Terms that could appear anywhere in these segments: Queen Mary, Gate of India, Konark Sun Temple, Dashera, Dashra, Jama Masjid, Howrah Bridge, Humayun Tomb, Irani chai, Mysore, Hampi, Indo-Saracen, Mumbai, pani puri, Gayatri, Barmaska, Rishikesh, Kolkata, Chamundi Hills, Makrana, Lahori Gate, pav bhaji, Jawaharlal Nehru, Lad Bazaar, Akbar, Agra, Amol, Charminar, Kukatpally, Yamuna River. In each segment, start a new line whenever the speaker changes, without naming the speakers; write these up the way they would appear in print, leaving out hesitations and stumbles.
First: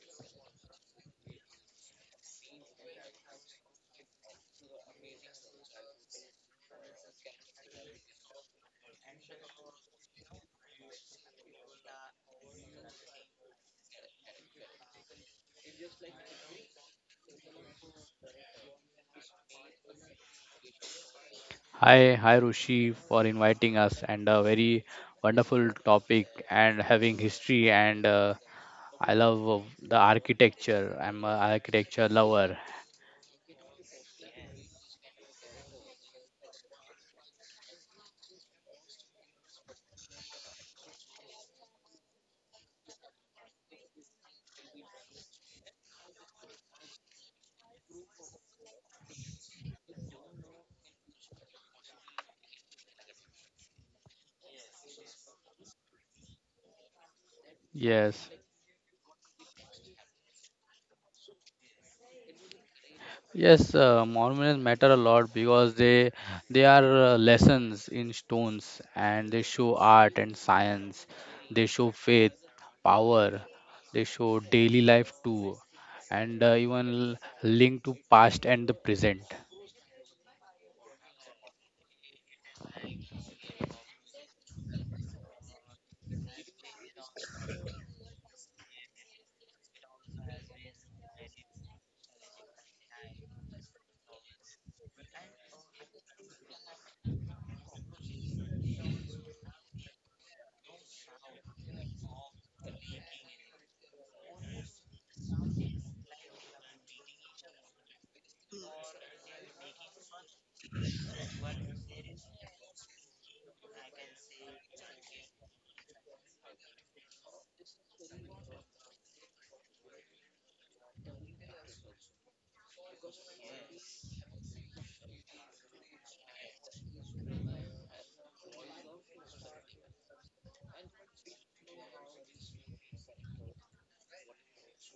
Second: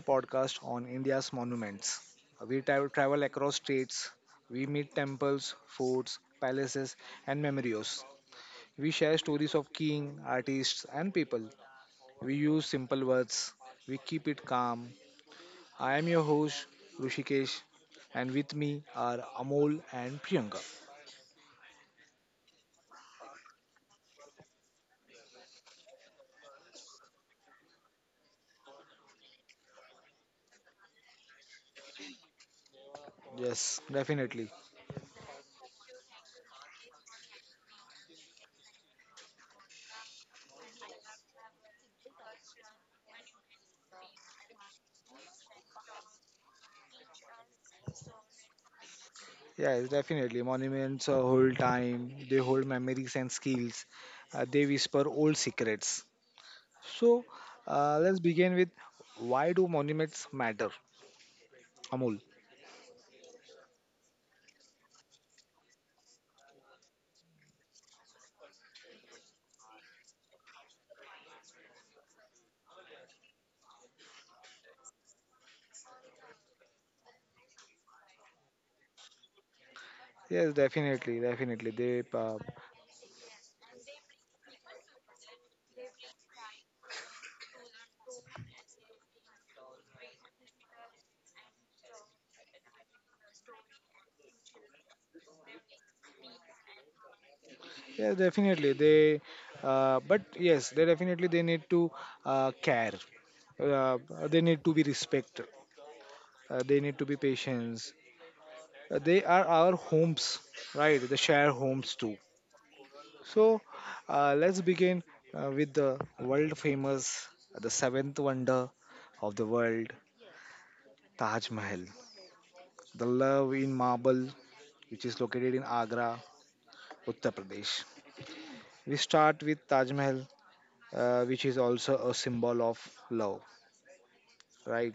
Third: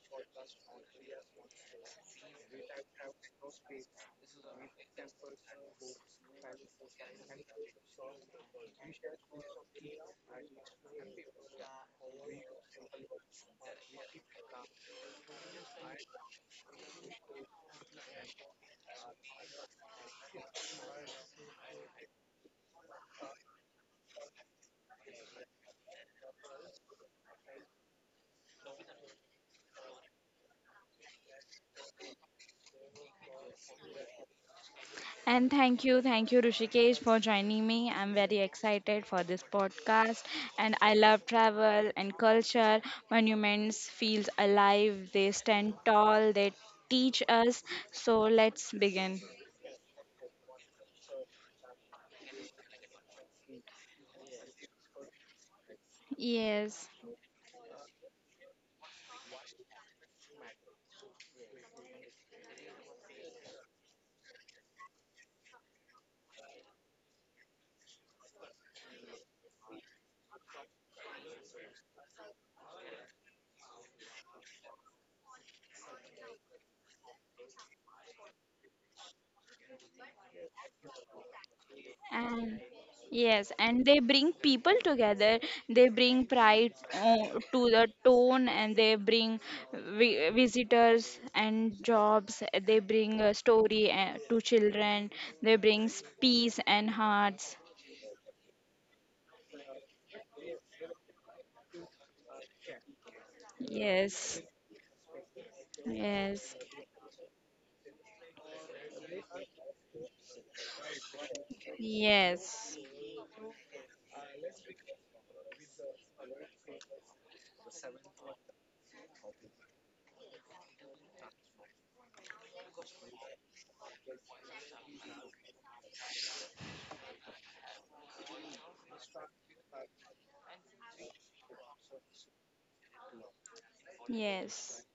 podcast on India's monuments. Travel across states, we meet temples, forts, palaces, and memorials. We share stories of king, artists, and people. We use simple words, we keep it calm. I am your host, Rushikesh, and with me are Amol and Priyanka.
Hi, Rushi, for inviting us, and a very wonderful topic and having history, and I love the architecture. I'm an architecture lover.
Yes, definitely.
And thank you, Rushikesh, for joining me. I'm very excited for this podcast, and I love travel and culture. Monuments feels alive. They stand tall. They teach us. So let's begin.
Yes, definitely. Monuments hold time, they hold memories and skills, they whisper old secrets.
Yes.
So, let's
Yes,
begin with why do monuments matter, Amul?
yes, monuments matter a lot because they are lessons in stones, and they show art and science. They show faith, power. They show daily life too, and even linked to past and the present.
Yes, definitely, definitely. They,
And yes, and they bring people together. They bring pride, to the town, and they bring visitors and jobs. They bring a story, to children. They brings peace and hearts.
yes, definitely. They, but yes, they definitely they need to care. Uh, they
Yes,
need to be respected.
yes,
They need to be patience. They are our homes, right? The share homes too.
yes,
So let's begin with the world famous, the seventh wonder of the world, Taj Mahal, the love in marble, which is located in Agra, Uttar Pradesh. We start with Taj Mahal, which is also a symbol of love,
yes,
right?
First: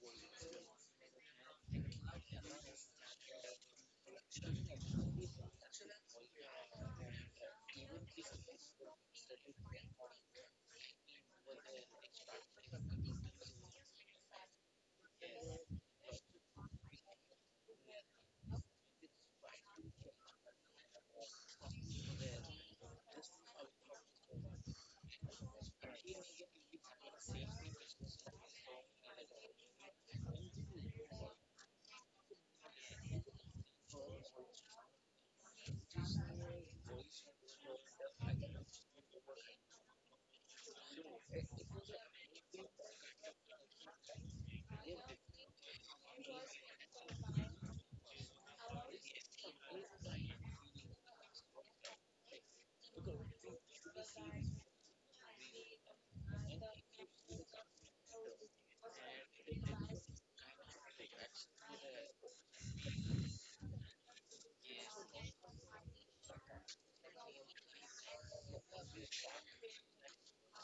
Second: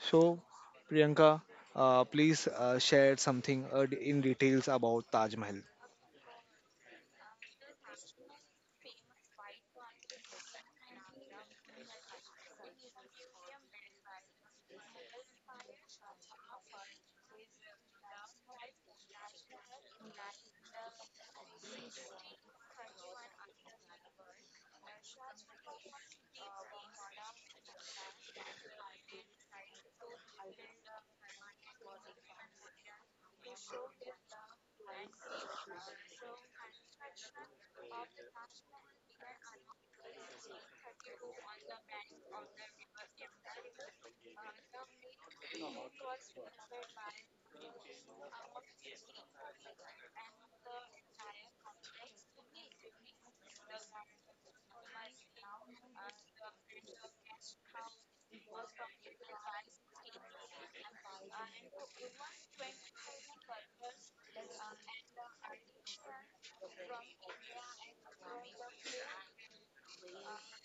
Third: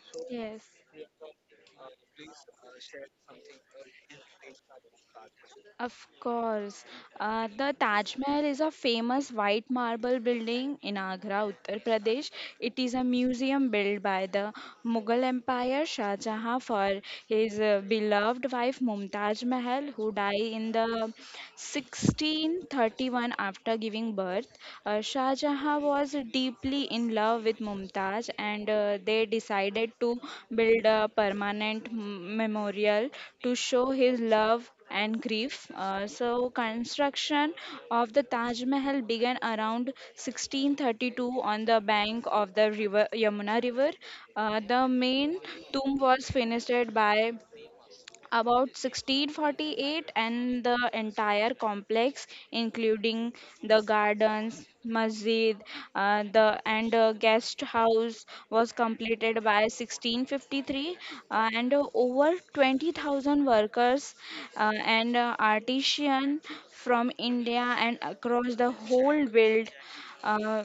So,
yes.
Priyanka, please share something in details about Taj Mahal.
Of course. The Taj Mahal is a famous white marble building in Agra, Uttar Pradesh. It is a museum built by the Mughal Empire Shah Jahan for his beloved wife Mumtaz Mahal, who died in the 1631 after giving birth. Shah Jahan was deeply in love with Mumtaz, and they decided to build a permanent memorial to show his love and grief. So, construction of the Taj Mahal began around 1632 on the bank of the river Yamuna River. The main tomb was finished by about 1648, and the entire complex including the gardens masjid, the and guest house was completed by 1653, and over 20,000 workers, and artisan from India and across the whole world, uh,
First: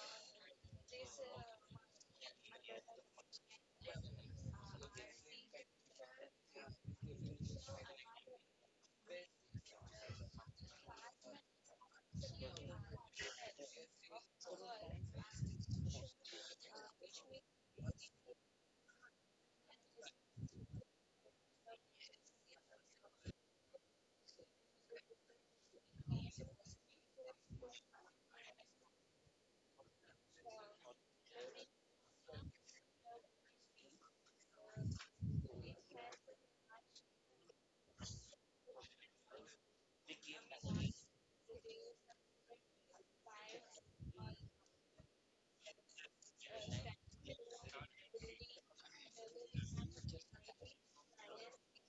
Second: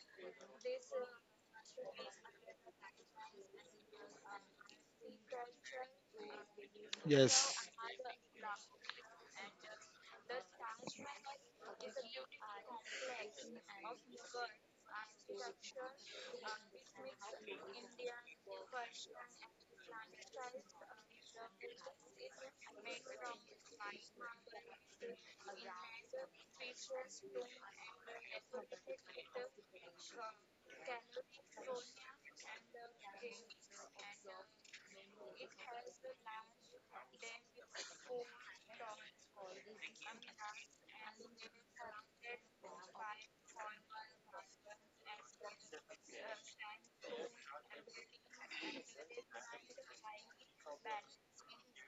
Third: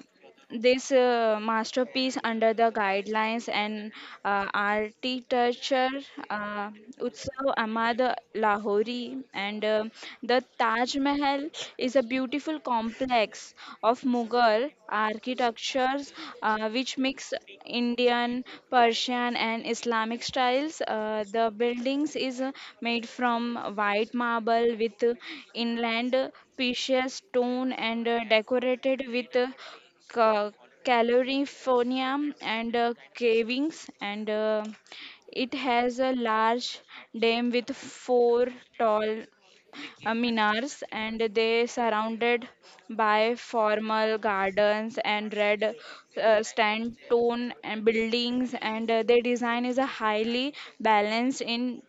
this masterpiece under the guidelines and, architecture, uh, Utsav Ahmad Lahori, and the Taj Mahal is a beautiful complex of Mughal architectures, which mix Indian, Persian and Islamic styles. The buildings is made from white marble with inland precious stone and decorated with ca- California and cavings, and it has a large dam with four tall, minars, and they surrounded by formal gardens and red, sandstone and buildings, and their design is a highly balanced in,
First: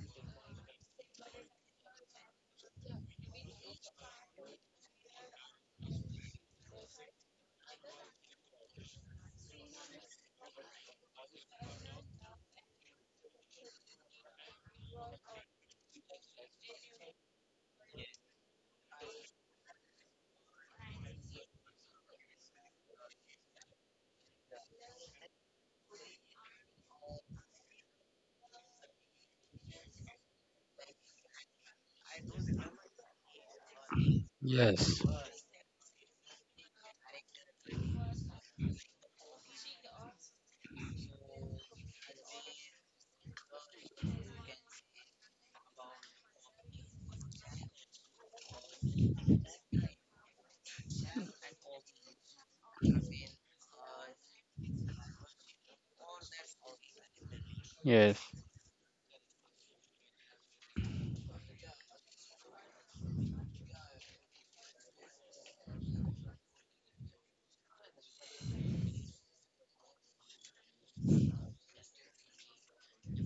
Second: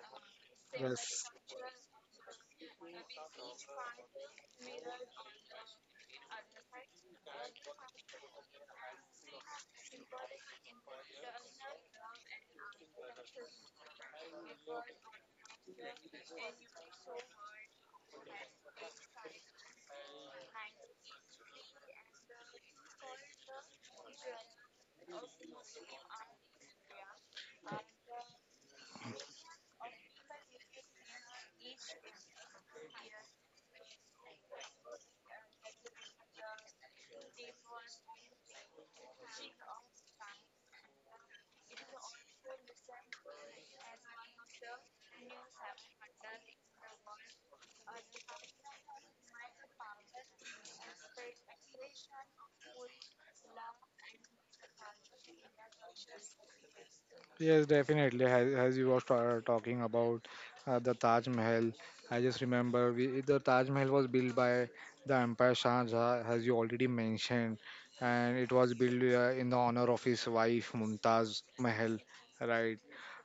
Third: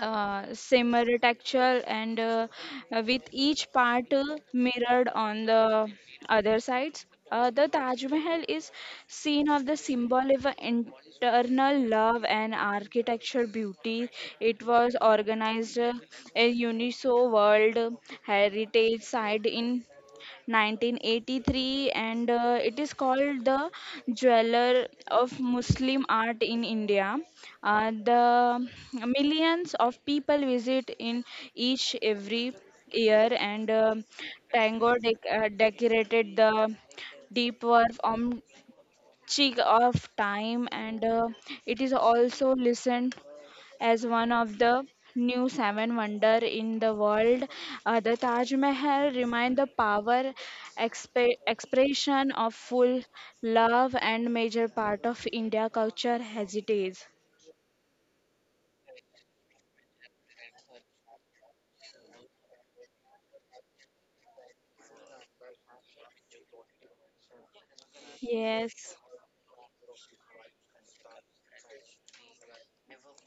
simmer
Yes.
texture, and with each part mirrored on the other sides. The Taj Mahal is seen of the symbol of a internal love and architecture beauty. It was organized, a UNESCO World Heritage Site in 1983, and it is called the jeweler of Muslim art in India, the millions of people visit in each every year, and
Yes.
decorated the deep work on check of time, and it is also listened as one of the new seven wonder in the world. The Taj Mahal remind the power expression of full love and major part of India culture heritage.
Yes,
Yes.
definitely. As you were talking about the Taj Mahal, I just remember we, the Taj Mahal was built by the emperor Shah Jahan, as you already mentioned, and it was
Yes,
built in the honor of his wife Mumtaz Mahal, right?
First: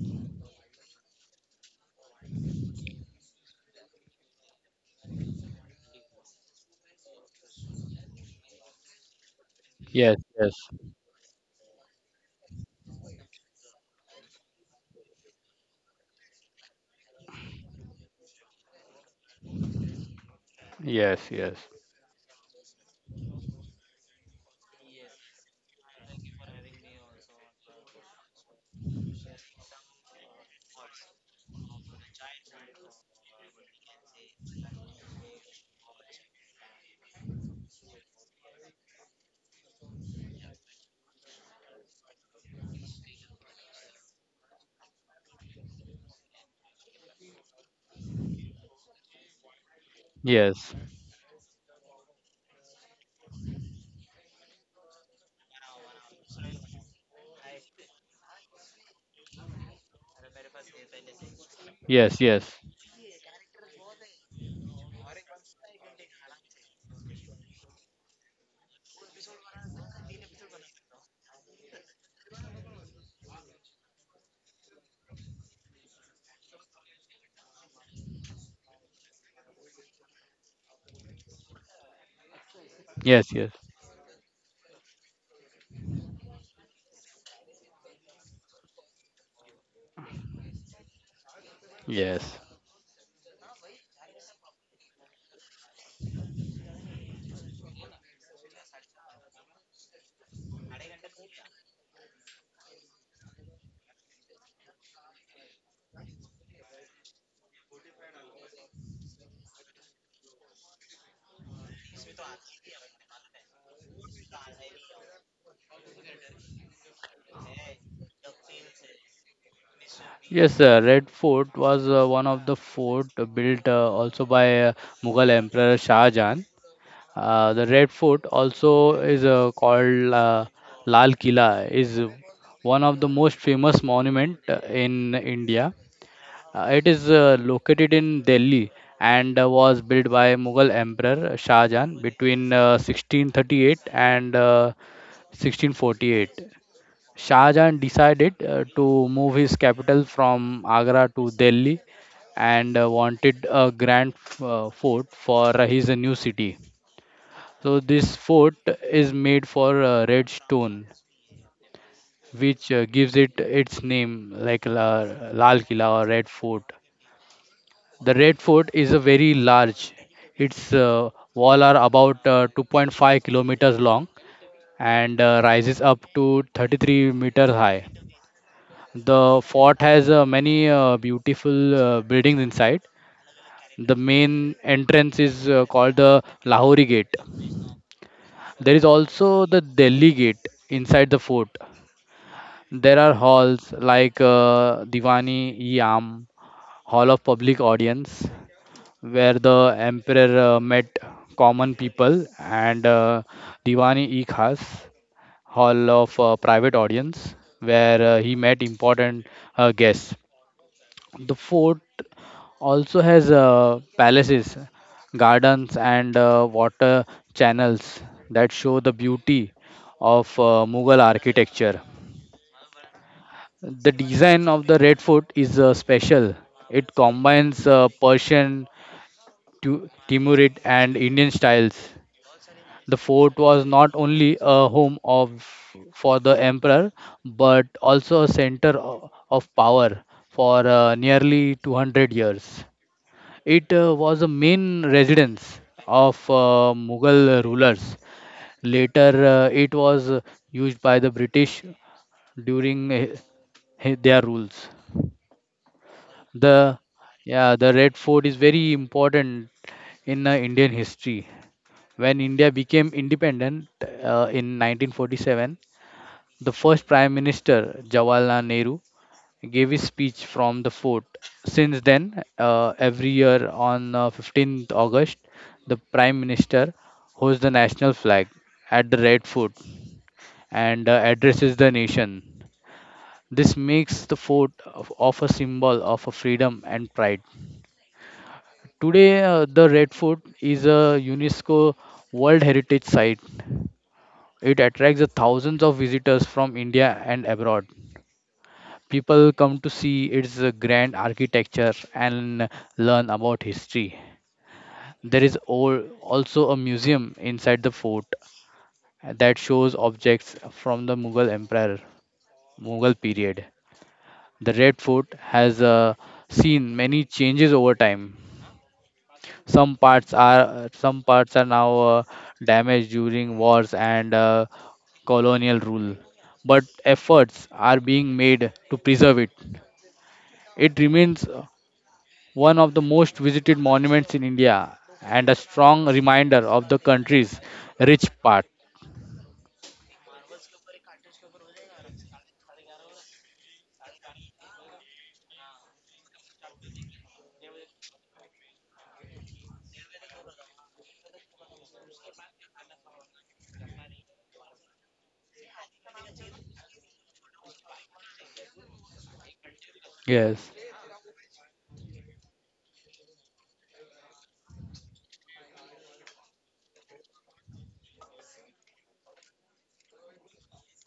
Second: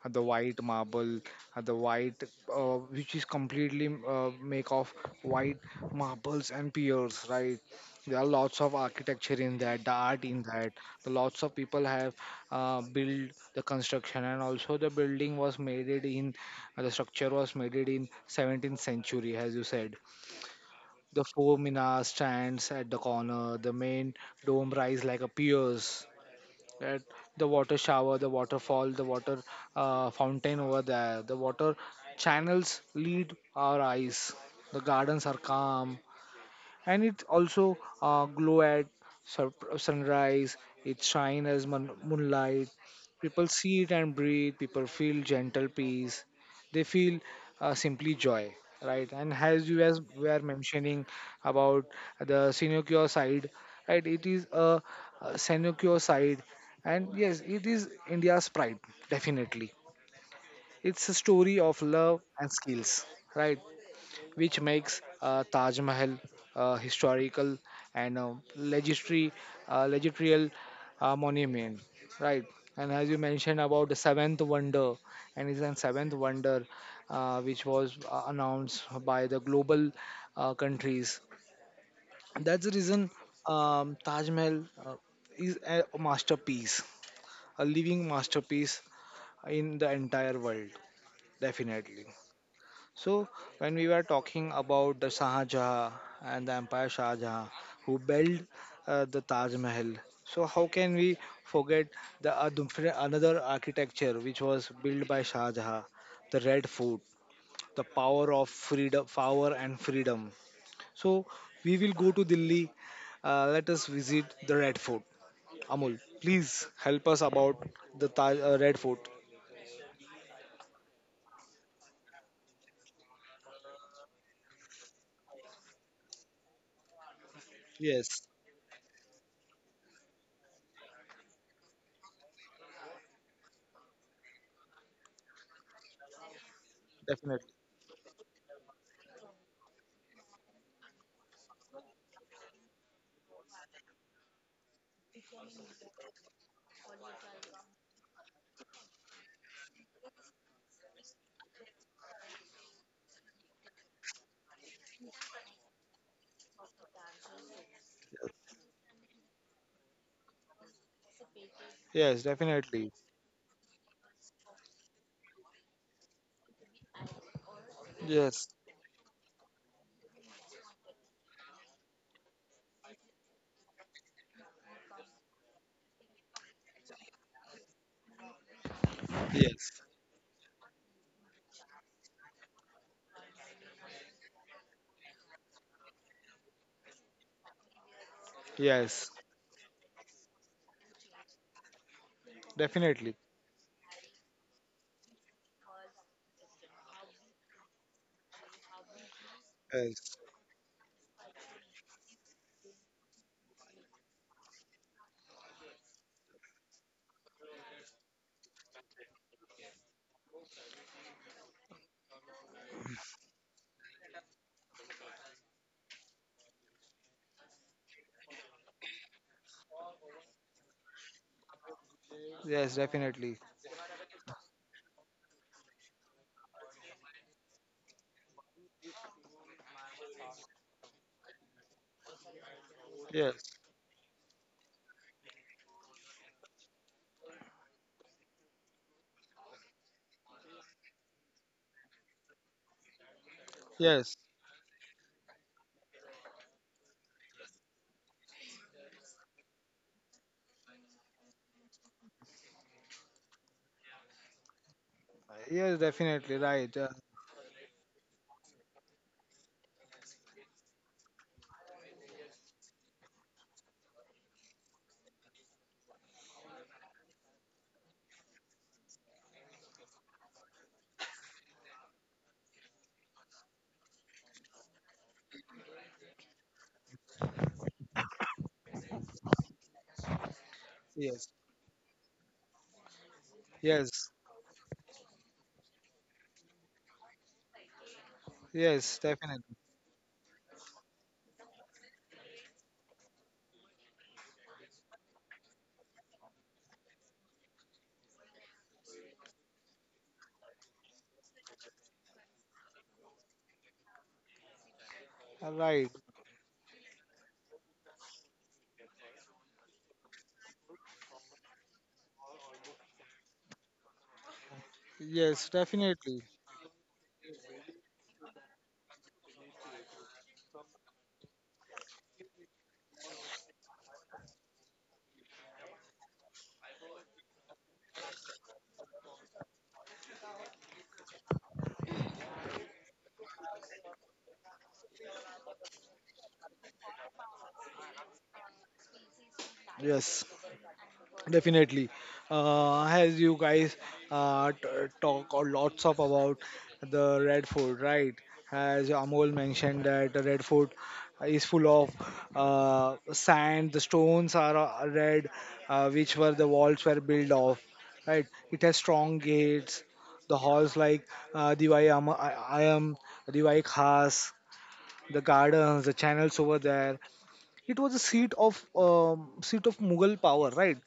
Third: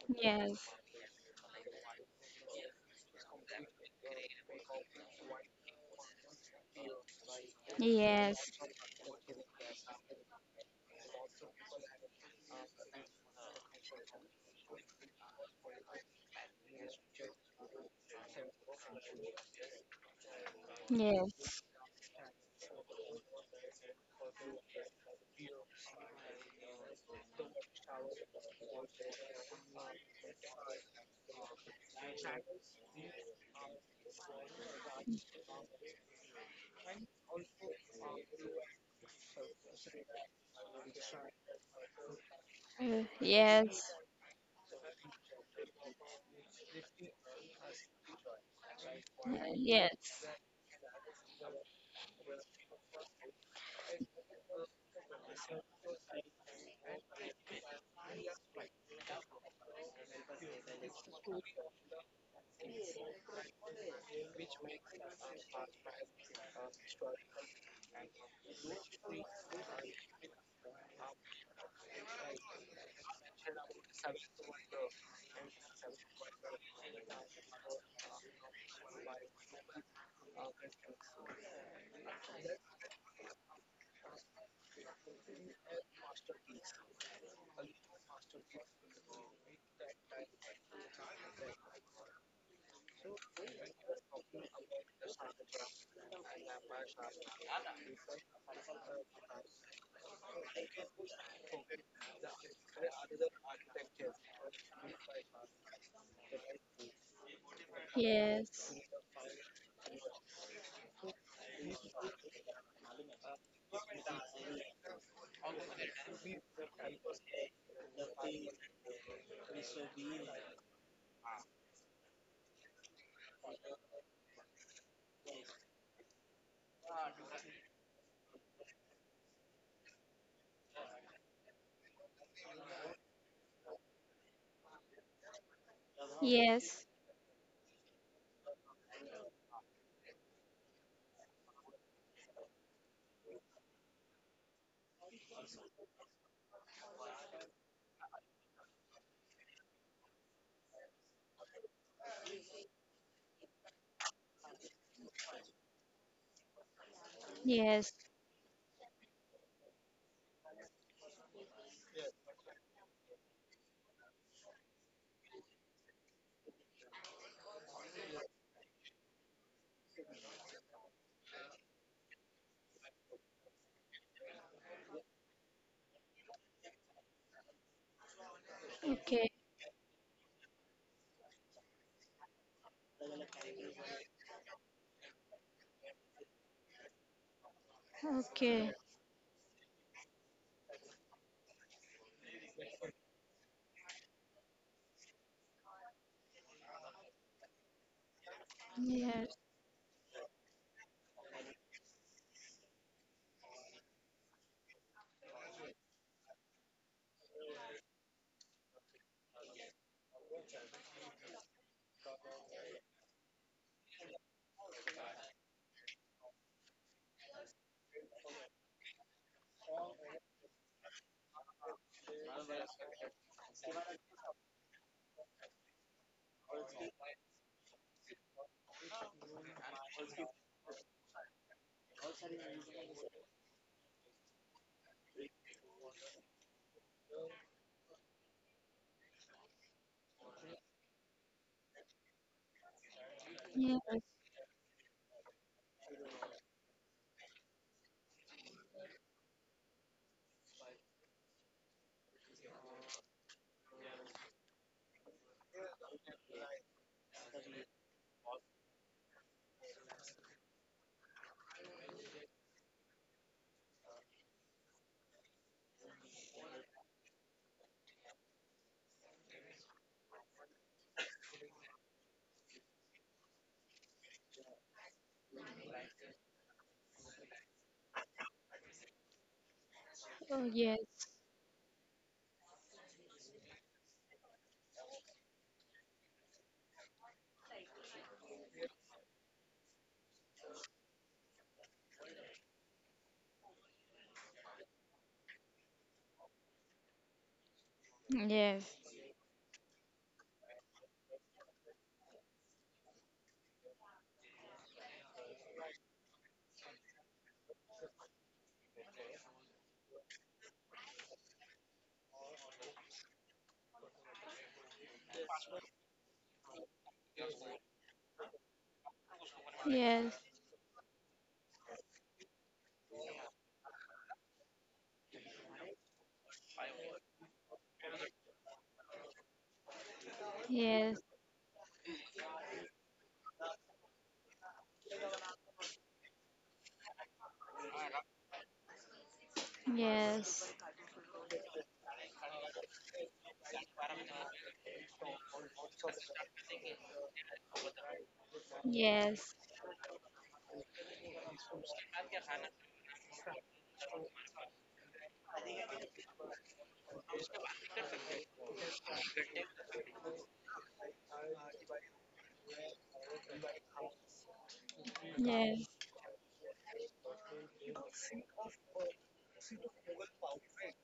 The white
yes,
marble, uh, the white, which is completely make of white marbles and piers, right? There are
yes,
lots of architecture in that, the
Yes,
art in
yes,
that. The lots of people have build the construction and also the structure was made it in 17th century as you said. The
yes, yes,
four
yes.
minar stands at the corner. The main dome rise like a piers that the water shower, the waterfall, the water fountain over there, the water channels lead our eyes. The gardens are calm, and it also glow at sunrise, it shine as moonlight. People see
Yes.
it and breathe, people feel gentle peace, they feel simply joy, right? And as you as
Yes,
were
yes,
mentioning about the sinecure side, right? It is a sinecure side, and yes, it is India's pride, definitely. It's a story of love
yes, yes,
and
yes,
skills, right, which makes Taj Mahal historical and legendary monument, right? And as you mentioned about the seventh wonder, and it's a seventh wonder which was announced by the global countries. That's the reason
yes,
Taj Mahal is a masterpiece, a living masterpiece in the entire world, definitely.
yes.
So, when we were talking about the Shah Jahan and the Empire Shah Jahan who built the Taj Mahal, so how can we forget the another architecture which was built by Shah Jahan, the Red Fort, the power of
yes,
freedom, power and freedom. So, we will go to Delhi. Let us visit the Red Fort. Amul, please help us about the Red Fort.
Yes, Red Fort was one of the fort built also by Mughal Emperor Shah Jahan. The Red
Yes,
Fort also is called Lal Kila, is one of the most famous monument in India. Uh,
yes,
it is
definitely.
located in Delhi, and was built by Mughal Emperor Shah Jahan between 1638 and 1648. Shah Jahan decided to move his capital from Agra to Delhi, and wanted a grand fort for his new city. So
yes,
this fort is made for red stone,
Yes,
which
definitely.
gives it its name, like Lal Killa or Red Fort. The Red
Yes,
Fort is a very large. Its wall are about 2.5 kilometers long, and rises up to 33 meters high.
okay,
The
yes.
fort has many beautiful buildings inside. The main entrance is called the Lahori Gate.
okay.
There is
Yes,
also the Delhi Gate inside the fort. There are
definitely.
halls like Diwani, Yam, Hall of Public Audience, where
Yes,
the
Yes,
emperor met common people, and Diwani e Khas, hall of private audience, where he met important guests. The fort also has palaces, gardens, and water channels that show the beauty of Mughal architecture.
yes, definitely.
The design of the Red Fort is special. It combines Persian, Timurid, and Indian styles. The fort
Yes,
was not only a home of for the emperor, but also a center of power for nearly 200 years. It
yes,
yes,
was a main residence of Mughal rulers. Later, it was used by the British during their rules.
yes, definitely. Right.
The Yeah, the Red Fort is very important in Indian history. When India became independent in 1947, the first Prime Minister, Jawaharlal Nehru, gave his speech from the fort. Since then, every year on 15th August, the Prime Minister hosts the national flag at the Red Fort,
oh, yes,
and
Yes,
addresses the nation. This makes
yes,
the fort of a symbol of a freedom and pride.
yes,
Today,
definitely.
the Red Fort is a UNESCO World Heritage Site. It attracts the thousands of visitors from India and abroad.
yes,
People come to see its grand architecture and learn about history. There is
Right.
also a museum inside the fort that shows objects from the Mughal Empire, Mughal period. The Red Fort
Yes,
has
definitely.
seen many changes over time. Some parts
yes,
are some parts are now damaged during wars and colonial rule, but efforts are being made to preserve it. It
yes,
remains one of the most visited monuments in India, and a strong reminder of the country's rich part.
Yes.
yes,
Definitely. As you guys uh, t- talk or lots of about the Red Fort, right? As Amol
yes,
mentioned that the Red Fort is full of sand. The stones are red, which were the walls were built of, right? It has strong gates. The
Yes,
halls like uh, Diwai Am- I- Ayam, Diwai Khas, the gardens,
yes,
the channels over there. It was a seat of Mughal power, right?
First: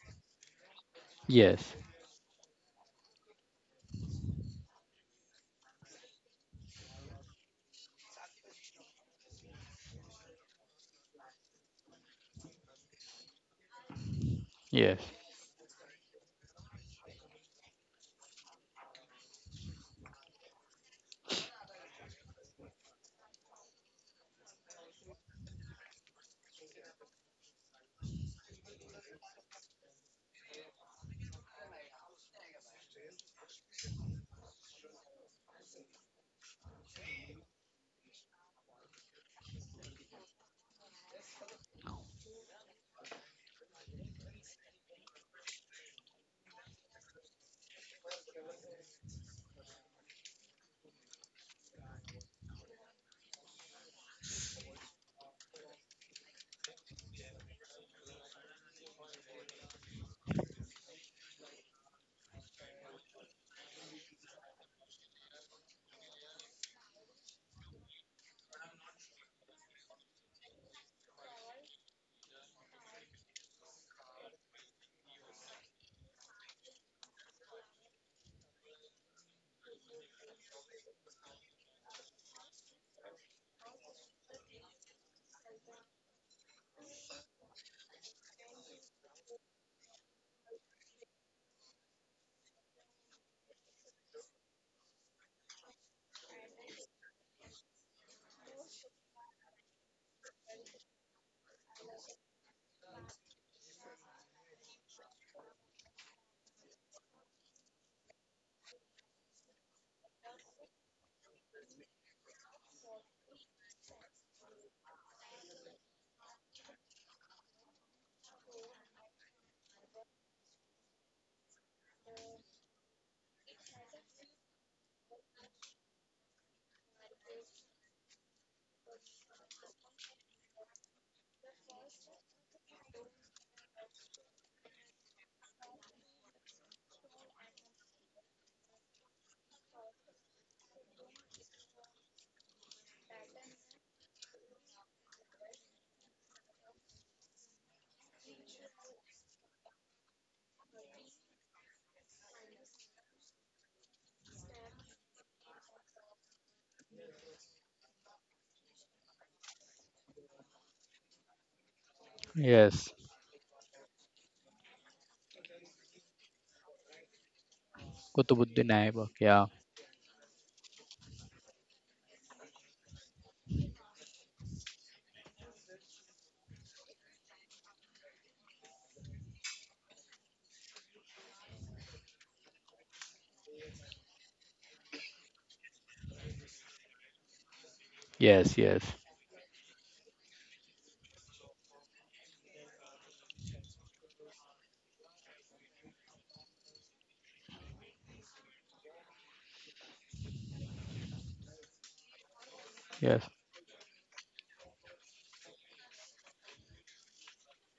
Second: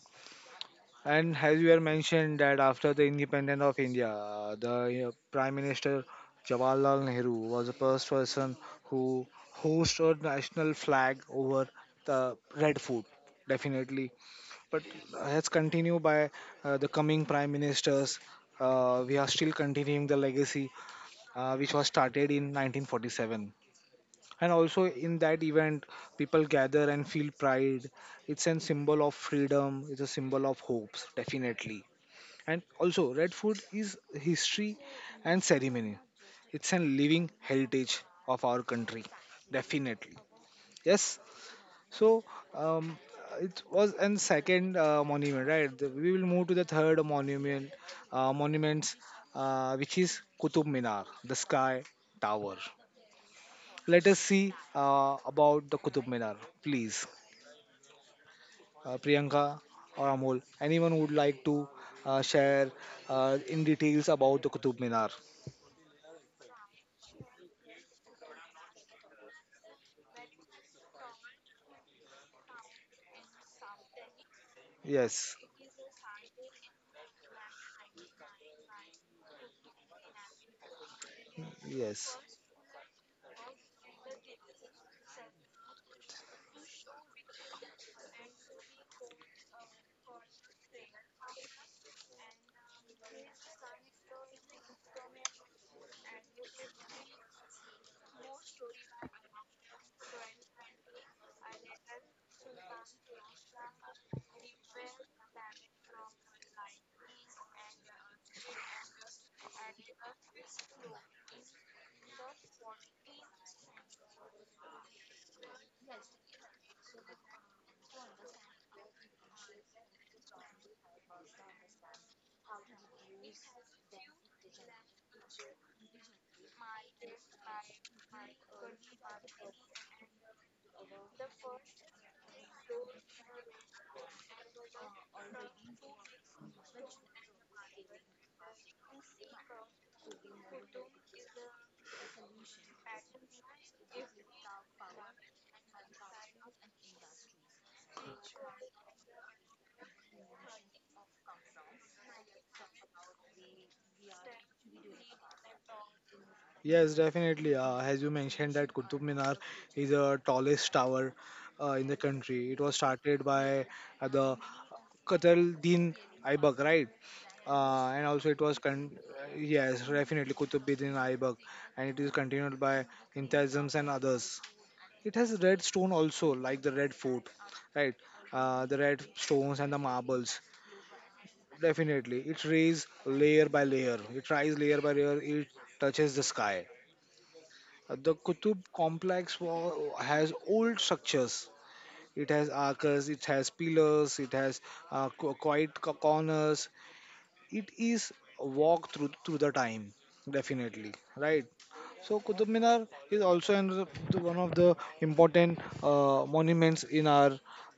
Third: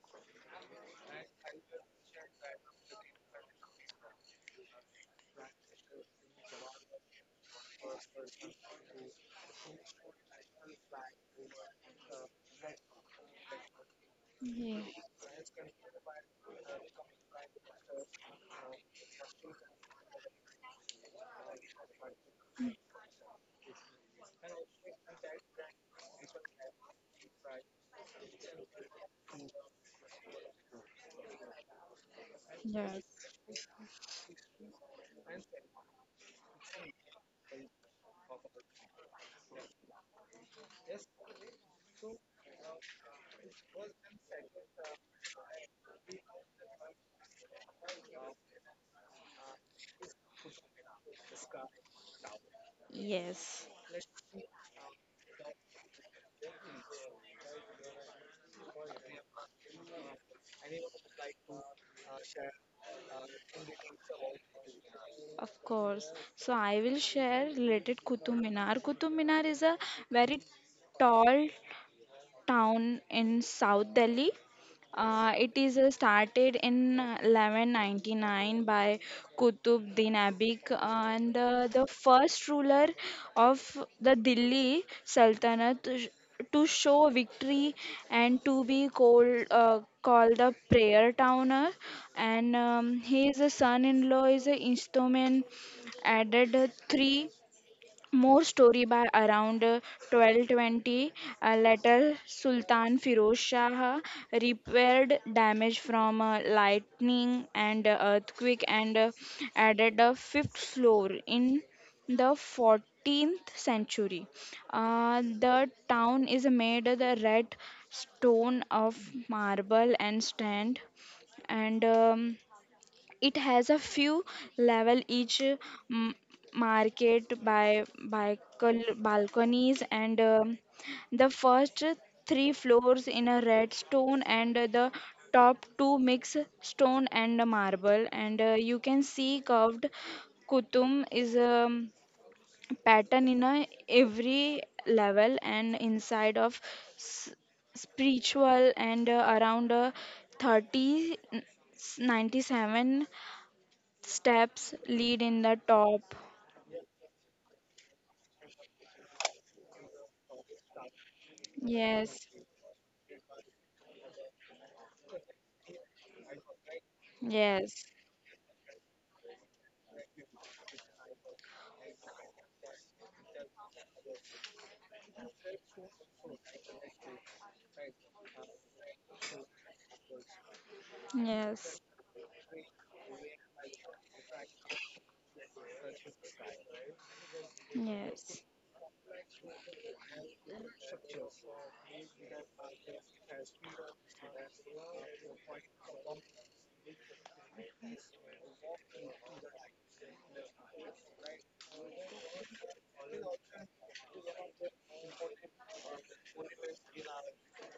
And as you
yes,
have mentioned that after the independence of India, the Prime Minister Jawaharlal Nehru was the first person who hoisted a national flag over the red fort, definitely. But
yes,
yes,
as continued by the coming Prime Ministers, we are still continuing the legacy which was started in 1947. And also in that event, people gather and feel pride. It's a symbol of freedom. It's a symbol of hopes, definitely, and also,
yes.
red food is history and ceremony. It's a living heritage of our country, definitely. Yes. So, um, it was and second monument, right? We will move to the third monument, monuments, which is Qutub Minar, the Sky Tower.
Yes,
Let us see about the Qutub Minar, please. Priyanka or Amol, anyone would like to share in details about the Qutub Minar?
of course. So I will share related Qutub Minar. Qutub Minar is a very tall town in South Delhi. Uh,
Yes,
it is uh, started in, 1199 by Qutbuddin Aibak, and the
yes,
first ruler of the Delhi Sultanate, to show victory and to be called, called the prayer towner. And his son-in-law is a instrument added, three more story by around, 1220. Later Sultan Firoz Shah repaired damage from lightning and earthquake, and added a fifth floor in the 14th century. The town is made of the red stone of marble and stand, and it has a few level each, market by balconies, and the first three floors in a red stone, and the top two mix stone and marble, and you can see curved kutum is a pattern in a every level, and inside of s- spiritual, and around 30 97 steps lead in the top.
yes, definitely. As you mentioned, that Qutub Minar is the tallest tower in the
Yes,
country. It was
yes.
started by the Qataluddin Aibak, right?
yes,
And also it was
Kutubuddin Aibak, yeah.
yes, definitely Qutbuddin Aibak, and it is continued by Intezams and others. It has red stone also, like the red fort, right? The red stones and the marbles.
yes,
Definitely, it rays layer by layer. It rise layer by layer. It touches the sky. The
yes,
Yes,
Qutub
yes,
complex has old structures. It has arches. It has pillars. It has corners. It is a walk through the time. Definitely, right. So Qutub Minar is
yes,
also another, one of the important monuments in our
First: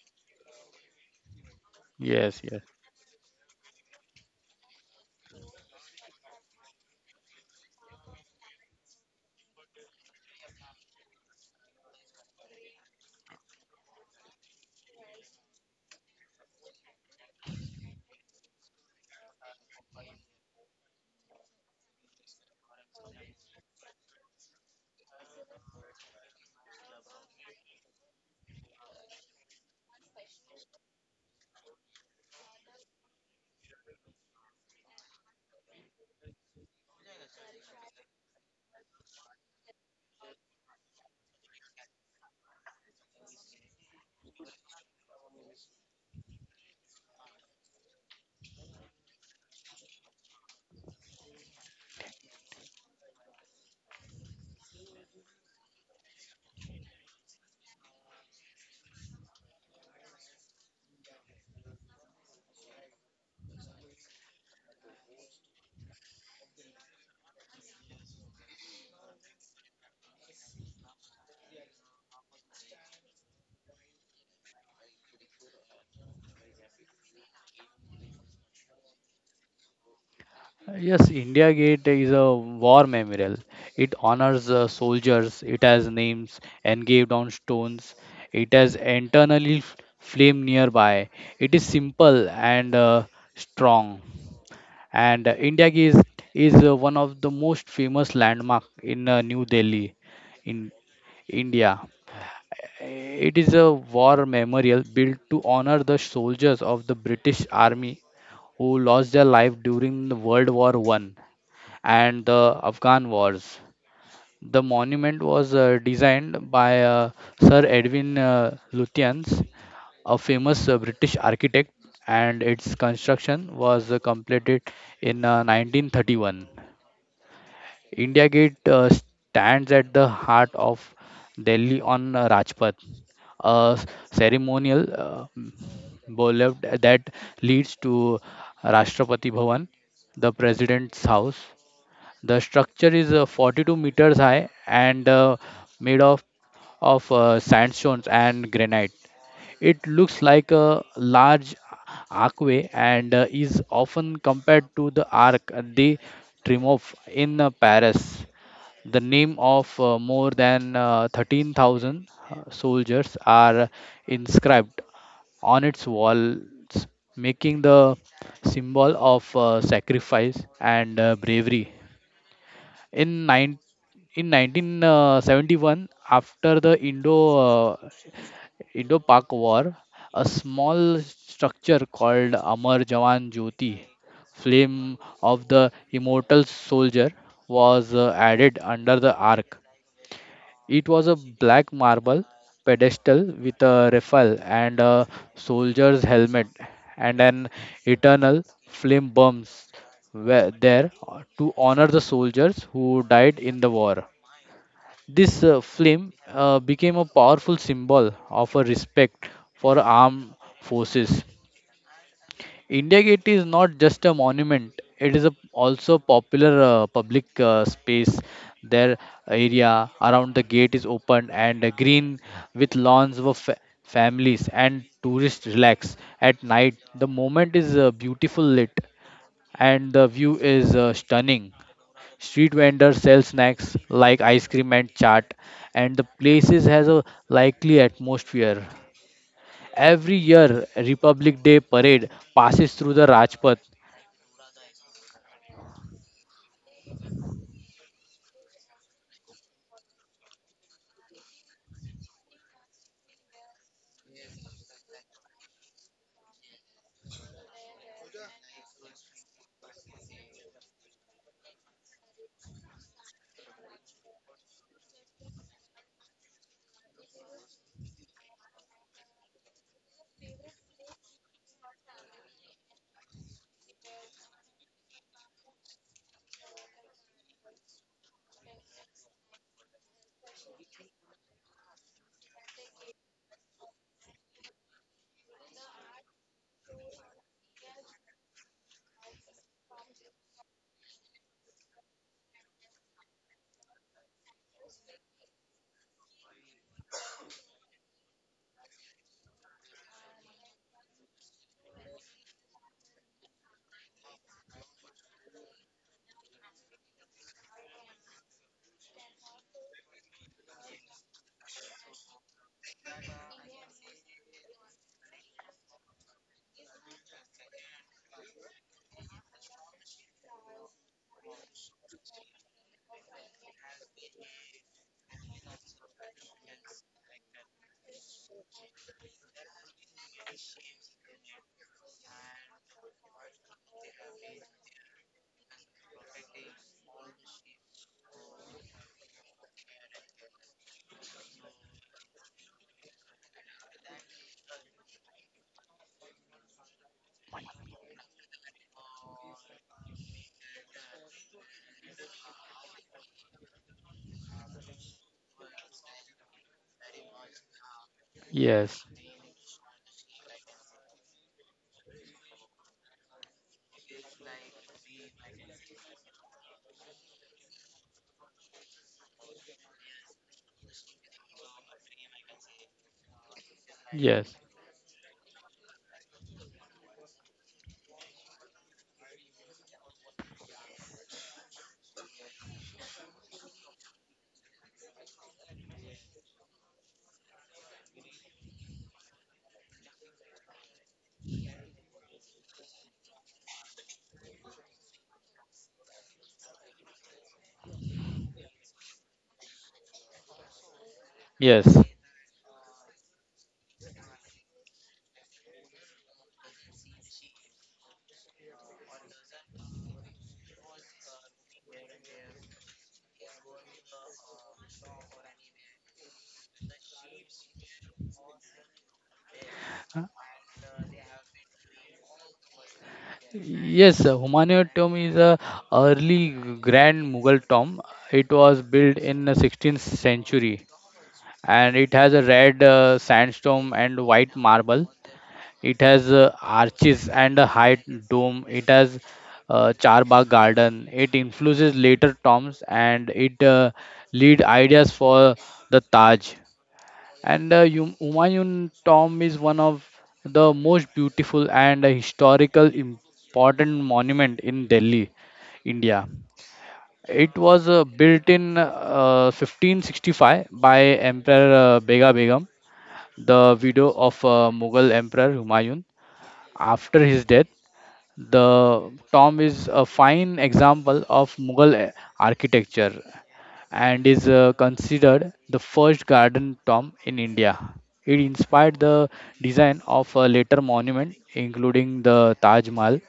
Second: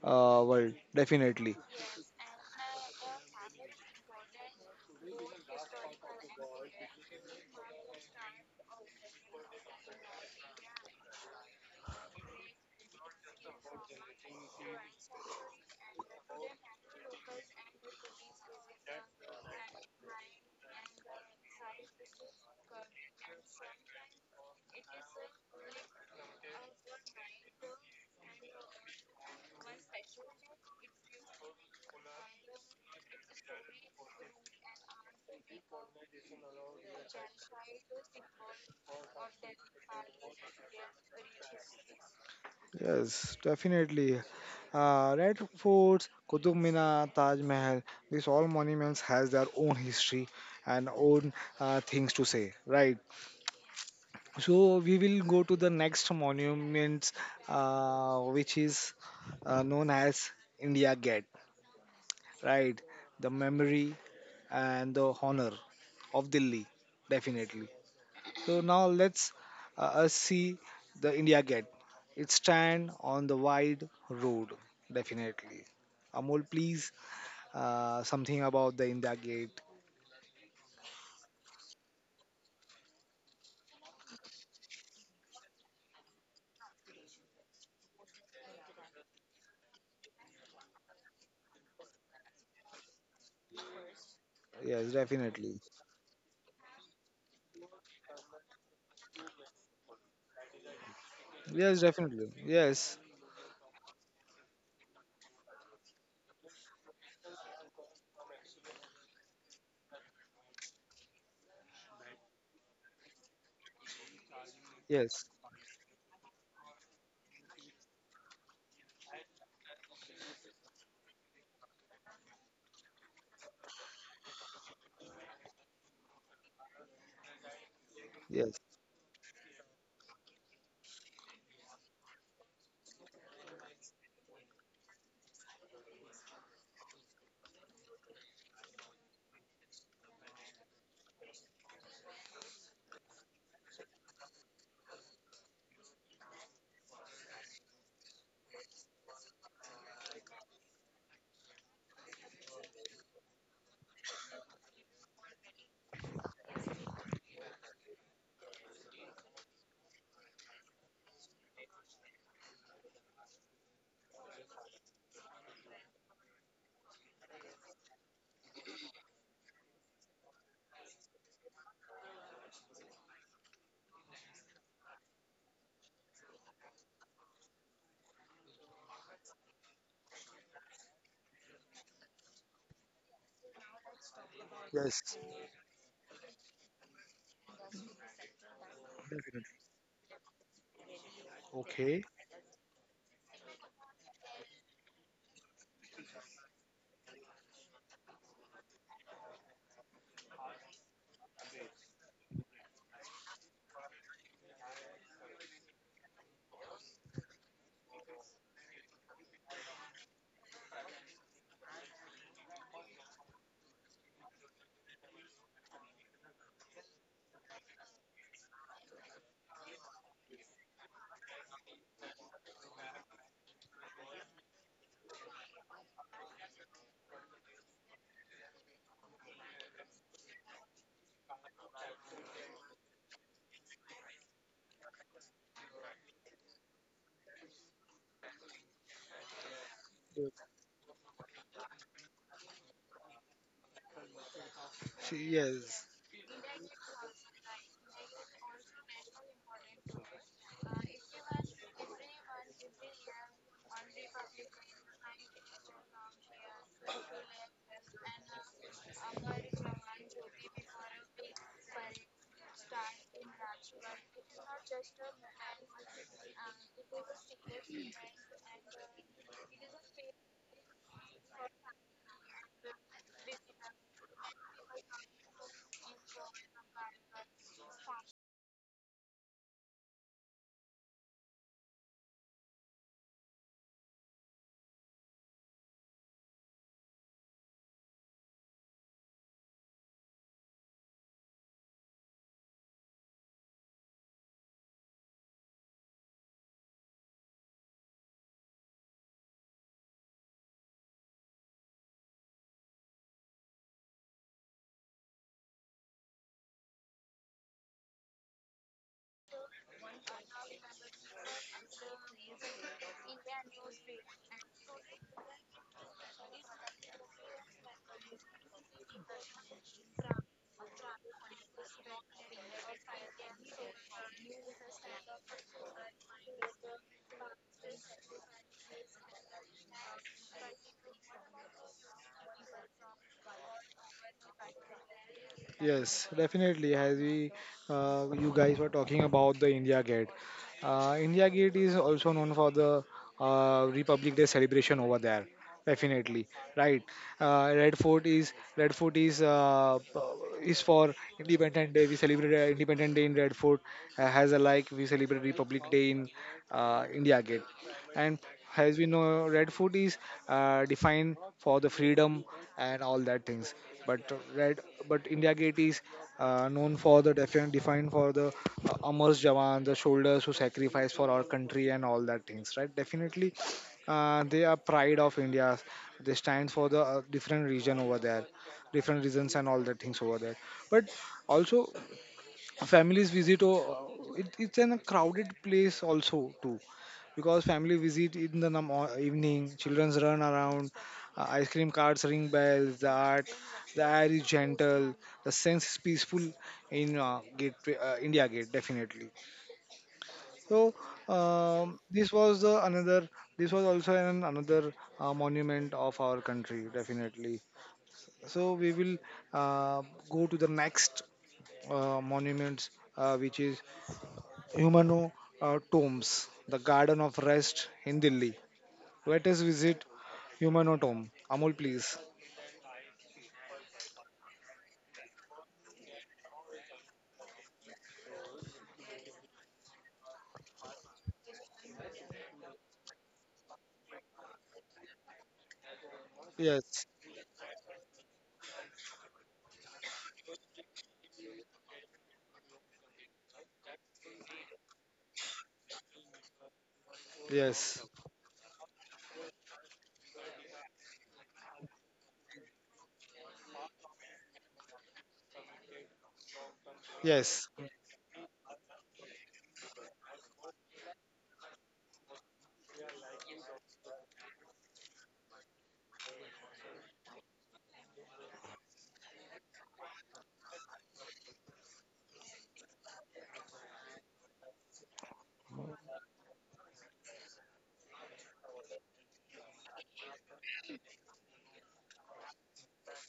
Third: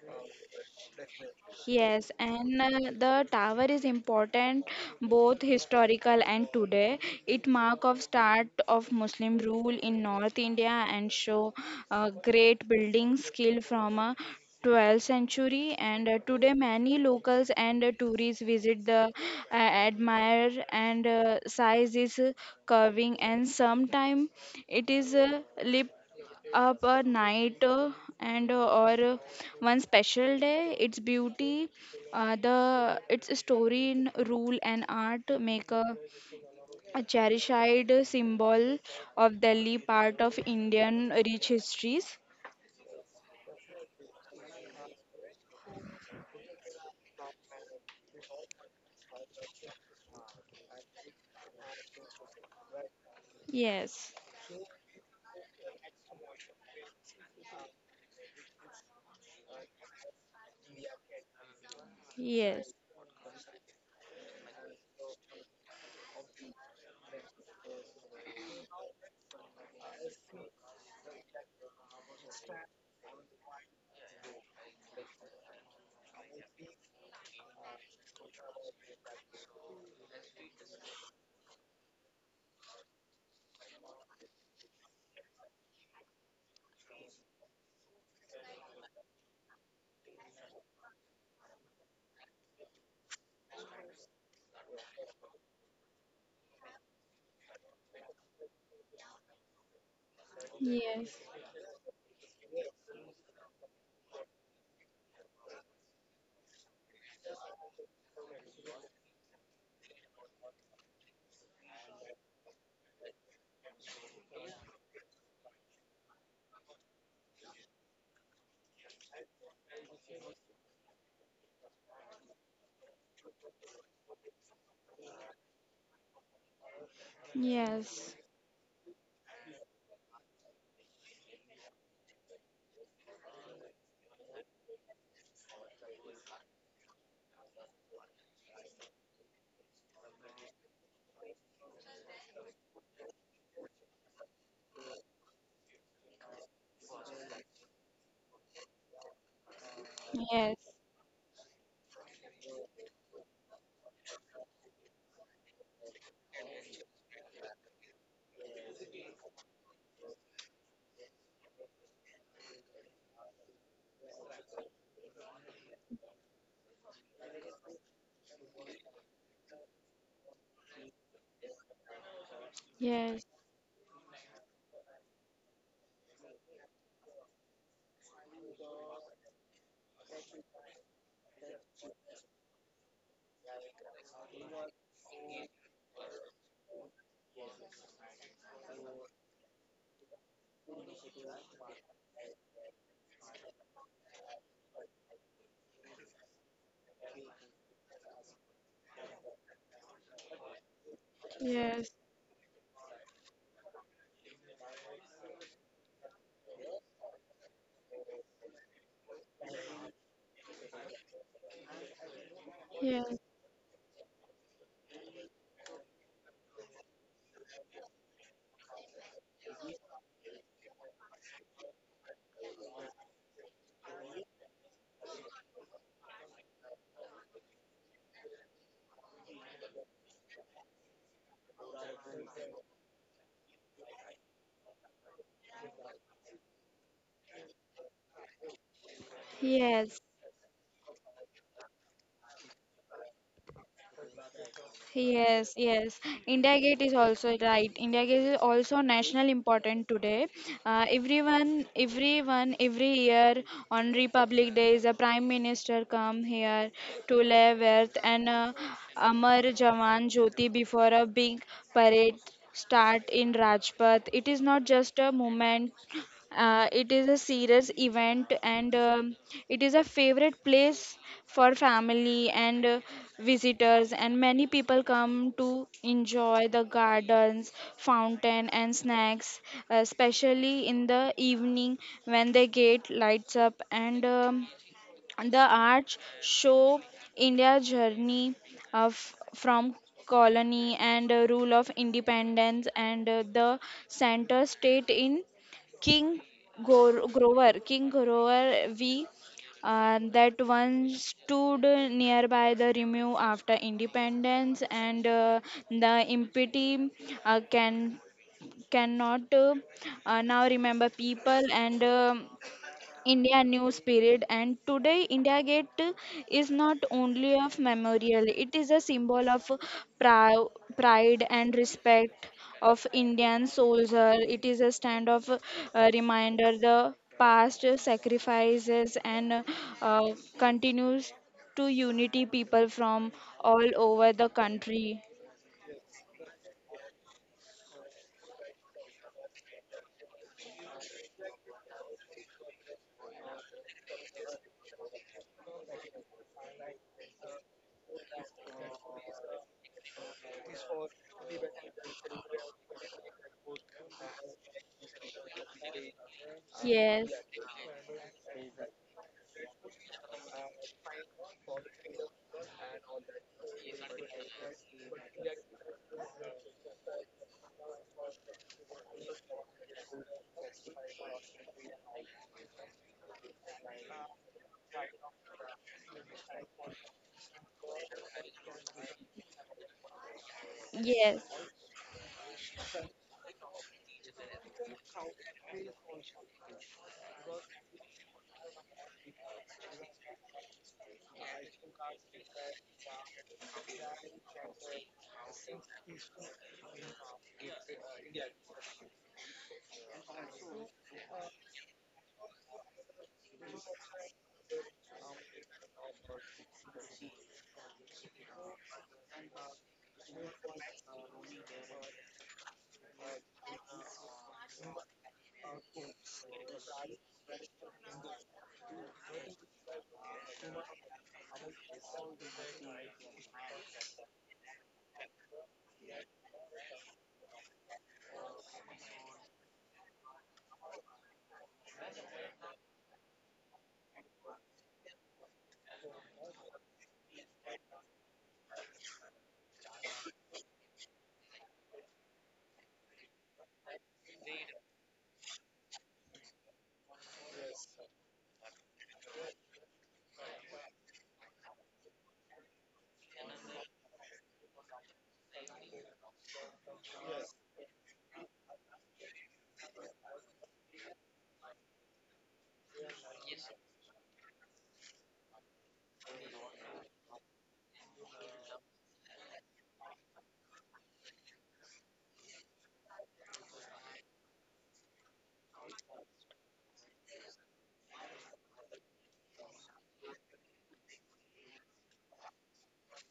world. Definitely,
yes.
yes, yes.
And the tower is important both historical and today. It mark of start of Muslim rule in North India and show great building skill from 12th century, and today many locals and tourists visit the, admire, and size is curving, and sometime it is lip up a night, and or one special day its beauty, the its story in rule and art make a cherished symbol of Delhi part of Indian rich histories.
yes, definitely. Red Forts, Qutub Minar, Taj Mahal, these all monuments has their own history and own things to say, right?
Yes,
So we will go to the next monument, which is known as India Gate,
yes,
right? The memory and the honor of Delhi, definitely. So now let's see the India Gate. It stand on the wide road, definitely. Amol, please, something about the India Gate.
Yes, India Gate is a war memorial. It honors soldiers, it has names engraved on stones, it has internally flame nearby. It is simple and strong.
Yes,
And
definitely.
India Gate is one of the most famous landmark in New Delhi, in
yes,
Yes,
India.
definitely. Yes,
It is a war memorial built to honor the soldiers of the British Army who lost their life during the World War I and the Afghan Wars. The monument
yes,
was designed by Sir Edwin Lutyens, a famous British architect, and its construction was completed in 1931.
yes,
India
yes,
Gate stands at the heart of Delhi on Rajpath, a ceremonial boulevard that leads to Rashtrapati Bhavan, the President's House. The structure is 42 meters high and made of sandstones and granite. It looks like a large archway, and is often compared to the Arc de Triomphe in Paris. The name of more than 13,000 soldiers are inscribed on its walls, making the symbol of sacrifice and bravery.
yes,
In
yes,
nine in 1971, after the uh, Indo-Pak War, a small structure called Amar Jawan Jyoti, flame
yes,
of the immortal soldier, was added under the
definitely.
arc. It was a black
Okay.
marble pedestal with a rifle and a soldier's helmet, and an eternal flame burns were there to
yes,
honor the soldiers who died in the war. This film became a powerful symbol of a respect for armed forces. India
yes,
Gate is not just a monument; it is also popular public space. Their area around the gate is open and green, with lawns for families and tourists relax. At night, the moment is beautiful lit, and the view is stunning. Street vendors sell snacks like ice cream and chaat, and the places has a lively atmosphere.
yes.
Every year, Republic Day parade passes through the Rajpath.
Yes,
Yes,
yes. India Gate is also right. India Gate is also national important today. Everyone, every year on Republic Day, the Prime Minister come here to lay earth and, Amar Jawan Jyoti before a big parade start in Rajpath. It is not just a moment, it is a serious event, and it is a favorite place for family and, visitors, and many people come to enjoy the gardens fountain and snacks, especially in the evening when they get lights up, and the arch show India's journey of from colony and, rule of independence, and the center state in, King Grover. King Grover V, that once stood nearby the remove after independence, and the impeachment, uh, can cannot, now remember people, and India new spirit, and today India Gate is not only of memorial, it is a symbol of prou- pride and respect of Indian soldier. It is a stand of, reminder the past sacrifices, and uh, continues to unity people from all over the country.
yes, definitely. As we, you guys were talking about the India Gate. India Gate is also known for the Republic Day celebration over there. Definitely, right. Red Fort is is for Independence Day. We celebrate Independence Day in Red Fort. Has a like we celebrate Republic Day in
Yes,
India Gate, and as
Yes,
we know, red food is defined for the freedom and all that things, but red but india gate is known for the defin- defined for the amar jawan, the soldiers who sacrifice for our country and all that things, right, definitely. Uh,
yes,
they are pride of india, they stand for the different regions and all the things over there, but
yes,
also families visit. Oh, it's in a crowded place also too, because family visit in the evening, childrens run around, ice cream carts ring bells. The art, the air is gentle, the sense is peaceful in gate india gate, definitely. So
yes,
this was the another, this was also an another monument of our country, definitely. So we will uh, go to the next monuments, which is Humano Tombs, the Garden of Rest in Delhi. Let us visit Humano Tomb. Amol, please.
yes. Humayun tomb is a early Grand Mughal tomb. It was built in the 16th century, and it has a red sandstone and white marble. It has
Yes,
arches and a high dome. It has Charbagh Garden. It influences later tombs, and it lead ideas for the Taj. And uh,
yes,
Hum- Humayun Tomb is one of the most beautiful and historical important monument in Delhi, India. It
yes,
was built in 1565 by Emperor Bega Begum, the widow of Mughal Emperor Humayun, after his death. The tomb is a fine example of Mughal architecture, and is considered the first garden tomb in India. It inspired the design of a later monument, including the Taj Mahal.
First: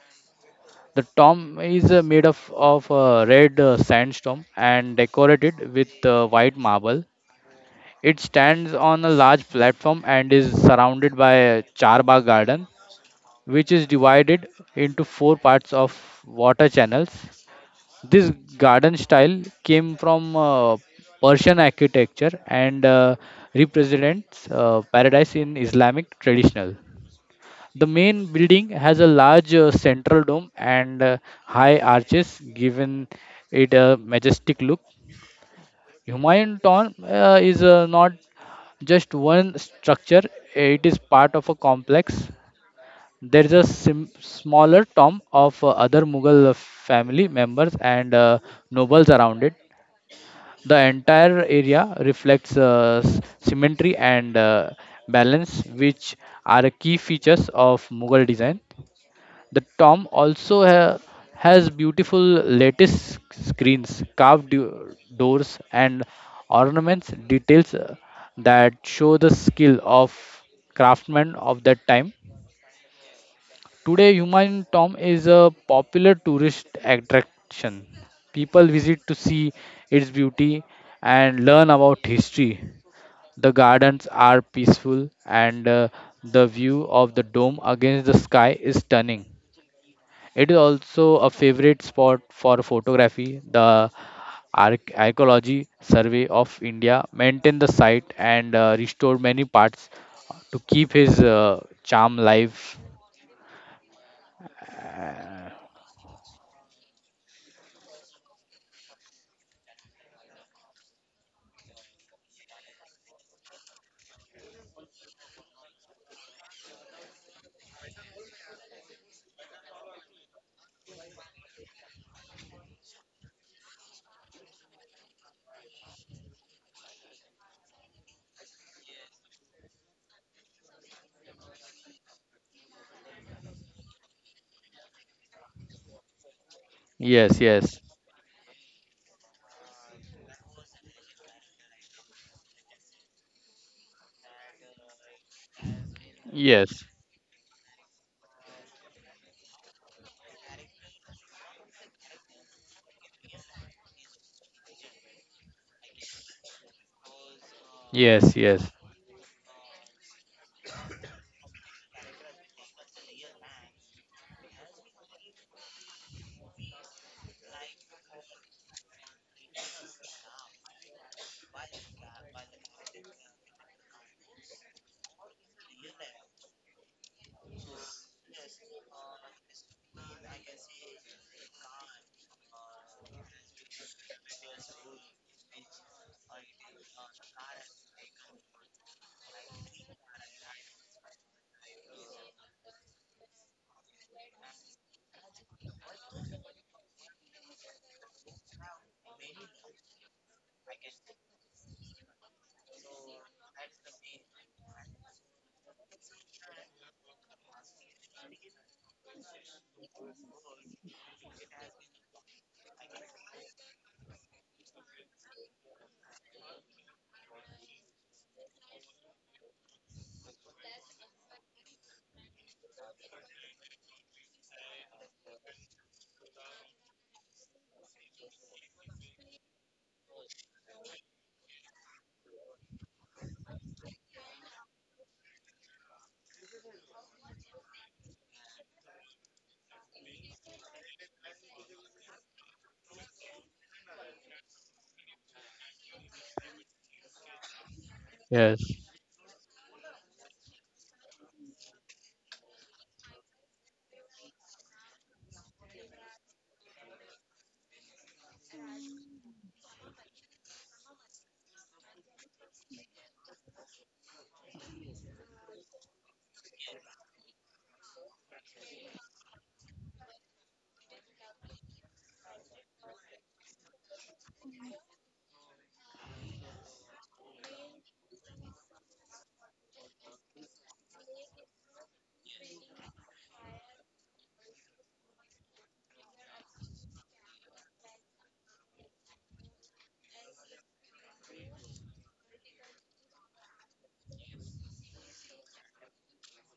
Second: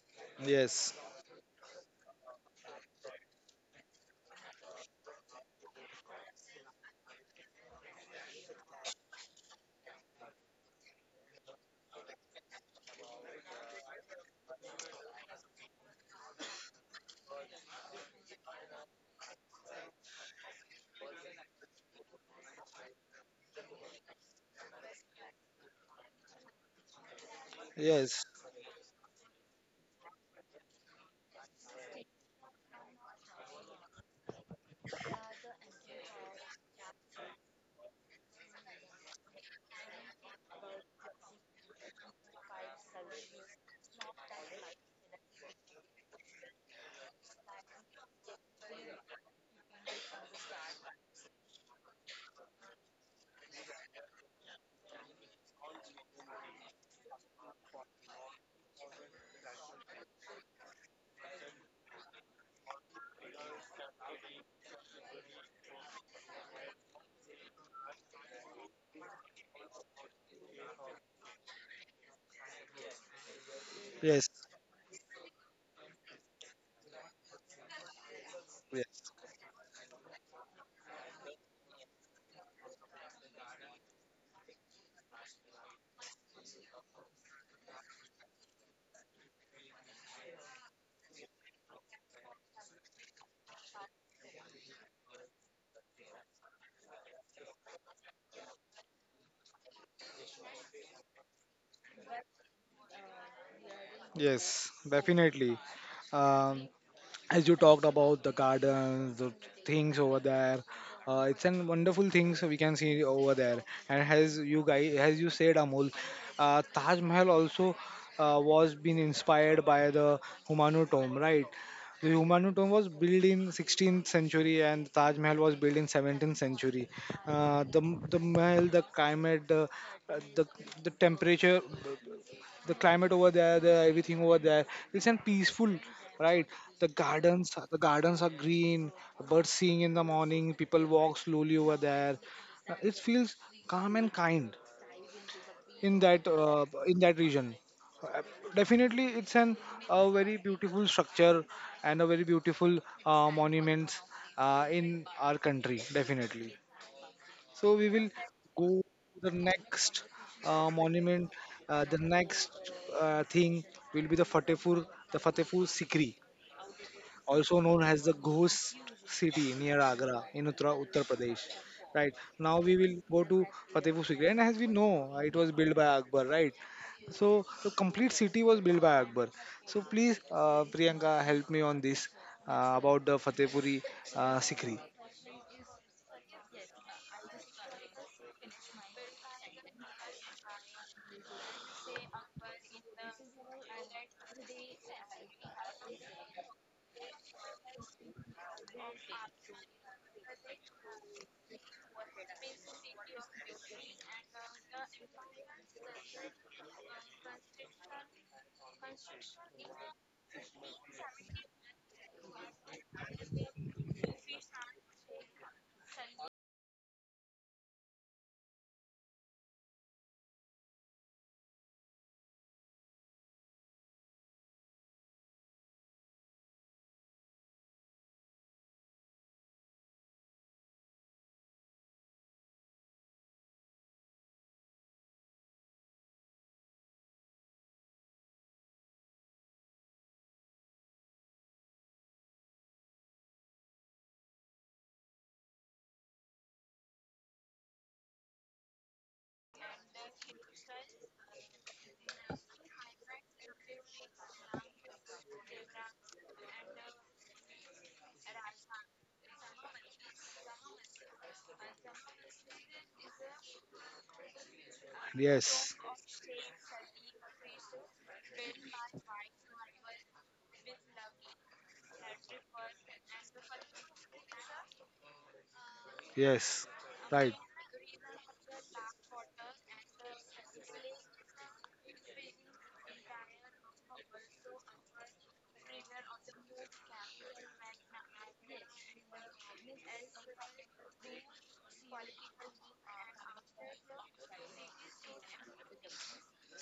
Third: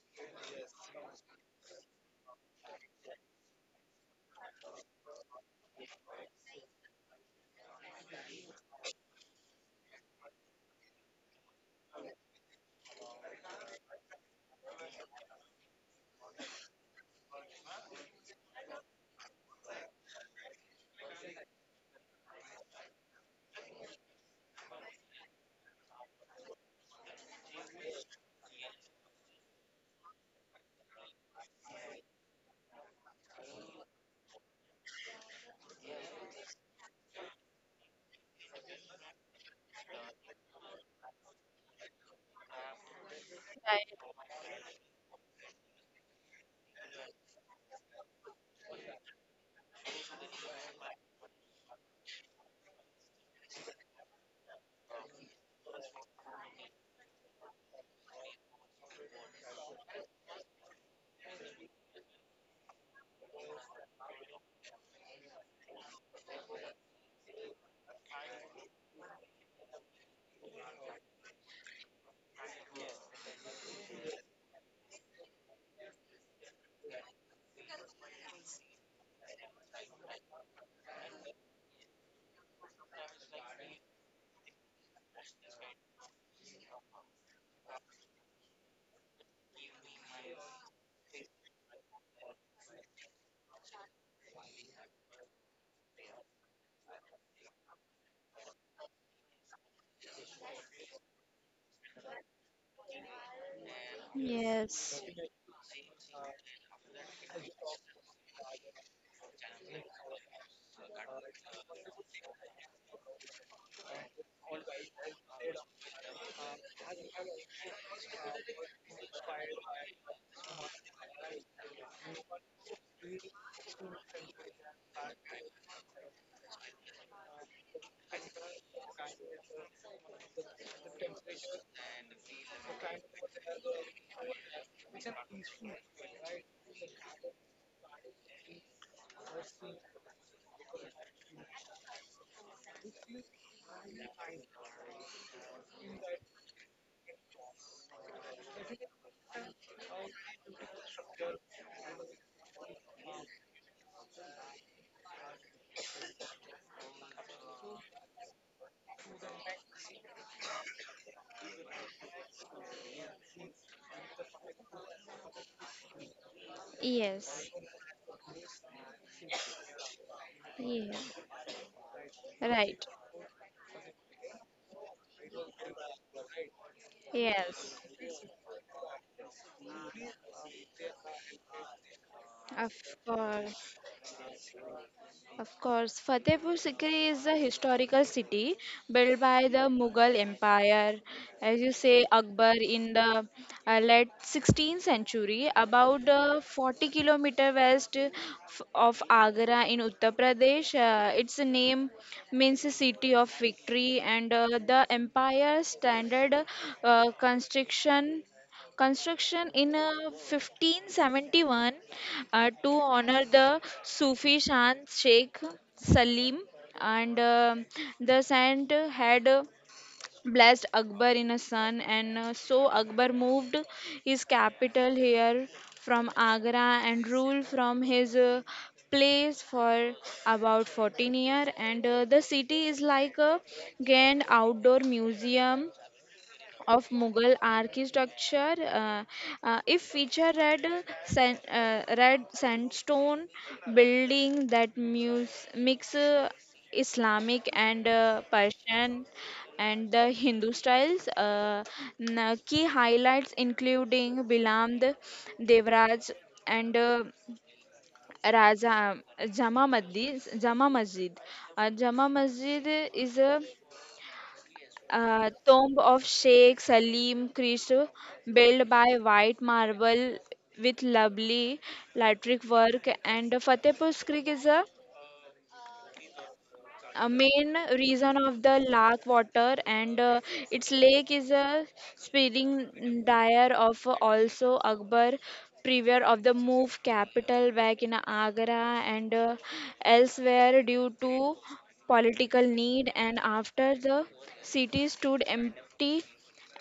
yes,
The tomb is made of red sandstone, and decorated with white marble. It stands on a large platform and is surrounded by a Charbagh garden, which is divided into four parts of water channels. This garden style came from Persian architecture, and represents paradise in Islamic traditional. The
yes,
main building has a large central dome and high arches, giving it a majestic look. Humayun Tomb is not just one structure, it is part of a complex. There is a
right,
smaller tomb of other Mughal family members and nobles around it. The entire area reflects symmetry and balance, which are key features of Mughal design. The tomb also has beautiful lattice screens, carved doors, and ornaments, details that show the skill of craftsmen of that time. Today,
yes,
human tomb is a popular tourist attraction. People visit
yes,
to see its beauty and learn about history. The gardens are peaceful, and the view of the dome against the sky is stunning. It is also a favorite spot for photography. The Archaeology Survey of India maintained the site, and restored many parts to keep his charm live.
yes,
yes,
definitely.
Uh,
Um, as you talked about the gardens, the things over there, it's an wonderful things we can see over there, and as you guys as you said Amol, taj mahal also was been inspired by the humanu tomb, right? The humanu tomb was built in 16th century and taj mahal was built in 17th century. Uh, the mahal the climate uh, the the temperature, the climate over there, the everything over there. It's an peaceful, right?
yes,
The
yes,
gardens are green. Birds singing in the morning. People walk slowly over there. It feels calm and kind
yes,
in that region. Uh, Definitely, it's an a very beautiful structure and a very beautiful monuments in our country. Definitely. So we will
yes,
go
yes,
to the next monument. The next thing will be the Fatehpur Sikri,
yes,
also known as the Ghost City near Agra in
yeah,
Uttar Pradesh. Right now we
right,
will go to Fatehpur Sikri, and as we know, it was built by Akbar, right? So the
yes.
complete city was built by Akbar. So please, Priyanka, help me on this
Of
about the Fatehpuri
course,
Sikri.
of course. Fatehpur Sikri is a historical city built by the Mughal Empire, as you say, Akbar in the late 16th century, about 40 kilometer of Agra in Uttar Pradesh. Its name means city of victory, and the empire standard, uh, construction construction in, 1571, to honor the Sufi Shant Sheikh Salim, and the saint had blessed Akbar in a son, and so Akbar moved his capital here from Agra and ruled from his, place for about 14 year, and the city is like a grand outdoor museum of Mughal architecture. If feature red, sand, Red sandstone building that, mix, Islamic and
yes,
Persian and the Hindu styles. Key highlights including Bilamd, Devraj, and Raja Jama Masjid. Jama Masjid is a
Yes.
tomb of Sheikh Salim Krishna, built by white marble with lovely lateric work, and Fatehpur Creek is
Yes.
a
Right.
main reason of the lake water, and its lake is a spilling dire of also Akbar, prior of the move capital back in Agra and elsewhere due to political need, and after the city stood empty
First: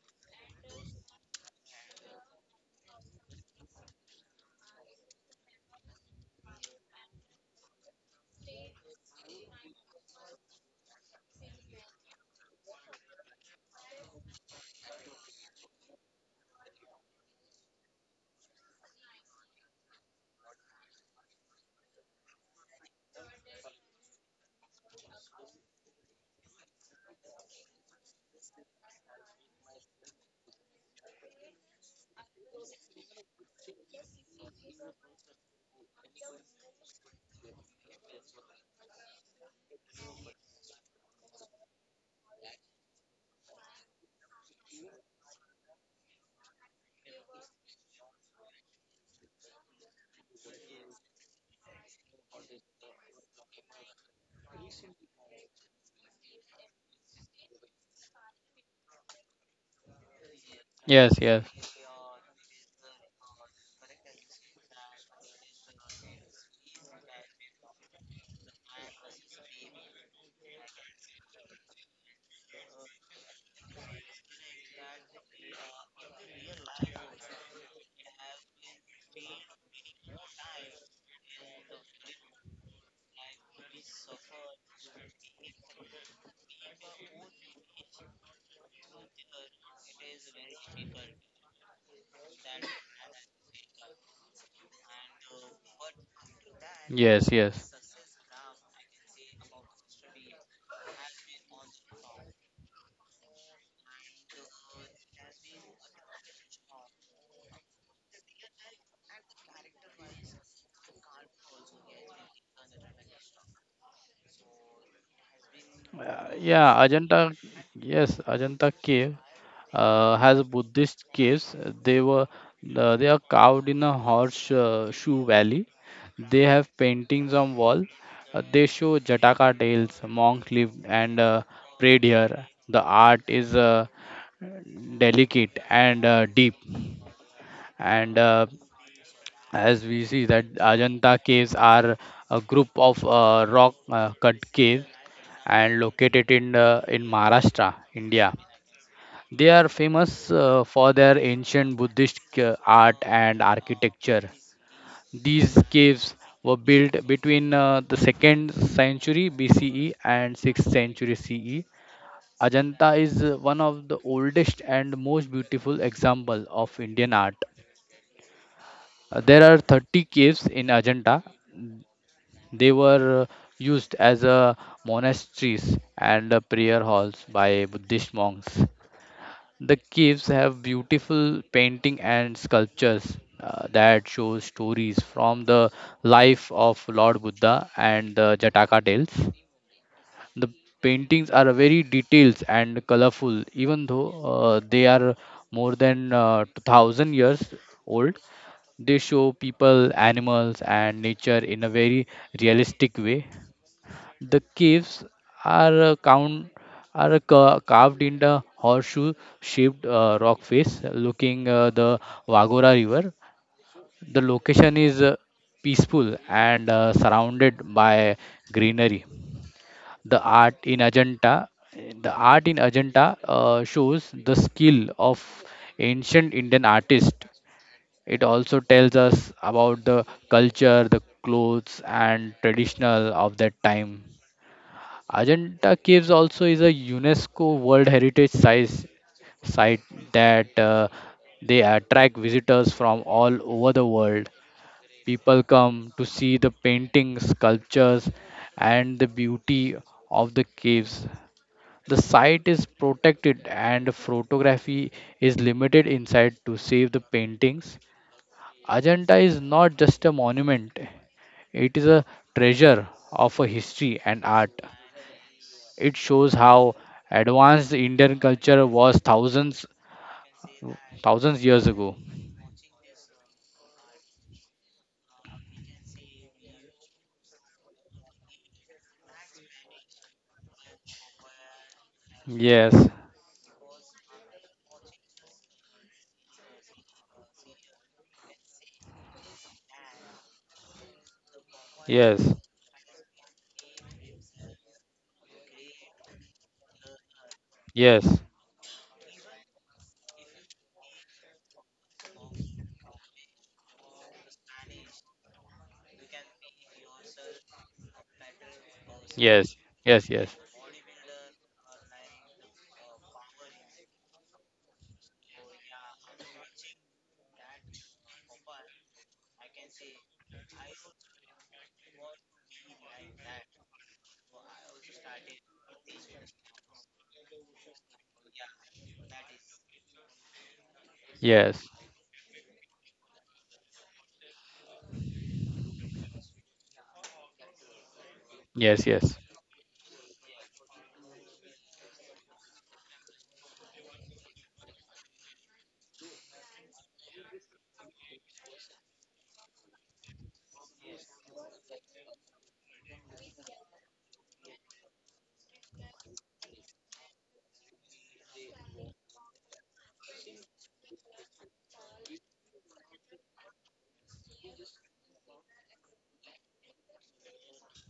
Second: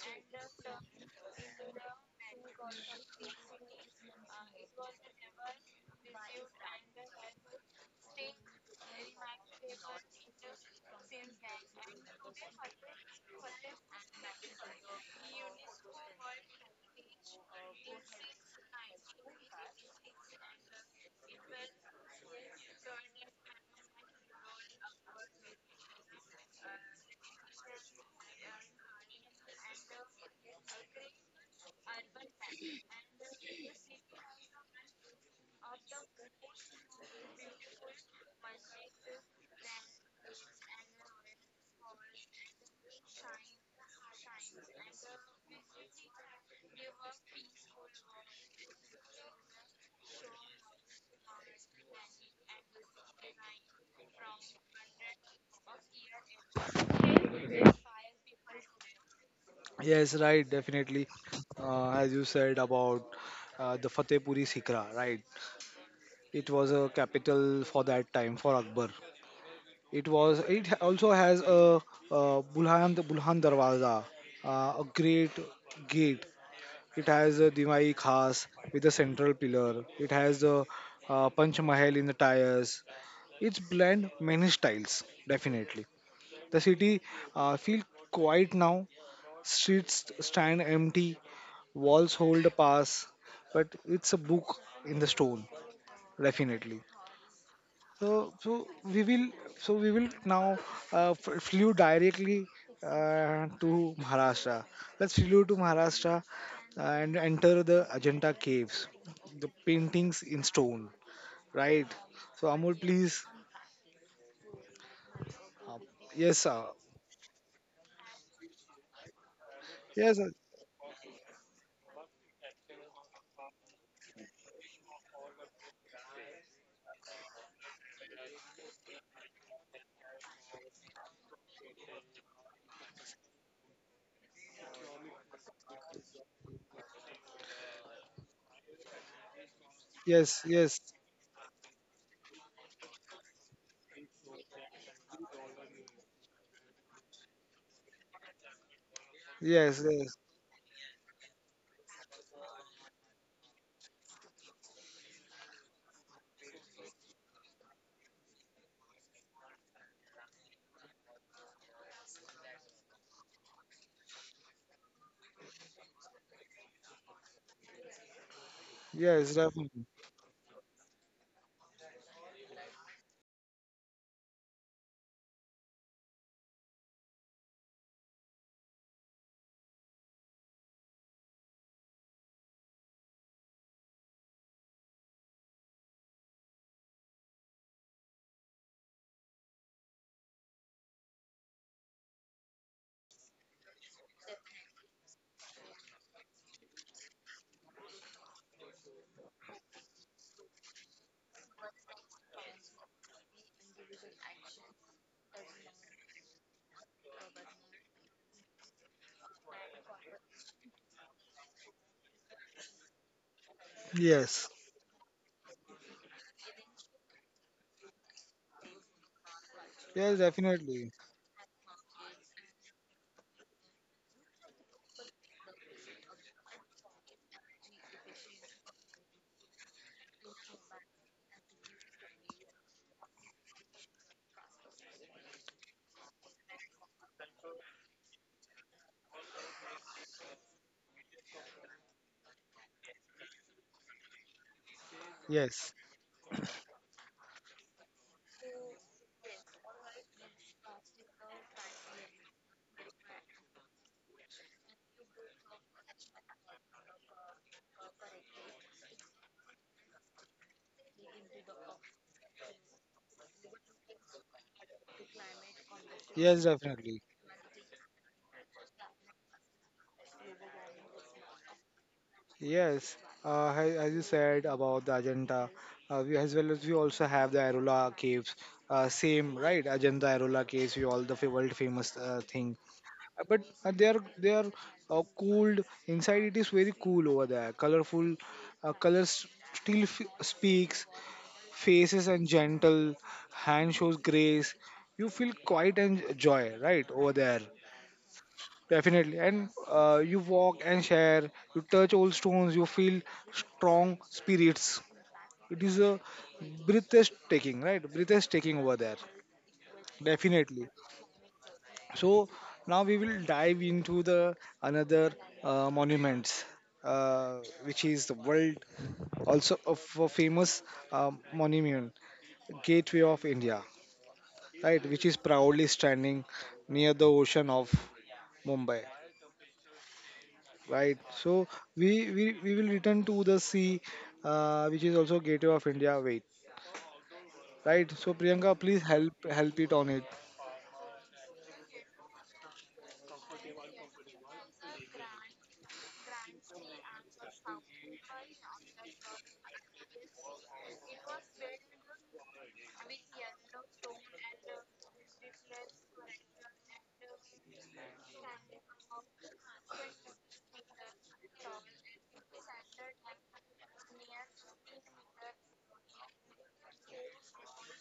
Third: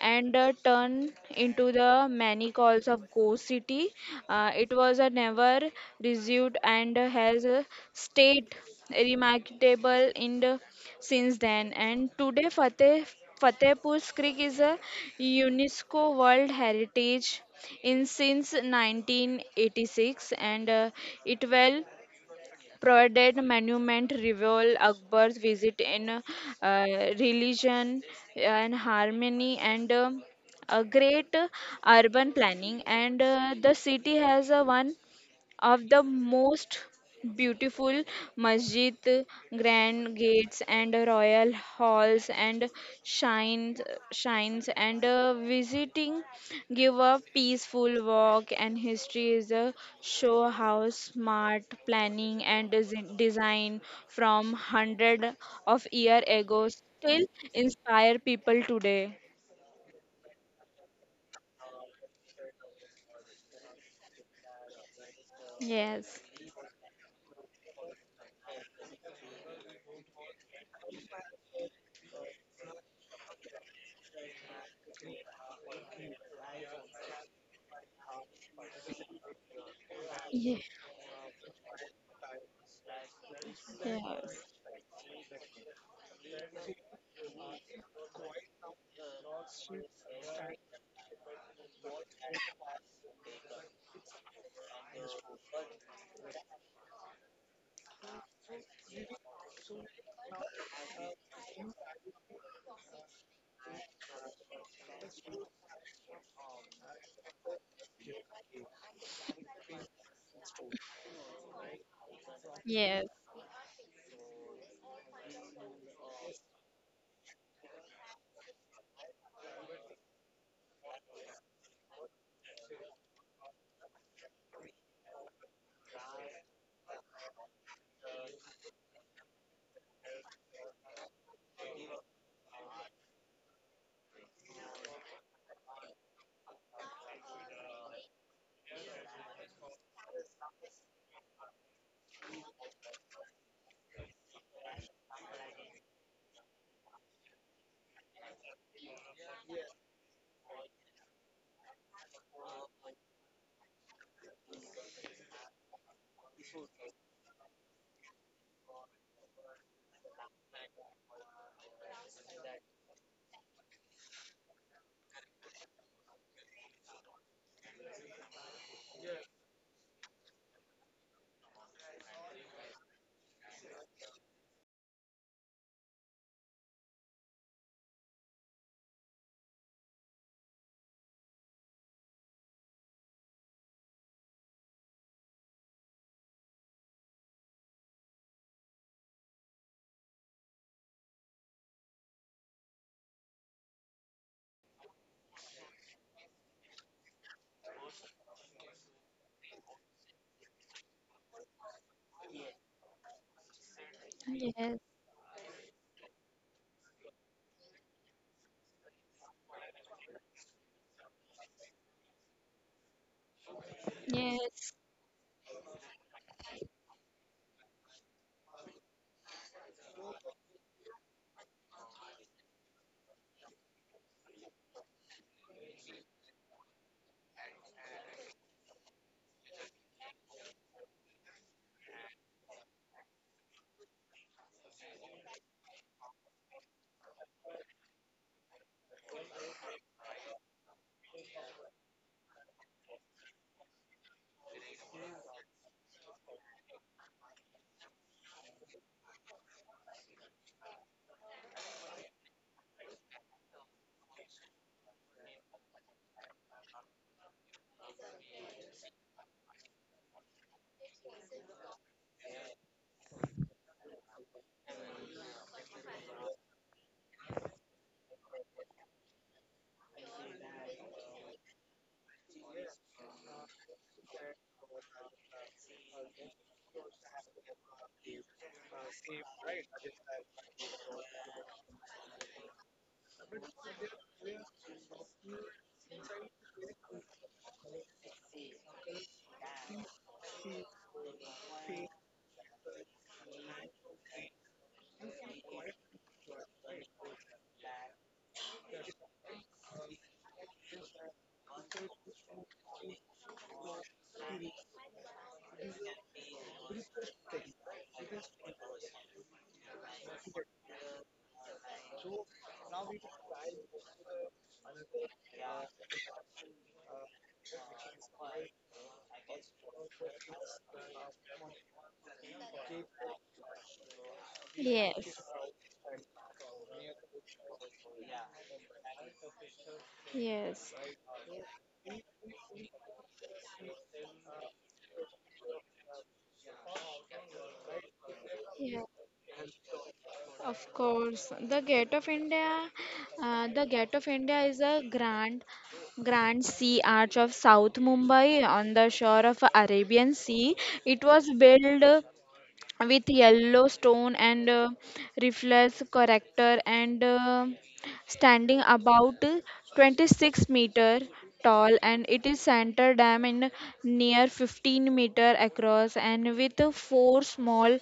and turn into the many calls of Ghost City. It was a never resumed, and has stayed remarkable in the, since then. And today, Fatehpur Creek is a UNESCO World Heritage in since 1986, and it well provided monument reveal Akbar's visit in, uh, religion and harmony, and a great urban planning, and the city has a one of the most beautiful masjid, grand gates and royal halls and shines, shines, and visiting give a peaceful walk, and history is a show how smart planning and design from hundred of year ago still inspire people today.
Yes, right, definitely.
yes, yes,
As you said about the Fatehpuri Sikra, right?
Yes.
It was a capital for that time for Akbar. It was. It also has a, uh, Bulhan Darwaza, a great gate. It has a Dimai Khas with a central pillar. It has
Yes.
a Panch Mahal in the tires. It's blend
Yes.
many styles, definitely. The city feel quiet now. Streets stand empty. Walls hold a pass, but it's a book in the stone, definitely.
yes, yes.
So, so we will now flew directly to Maharashtra. Let's flew to Maharashtra and enter the Ajanta caves, the paintings in stone, right? So Amol,
Yes.
please, uh,
Uh,
yes, sir.
yeah, Ajanta, yes, Ajanta Cave
Yes, sir.
has Buddhist caves. They were they are carved in a horse shoe valley. They have paintings on wall. They show Jataka tales, monk lived and prayed here. The art is delicate and deep, and as we see that
Yes, yes,
Ajanta caves are a group of rock cut caves and located in Maharashtra, India. They are
yes, yes,
famous for their ancient Buddhist art and architecture. These caves were built between the 2nd century BCE and 6th century CE. Ajanta is one of the oldest and most beautiful example of Indian art. Uh,
yes,
There are
definitely,
30 caves in Ajanta. They were used as monasteries and prayer halls by Buddhist monks. The caves have beautiful painting and sculptures that show stories from the life of Lord Buddha and the Jataka tales. The paintings are very detailed and colorful, even though they are more than 2000 years old. They show people, animals, and nature in a very realistic way. The
Yes.
caves are uh, count are carved in the horseshoe-shaped rock face, looking the Wagora River. The
yes,
Yes.
location is peaceful and surrounded by greenery.
yes,
The art in
definitely,
Ajanta, the art in Ajanta shows the skill of ancient Indian artists. It also tells us about the culture, the clothes, and traditional of that time. Ajanta Caves also is a UNESCO World Heritage size site that they attract visitors from all over the world. People
yes,
come to see the paintings, sculptures, and the beauty of the caves. The site is protected and photography is limited inside to save the paintings. Ajanta is not just a monument, it is a treasure of a history and art. It
yes,
shows how
definitely.
advanced the Indian culture was thousands years ago.
Yes, as you said about the Ajanta, we, as well as we also have the Arula caves. Same, right? Ajanta, Arula caves, we all the world famous thing.
Yes,
But they are cooled inside. It is very cool over there. Colorful, colors still speaks. Faces and
yes,
gentle, hand shows grace. You feel quiet and joy, right? Over there.
yes,
Definitely. And you walk and share, you touch old stones, you feel strong spirits. It is a breathtaking, right? Breathtaking over there.
yes, yes, yes,
Definitely. So now we will dive into the another monuments, which is the world also of a famous monument, Gateway of India, right? Which is
Yes.
proudly standing near the ocean of Mumbai.
Yes,
Right. So
yes,
we will return to the sea, which is also gateway of India. Wait. Right. So Priyanka,
yes,
please
yes,
yes, yes,
help it on it.
of course. The Gate of India is a grand, grand sea arch of South Mumbai on the shore of Arabian Sea. It was built with yellow stone, and reflects character, and standing about, 26-meter tall, and it is center dam in near 15-meter across, and with four small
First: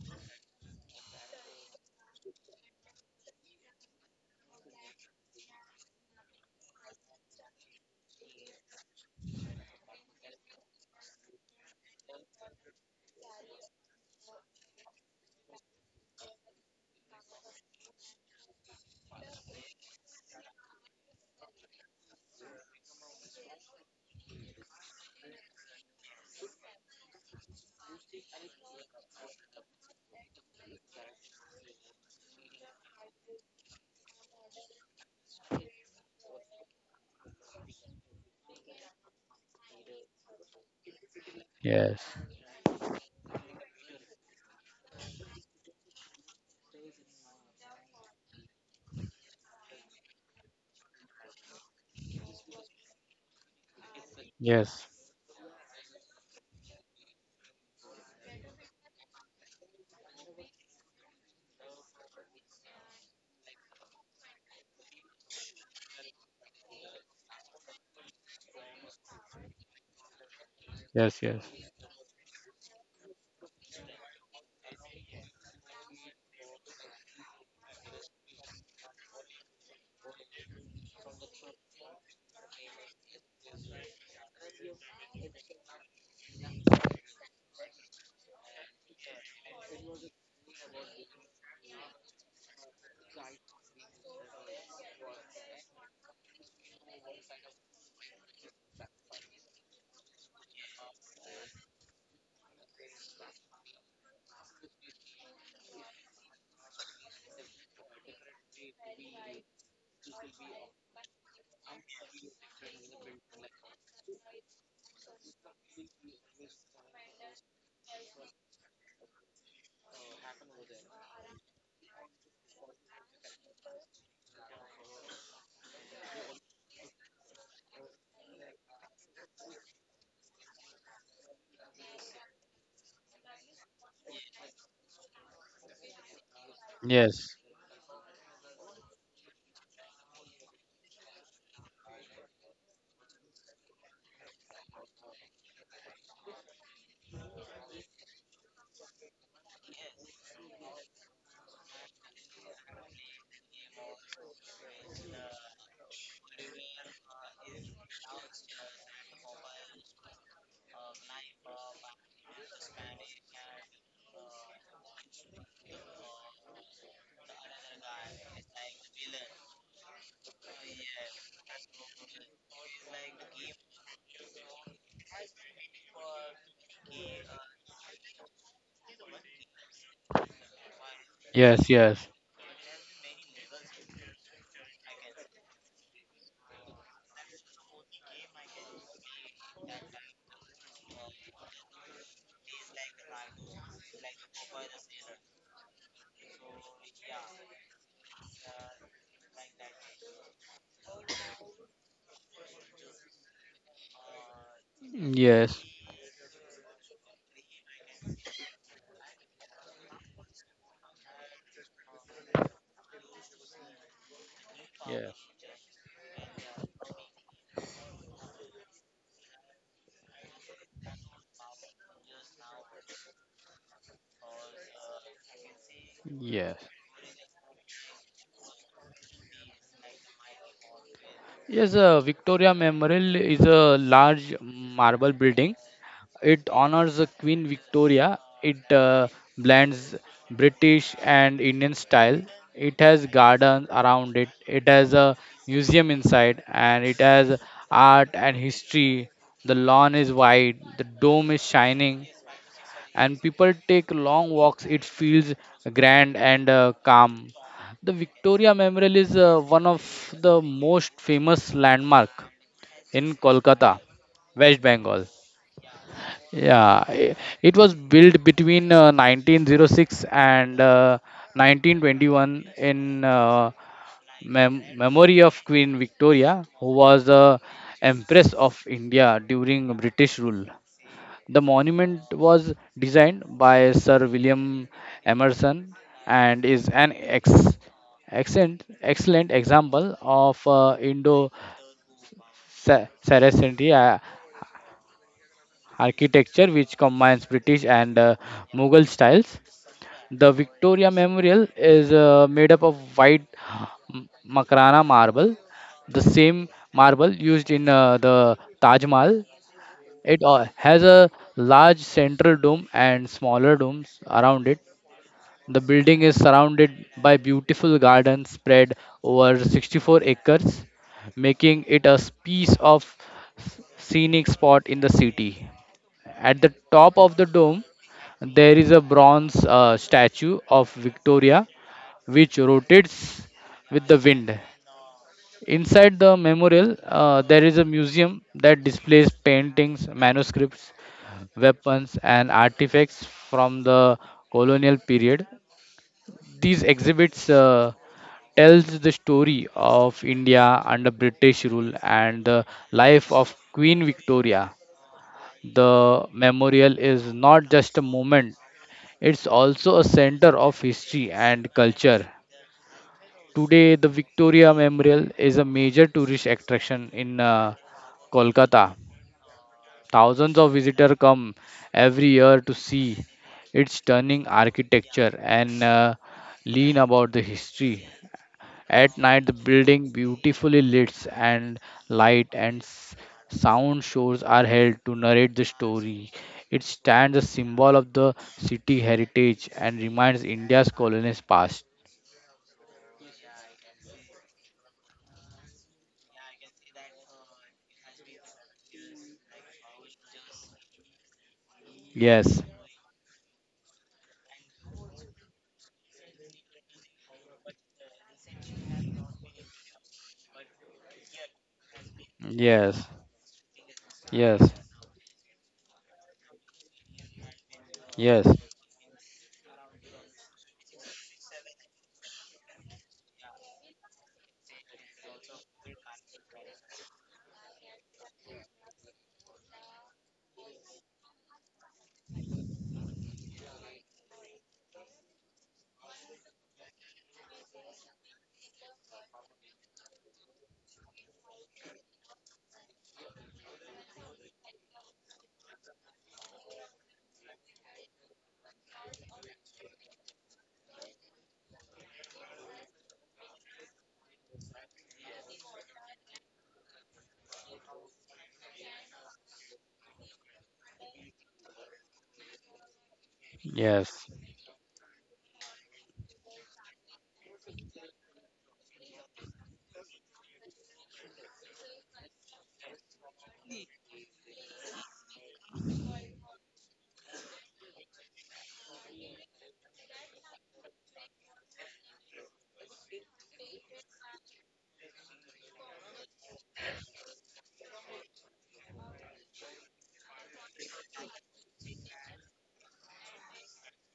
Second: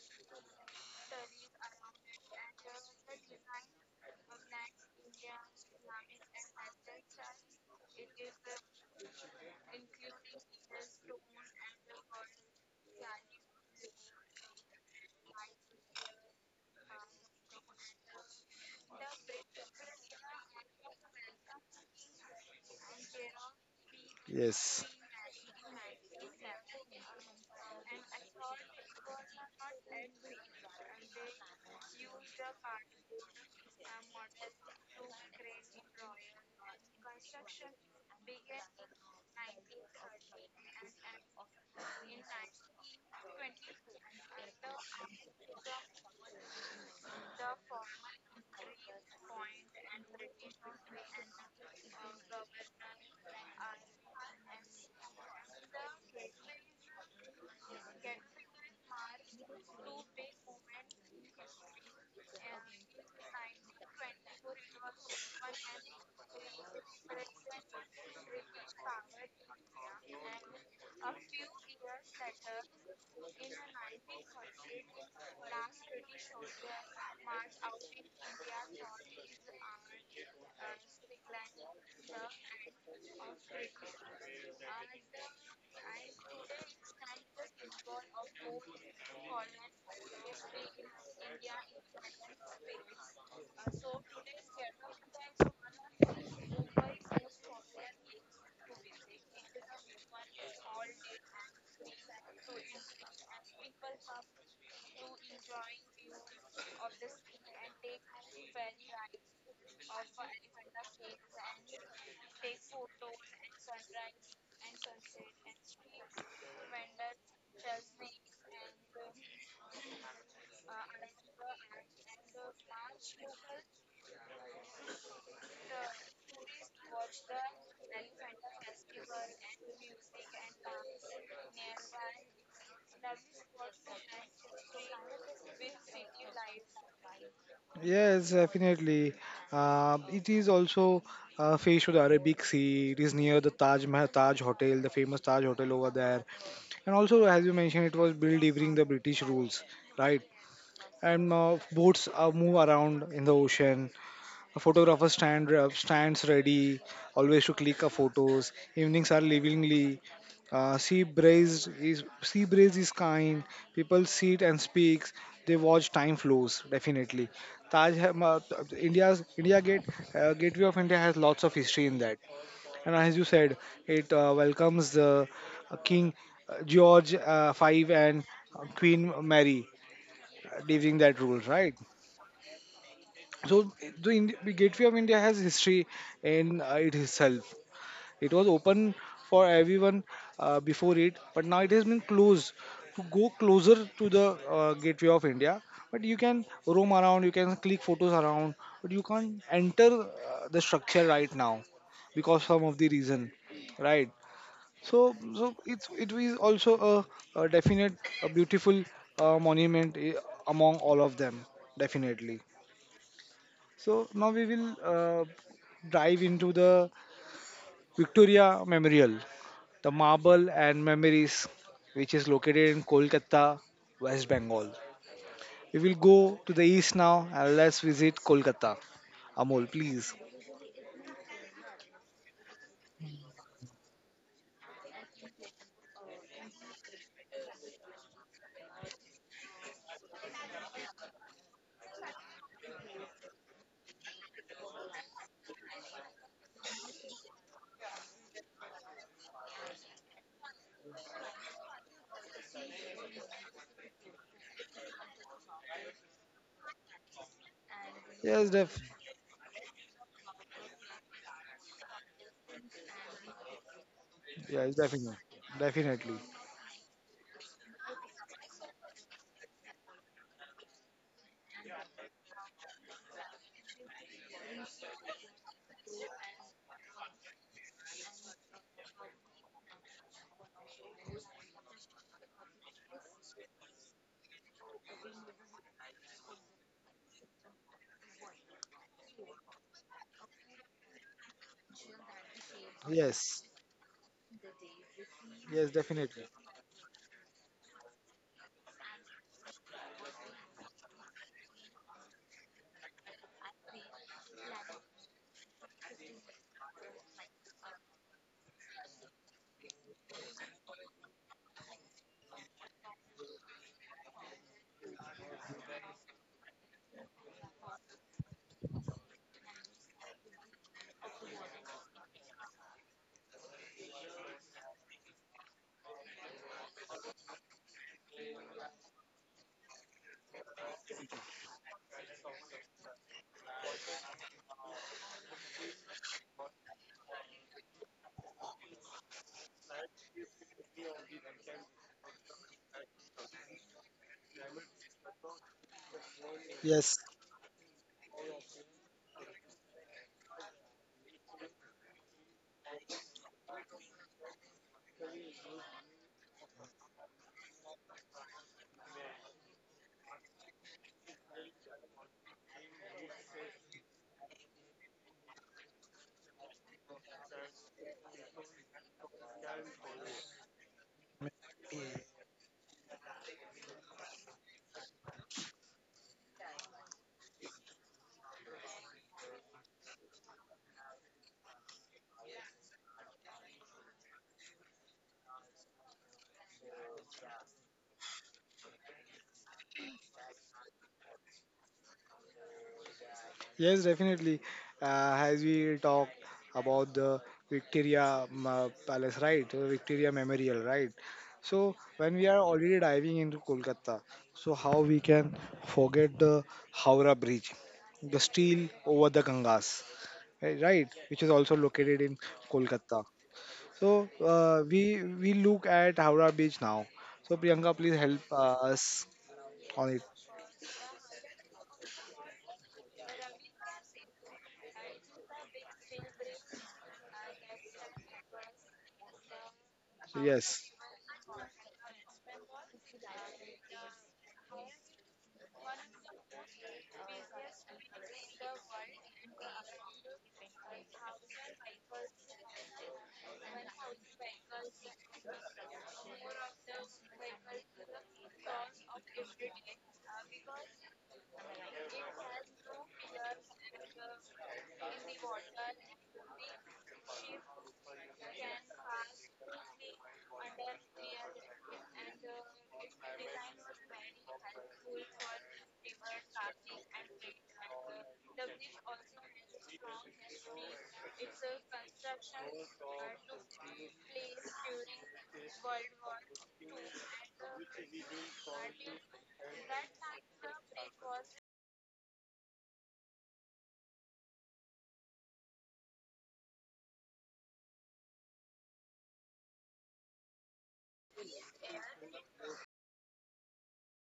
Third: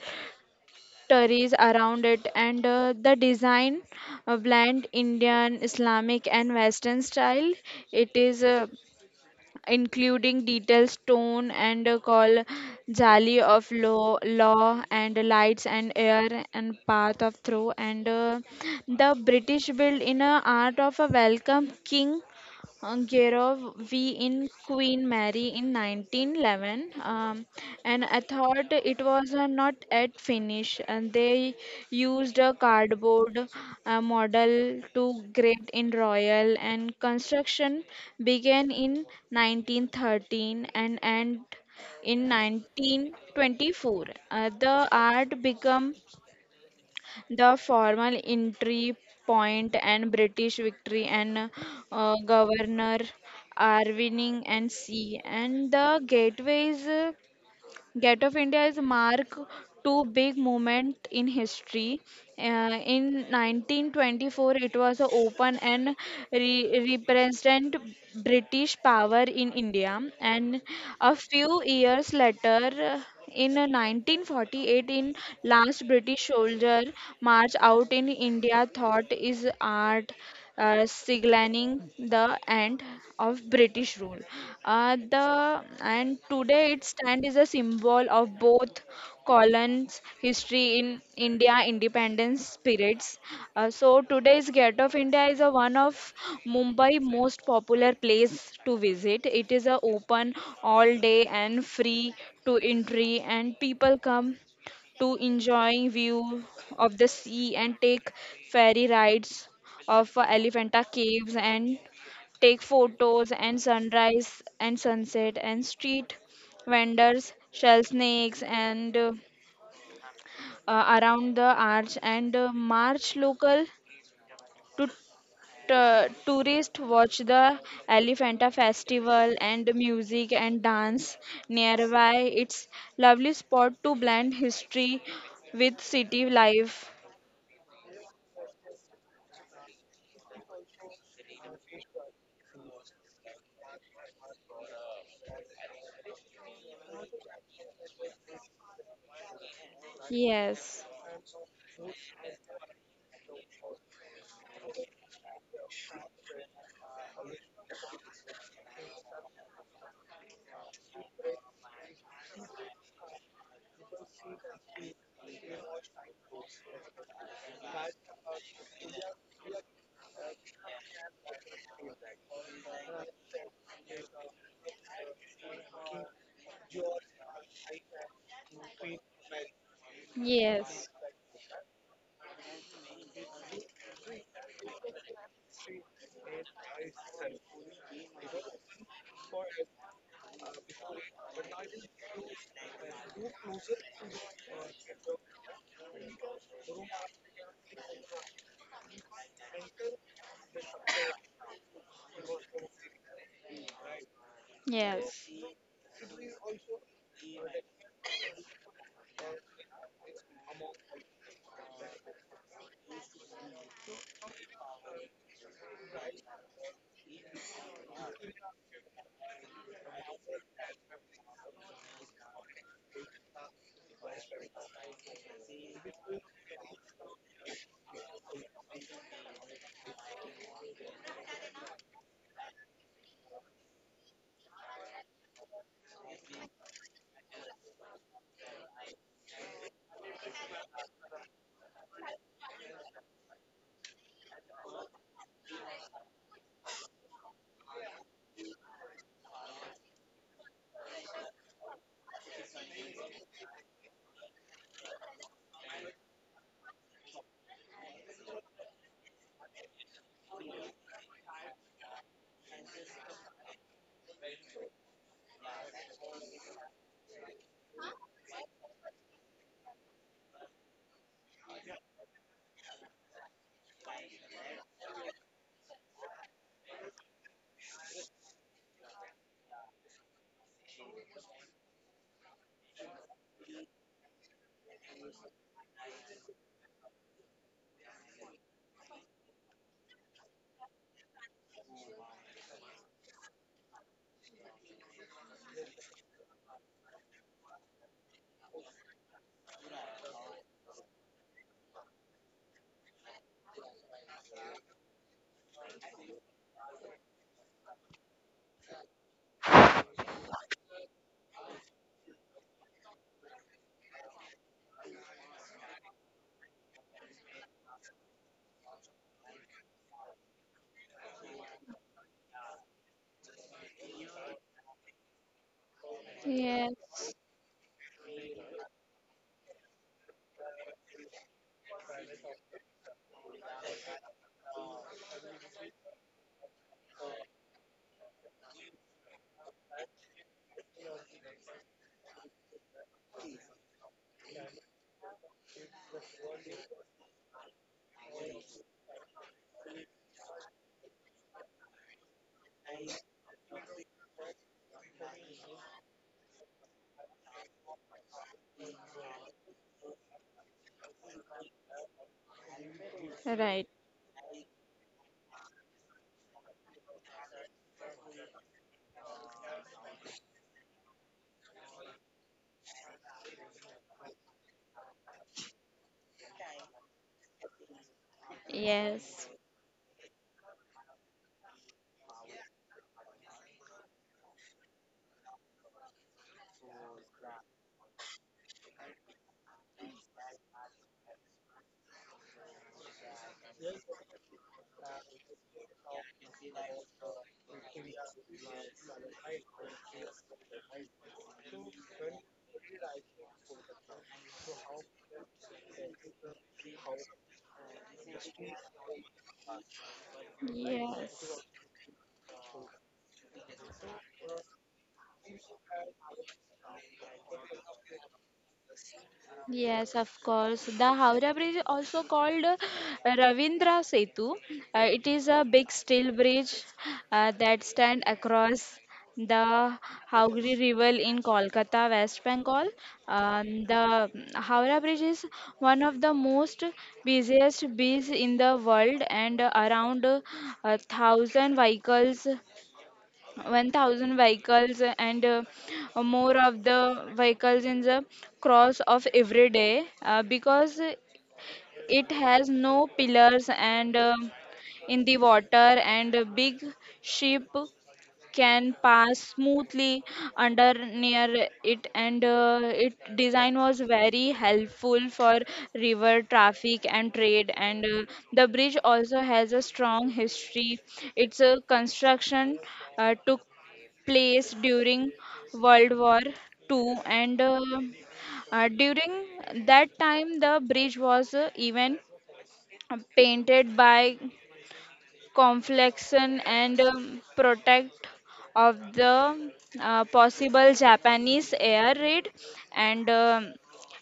stories around it, and the design blend Indian Islamic and western style. It is including detailed stone and call jali of law, law and lights and air and path of through, and the British built in a art of a welcome king, Gerov V in
Yes.
Queen Mary in 1911, and I thought it was not at finish, and they used a cardboard model to grade in Royal, and construction began in 1913 and end
yes,
in 1924. The art became the formal entry point and British victory, and governor are winning and
yes,
sea and the gateways. Gate of India is mark two big moment in history. Uh, in 1924, it was a open and represent British power in India, and a
yes, yes,
few
yes,
years later, in 1948, in last British soldier march out in India, thought is art, signaling the end of British rule. The and today it stands as a symbol of both colons' history in India independence spirits. So today's Gate of India is a one of Mumbai most popular place to visit. It is a open all day and free to entry, and people come to enjoying view of the sea and take ferry rides of Elephanta Caves and take photos and sunrise and sunset and street vendors shell snakes and around the arch and march local to tourist watch the elephanta festival and music and dance nearby it's lovely spot to blend history with city life.
yes,
Yes, definitely. It is also faced with the Arabic Sea. It is near the Taj Mahal, Taj Hotel, the famous Taj Hotel over there. And also, as you mentioned, it was built during the British rules, right?
Yes.
And boats move around in the ocean. A photographer stands ready, always to click a photos. Evenings are livingly. Sea breeze is kind. People sit and speaks. They watch time flows definitely. Taj Ham- uh, India's India Gate Gateway of India has lots of history in that, and as you said, it welcomes the King George V and Queen Mary
Yes.
during that rule,
yes,
right? So the Gateway of India has history in it itself. It was open for everyone before it, but now it has been closed to go closer to the Gateway of India. But you can roam around, you can click photos around, but you can't enter the structure right now because some of the reason, right? So,
Yes.
so it's it is also a definite, a beautiful monument among all of them, definitely. So now we will dive into the Victoria Memorial, the marble and memories, which is located in Kolkata, West Bengal. We will
yes,
go to the
yes.
east now and let's visit Kolkata. Amol, please.
Yes, Victoria Memorial is a large marble building. It honors the Queen Victoria. It blends British and Indian style. It has gardens around it. It has a museum inside, and it has art and history. The lawn is wide. The dome is shining, and people take long walks. It feels grand and calm. The
Yes, def.
Victoria Memorial is one of the most famous landmark in Kolkata,
Yes,
West
definitely.
Bengal.
Definitely.
Yeah, it was built between 1906 and 1921 in memory of Queen Victoria, who was the Empress of India during British rule. The monument was designed by Sir William Emerson and is an excellent example of Indo-Saracen
Yes. Yes, definitely.
architecture, which combines British and Mughal styles. The Victoria Memorial is made up of white Makrana marble, the same marble used in the Taj Mahal. It has a large central dome and smaller domes around it. The building is surrounded by beautiful gardens spread over 64 acres, making it a piece of scenic spot in the city. At the top
Yes.
of the dome, there is a bronze statue of Victoria which rotates with the wind. Inside the memorial, there is a museum that displays paintings, manuscripts, weapons, and artifacts from the colonial period. These
Yes.
exhibits tells the story of India under British rule and the life of Queen Victoria. The memorial is not just a monument; it's also a center of history and culture.
Right.
Today, the Victoria Memorial is a major tourist attraction in Kolkata. Thousands of visitors come every year to see its stunning architecture and learn about the history. At night,
Yes.
the building beautifully lit and light and sound shows are held to narrate the story. It stands a symbol of the city heritage and reminds India's colonist past.
Yes, definitely. As we talked about the Victoria Palace, right? Victoria Memorial, right? So when we are
Yes,
already diving into Kolkata, so how we can forget the Howrah Bridge, the steel over the Gangas, eh, right? Which is
Yes.
also located in
yes,
Kolkata. So
yes,
we look at Howrah Bridge now. So Priyanka, please help
yes,
us on
Yes,
it.
of course. The Howrah Bridge, is also called Ravindra Setu, it is a big steel bridge that stand across the Howgri
Yes,
River in Kolkata, West Bengal. The Howrah Bridge is one of the most busiest bridges in the world, and around a thousand vehicles 1000 vehicles and more of the vehicles in the cross of every day because it has no pillars and in the water, and a big ship can pass smoothly under near it. And it design was
yes,
very helpful for river traffic and trade. And the bridge also has a strong history. Its construction took place during World War Two. And. During that time, the bridge was even painted by conflection and protect of the possible Japanese air raid, and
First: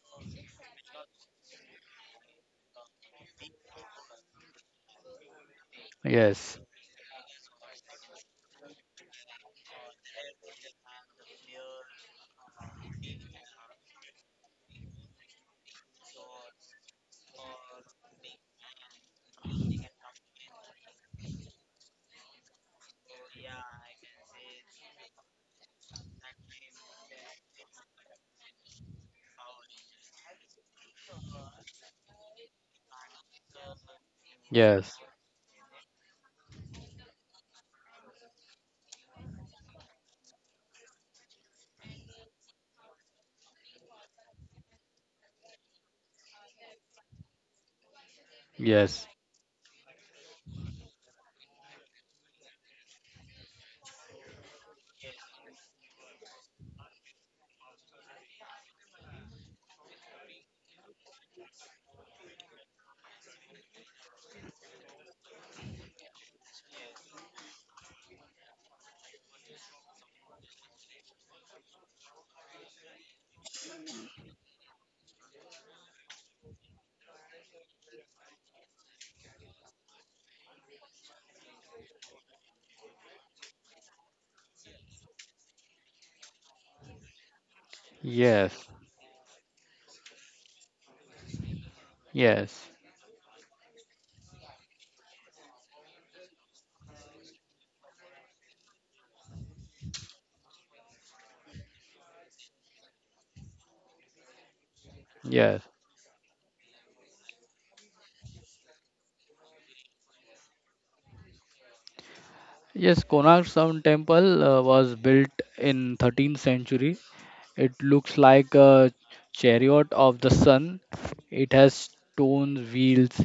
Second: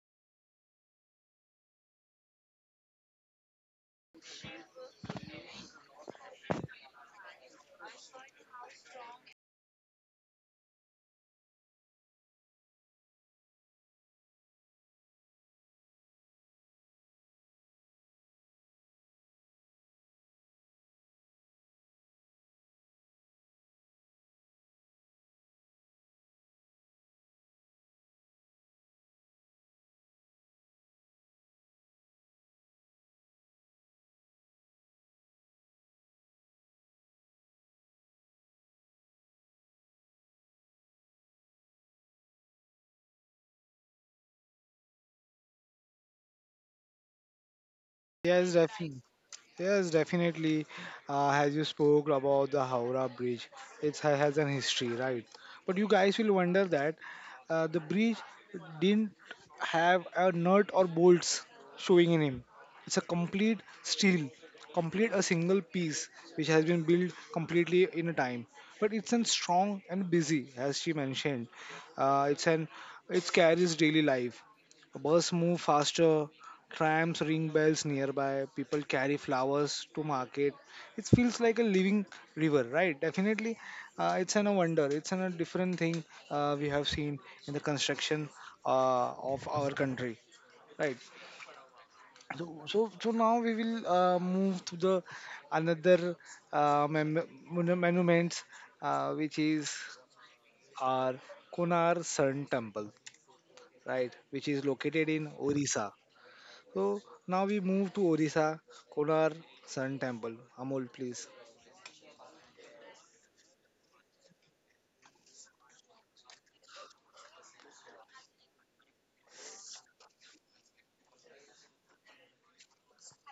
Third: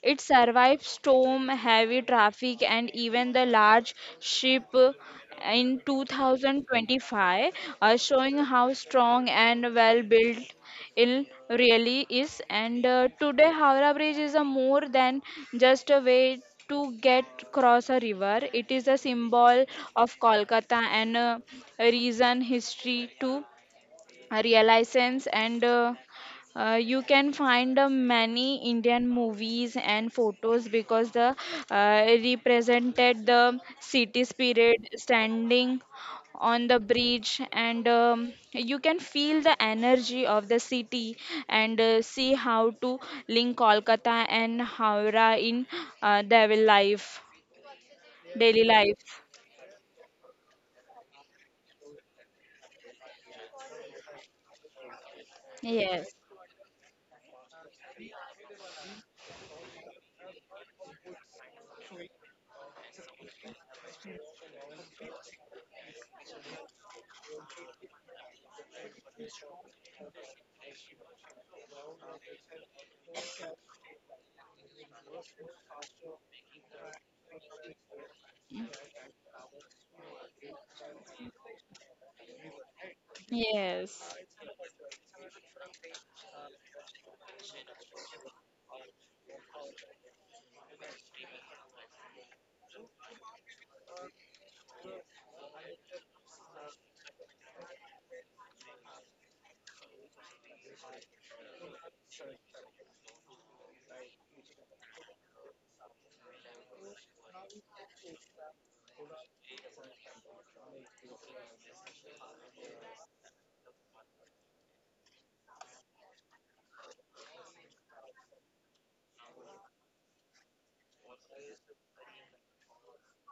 it survived storm, heavy traffic, and even the large ship in
yes,
2025, showing how strong and well built it really is. And today, Howrah Bridge is a more than just a way to get across a river. It is a symbol of Kolkata and a reason history too realizations and you can find many indian movies and photos because the uh, represented the city spirit
yes,
standing on the bridge and you can feel the energy of the city and see how to link kolkata and howrah in their life
yes,
daily
definitely.
life.
yes,
Yes, definitely. As you spoke about the Howrah Bridge, it has an history, right? But you
Yes
guys will wonder that the bridge didn't have a nut or bolts showing in him. It's a complete steel, complete a single piece which has been built completely in a time. But it's an strong and busy, as she mentioned. It's an it carries daily life. Bus move faster, Trams ring bells nearby. People carry flowers to market. It feels like a living river, right? Definitely,
yes.
it's an a wonder. It's an a different thing we have seen in the construction
yes,
of our country, right? So,
yes,
so, so now we will move to the another uh, mem- monuments, which is our Konar Sun Temple, right? Which is located in
yes.
Orissa. So now we move to Orissa, Konar Sun Temple. Amol, please.
Yes, Konark Sun Temple was built in 13th century. It looks like a chariot of the sun. It has stone wheels.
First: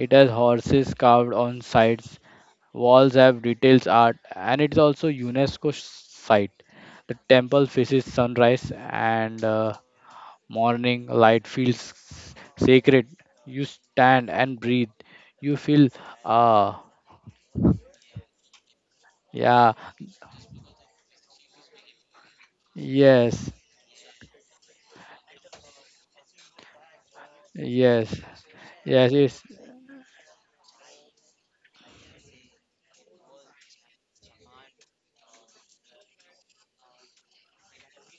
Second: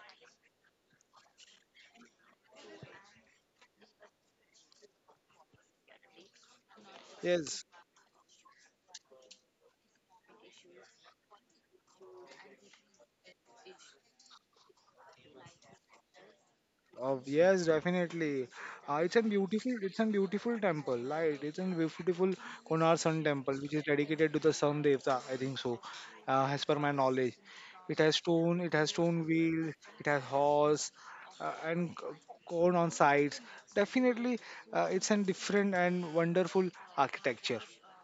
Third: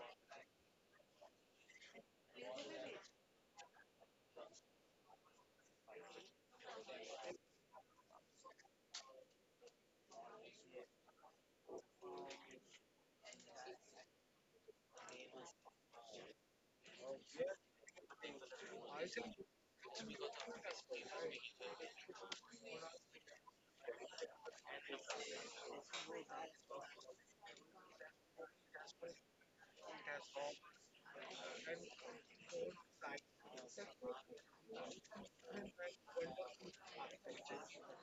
It has horses carved on sides. Walls have details art, and it's also UNESCO site. The temple
Yes,
faces sunrise and morning light feels sacred. You stand and breathe. You feel ah
yes, definitely. It's a
yeah,
beautiful, it's a beautiful temple, right? It's a beautiful Konar Sun
yes,
Temple, which is dedicated to the Sun Devta. I think so, as per my knowledge.
yes,
It has
yes.
stone
It's.
wheel, it has horse, and cone on sides. Definitely, it's a different and wonderful architecture.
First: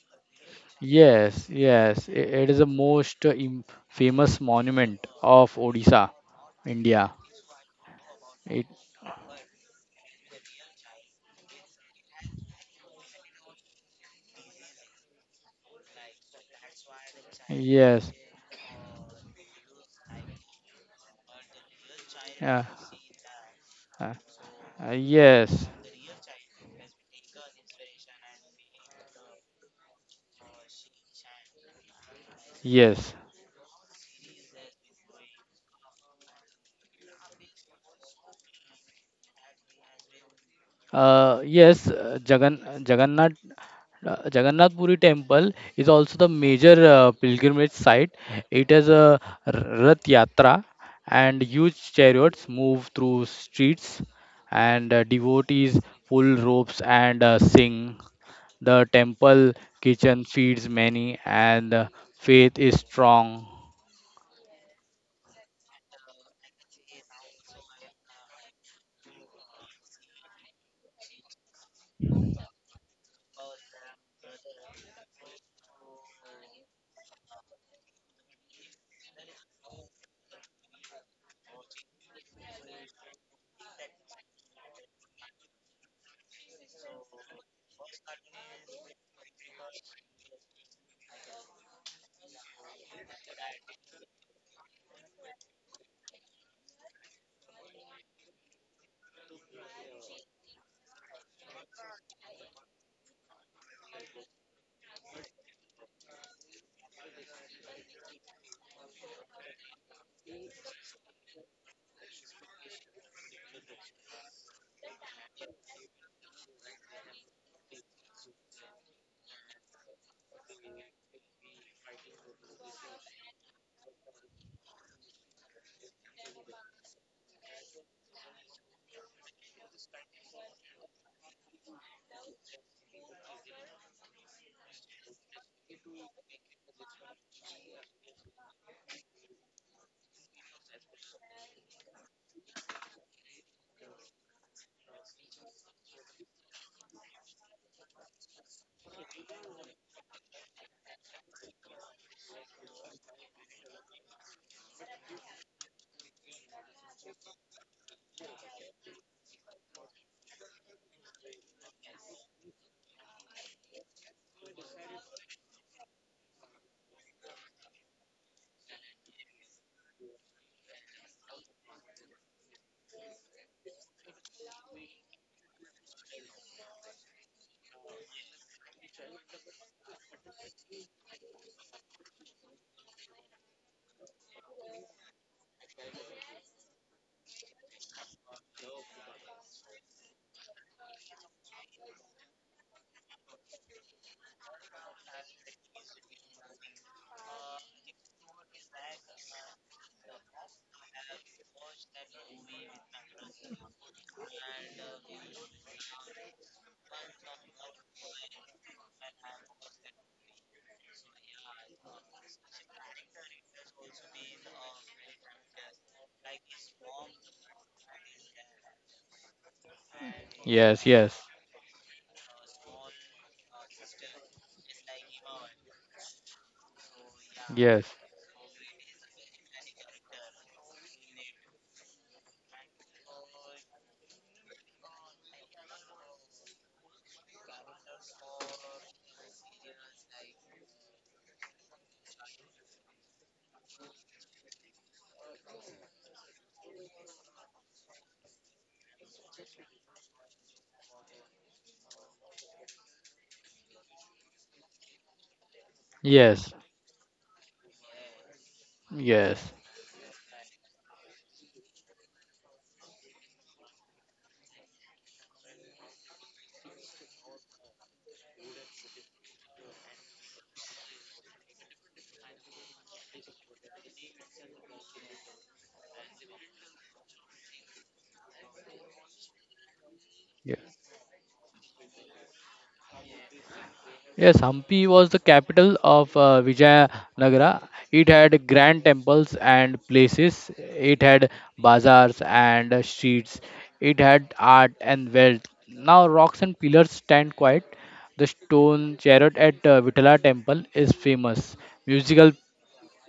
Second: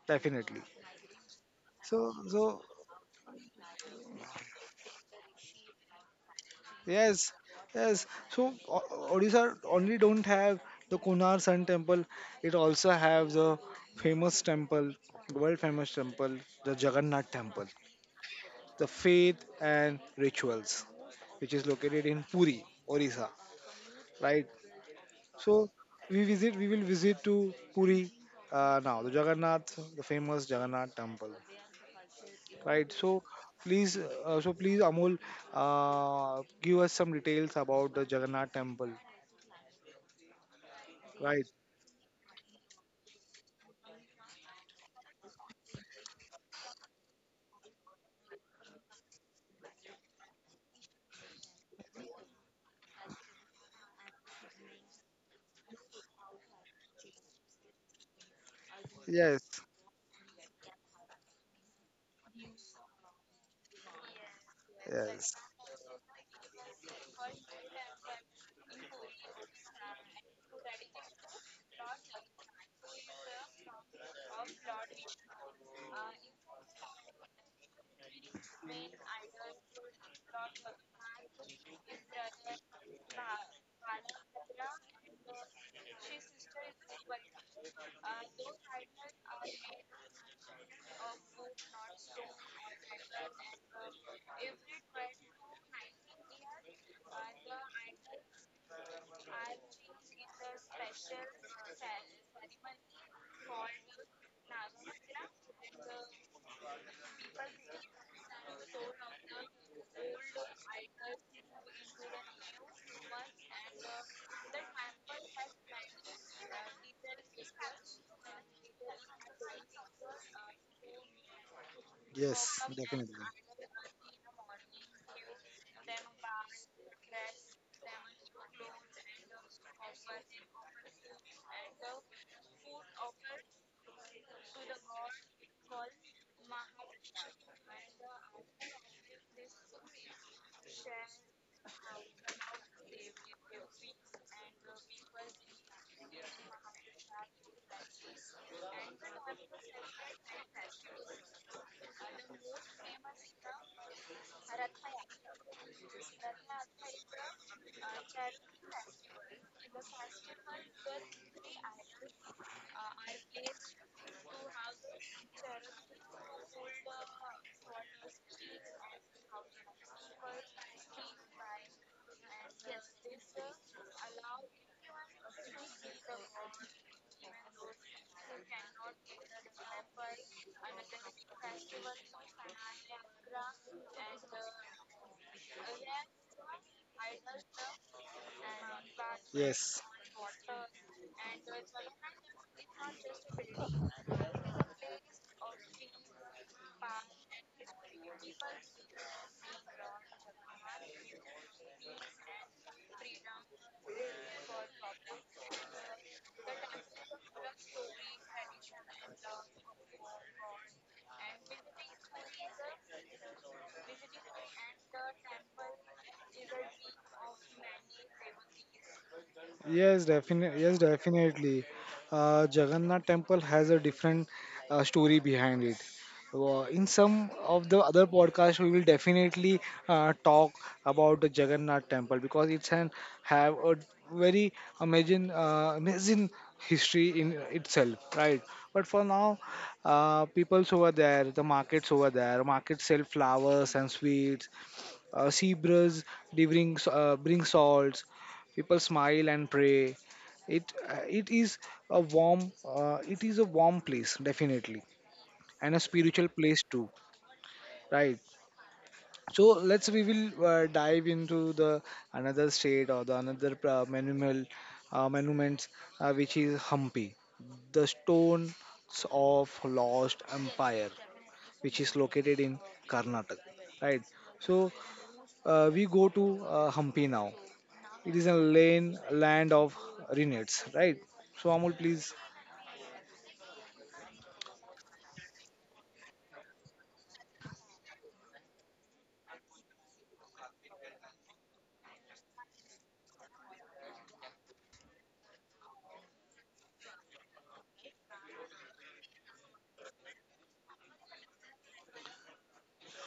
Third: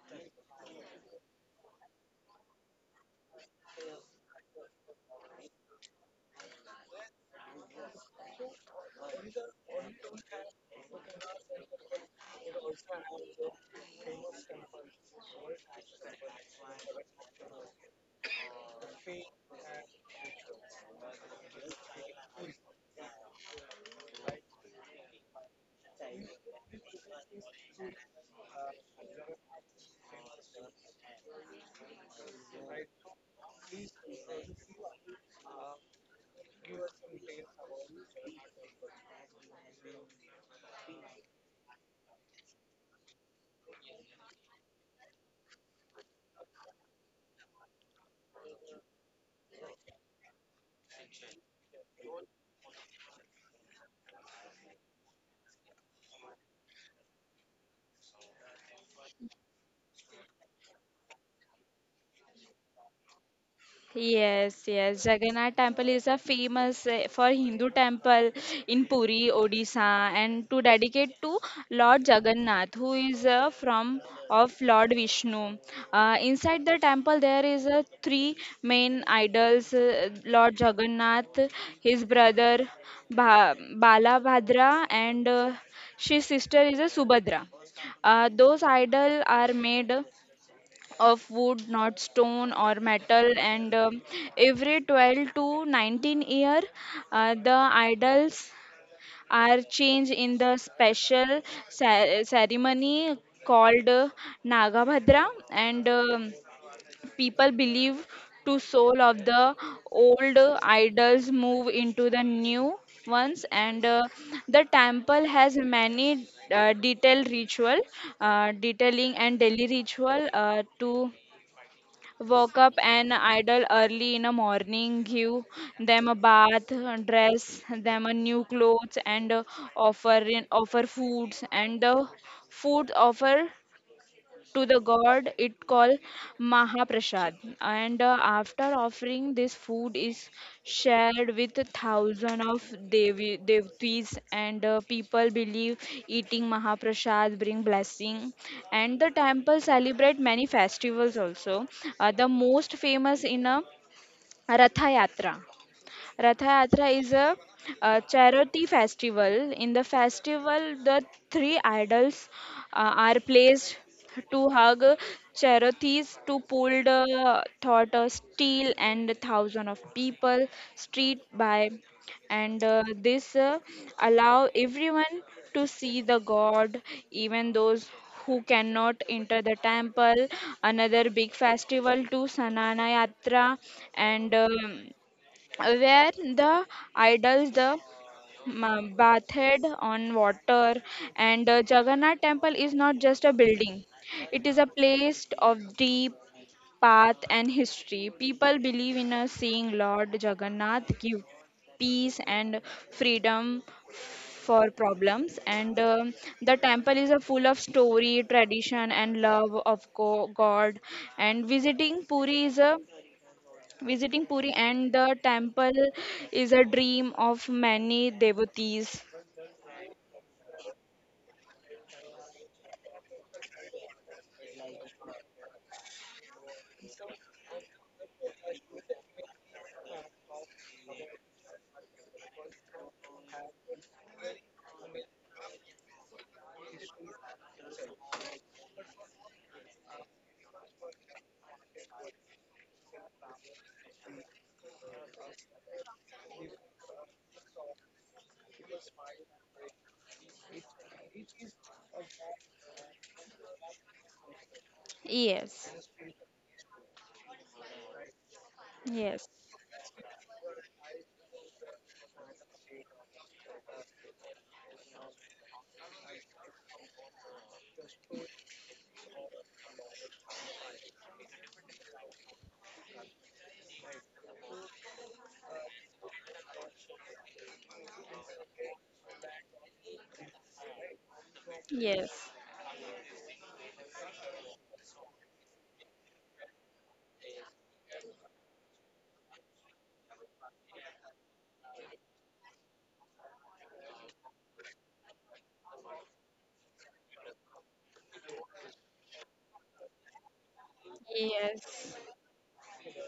Definitely.
Yes,
So,
yes, it is
so
the most famous monument of Odisha, India.
Yes, yes. So
It
O- Odisha only don't have the Konar Sun Temple. It also have the famous temple, world famous temple, the Jagannath Temple,
Yes,
the faith and rituals, which is located in Puri,
uh,
Odisha,
uh,
right? So
yes,
we visit, we will visit to Puri now, the Jagannath, the famous Jagannath Temple, right?
yes,
Please, so please, Amol, give us some details about the Jagannath Temple. Right.
yes. Jagannath Puri Temple is also the major pilgrimage site. It has a r- Rath Yatra, and huge chariots move through streets, and devotees pull ropes and sing. The
Yes.
temple kitchen feeds many, and the faith is strong.
Yes, yes.
Yes.
Jagannath Temple is a famous for Hindu temple in Puri, Odisha, and to dedicate to Lord Jagannath, who is from of Lord Vishnu. Inside the temple, there is three main idols: Lord Jagannath, his brother Balabhadra, and his sister is Subhadra. Those idols are made of wood, not stone or metal. And every 12 to 19 year, the idols are changed in the special ceremony called Nagabhadra. And people believe to soul of the old idols move into the new ones and the temple has many detailed ritual detailing and daily ritual to woke
Yes.
up an
Definitely.
idol early in the morning, give them a bath, dress them a new clothes, and offer offer foods and food offer to the god it called Mahaprasad. And after offering, this food is shared with thousands of devotees, and people believe eating Mahaprasad bring blessing. And the temple celebrate many festivals also. The most famous in a Ratha Yatra Ratha Yatra is a, charity festival. In the festival, the three idols are placed to hug charities to pull the thought of steel and the thousand of people street by and this allow everyone to see the god even those who cannot enter the temple another big festival to sanana yatra and where the idols, the bathed
Yes.
on water, and the Jagannath temple is not just a building, it is a place of deep path and history. People believe in a seeing Lord Jagannath give peace and freedom for problems and the temple is a full of story tradition and love of god and Visiting Puri and the temple is a dream of many devotees.
Yes, definitely. Yes,
Yes, yes,
definitely. Jagannath Temple has a different story behind it. In some of the
yes,
other podcasts, we will definitely talk about the Jagannath Temple because it's an have a very amazing, amazing history in itself, right? But for now, people's over there, the markets over there, markets sell flowers and sweets, zebras they bring salts. People smile and pray. It is a warm it is a warm place definitely
Yes,
and a spiritual
yes,
place too, right?
yes,
So
yes.
let's we will dive into the another state or the another monumental monuments which is Hampi, the stones of Lost Empire, which is located in Karnataka. Right. So we go to Hampi now. It is a lane land of Renates,
Yes,
right? So Amol, please.
yes,
yes, Hampi was the capital of Vijayanagara. It had grand temples and places. It had bazaars and streets. It had art and wealth. Now rocks and pillars stand quiet. The stone chariot at Vitala temple is famous.
yes,
Musical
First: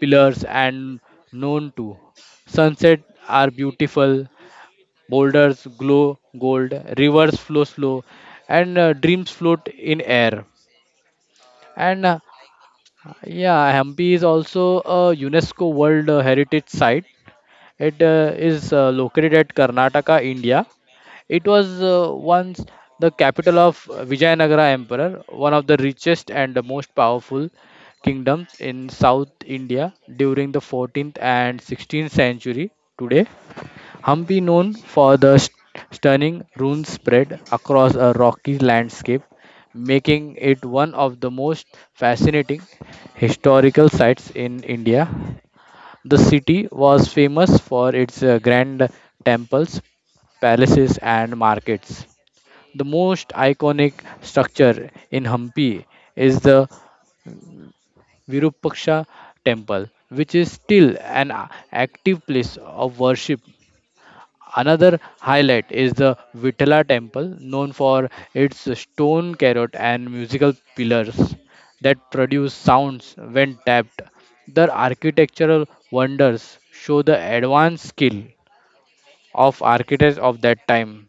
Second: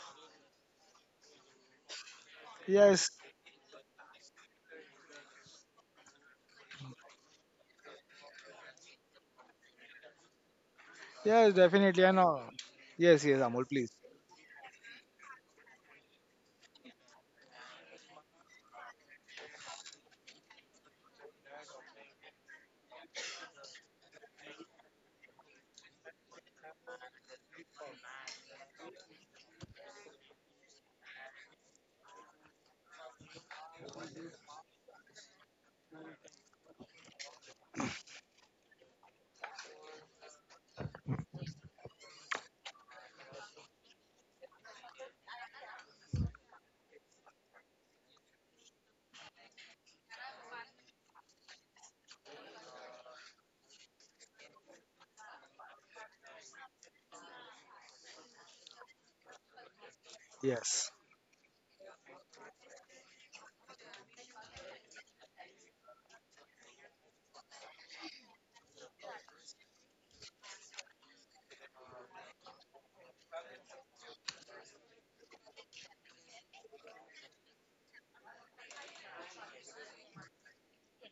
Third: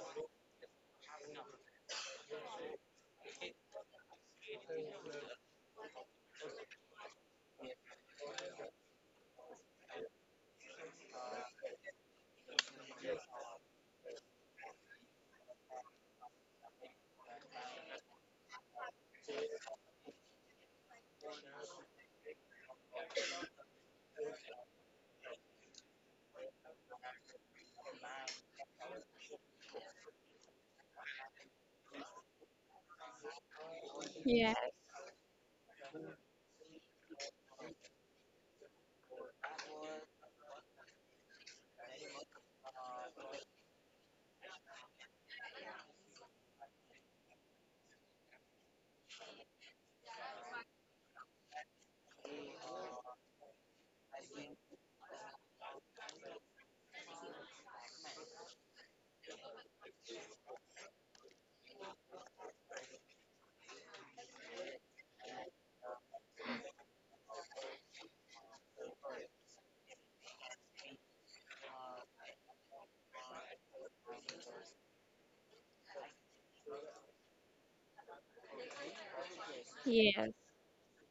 pillars and known to. Sunsets
Yes,
are beautiful, boulders glow gold, rivers flow slow, and dreams float in air.
yes,
And
definitely. I know. Yes, yes,
yeah,
Amol, please.
Hampi is also a UNESCO World Heritage Site. It is located at Karnataka, India. It was once the capital of Vijayanagara Emperor, one of the richest and the most powerful kingdoms in South India during the 14th and 16th century. Today, Hampi,
yes,
known for the stunning ruins spread across a rocky landscape, making it one of the most fascinating historical sites in India. The city was famous for its grand temples, palaces, and markets. The most iconic structure in Hampi is the Virupaksha temple, which is
Yes,
still an active place of worship. Another highlight is the Vitala temple, known for its stone carrot and musical pillars that produce sounds when tapped. Their architectural wonders show the advanced skill of architects
yes,
of that time.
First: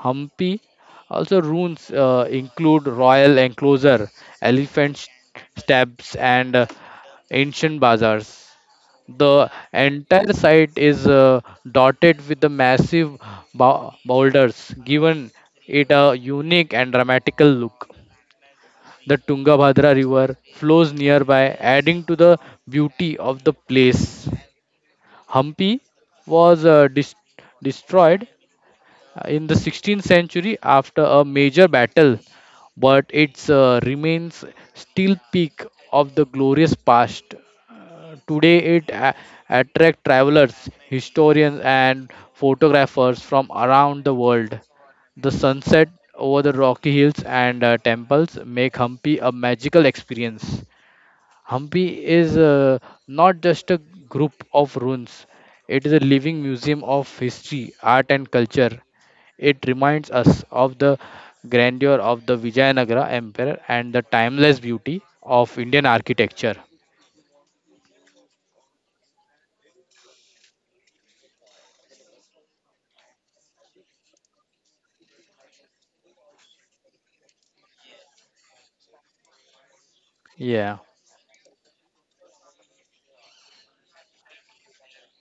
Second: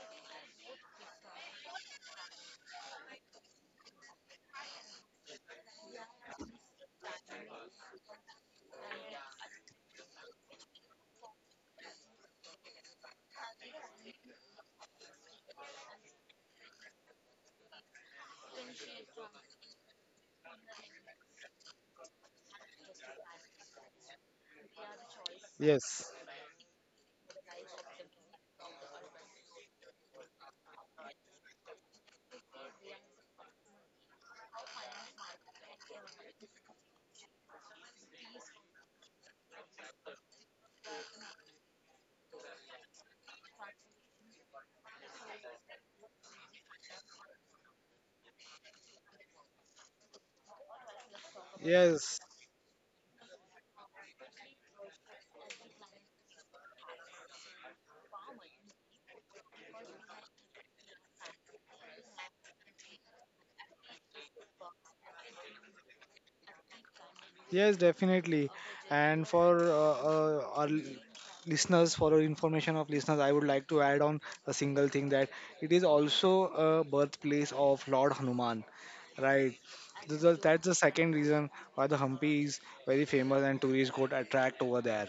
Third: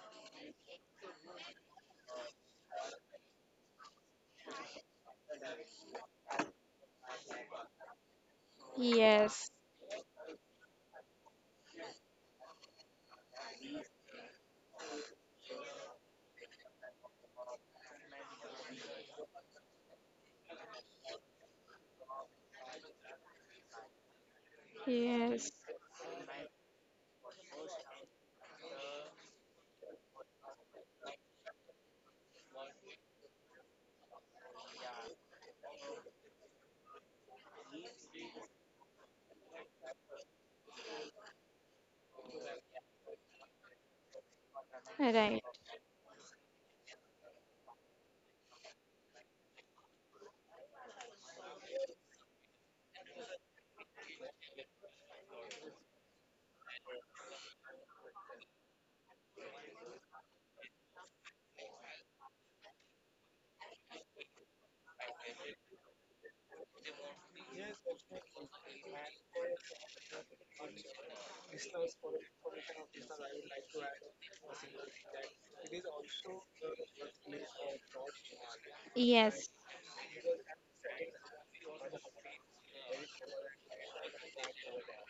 Hampi also ruins include royal enclosure, elephant steps, and ancient bazaars.
yes,
The entire site is dotted with the massive boulders, giving it a unique and dramatical look. The Tungabhadra River flows nearby, adding to the beauty of the place.
yes,
Hampi
yes,
was destroyed in the 16th century after a major battle, but its remains still peak of the glorious past. Today, it attracts travelers, historians, and photographers from around the world. The
right,
sunset over the rocky hills and temples make Hampi a magical experience. Hampi
yes,
is not just a group of ruins, it is a living museum of history, art, and culture. It reminds us of the grandeur of the Vijayanagara Empire and the timeless beauty of Indian architecture.
yes, definitely. And for our listeners, for our information of listeners, I would like to add on a single thing that it is also a birthplace of Lord Hanuman,
yes,
right? This is- That's
Yeah,
the second reason why the Hampi is very famous and tourists go to attract over there,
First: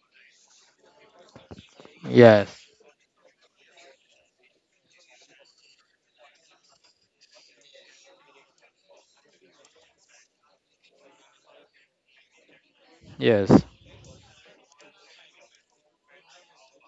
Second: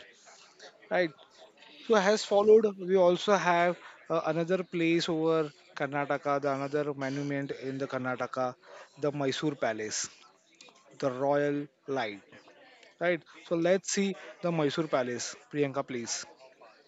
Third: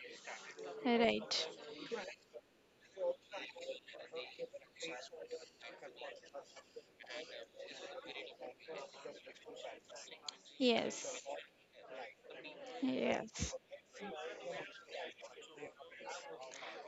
right?
right,
So has followed.
yes,
We also have another place over Karnataka, the another monument in the Karnataka, the Mysore Palace, the
yes,
Royal Light. Right.
yes.
So
yes,
let's see the Mysore Palace, Priyanka, please.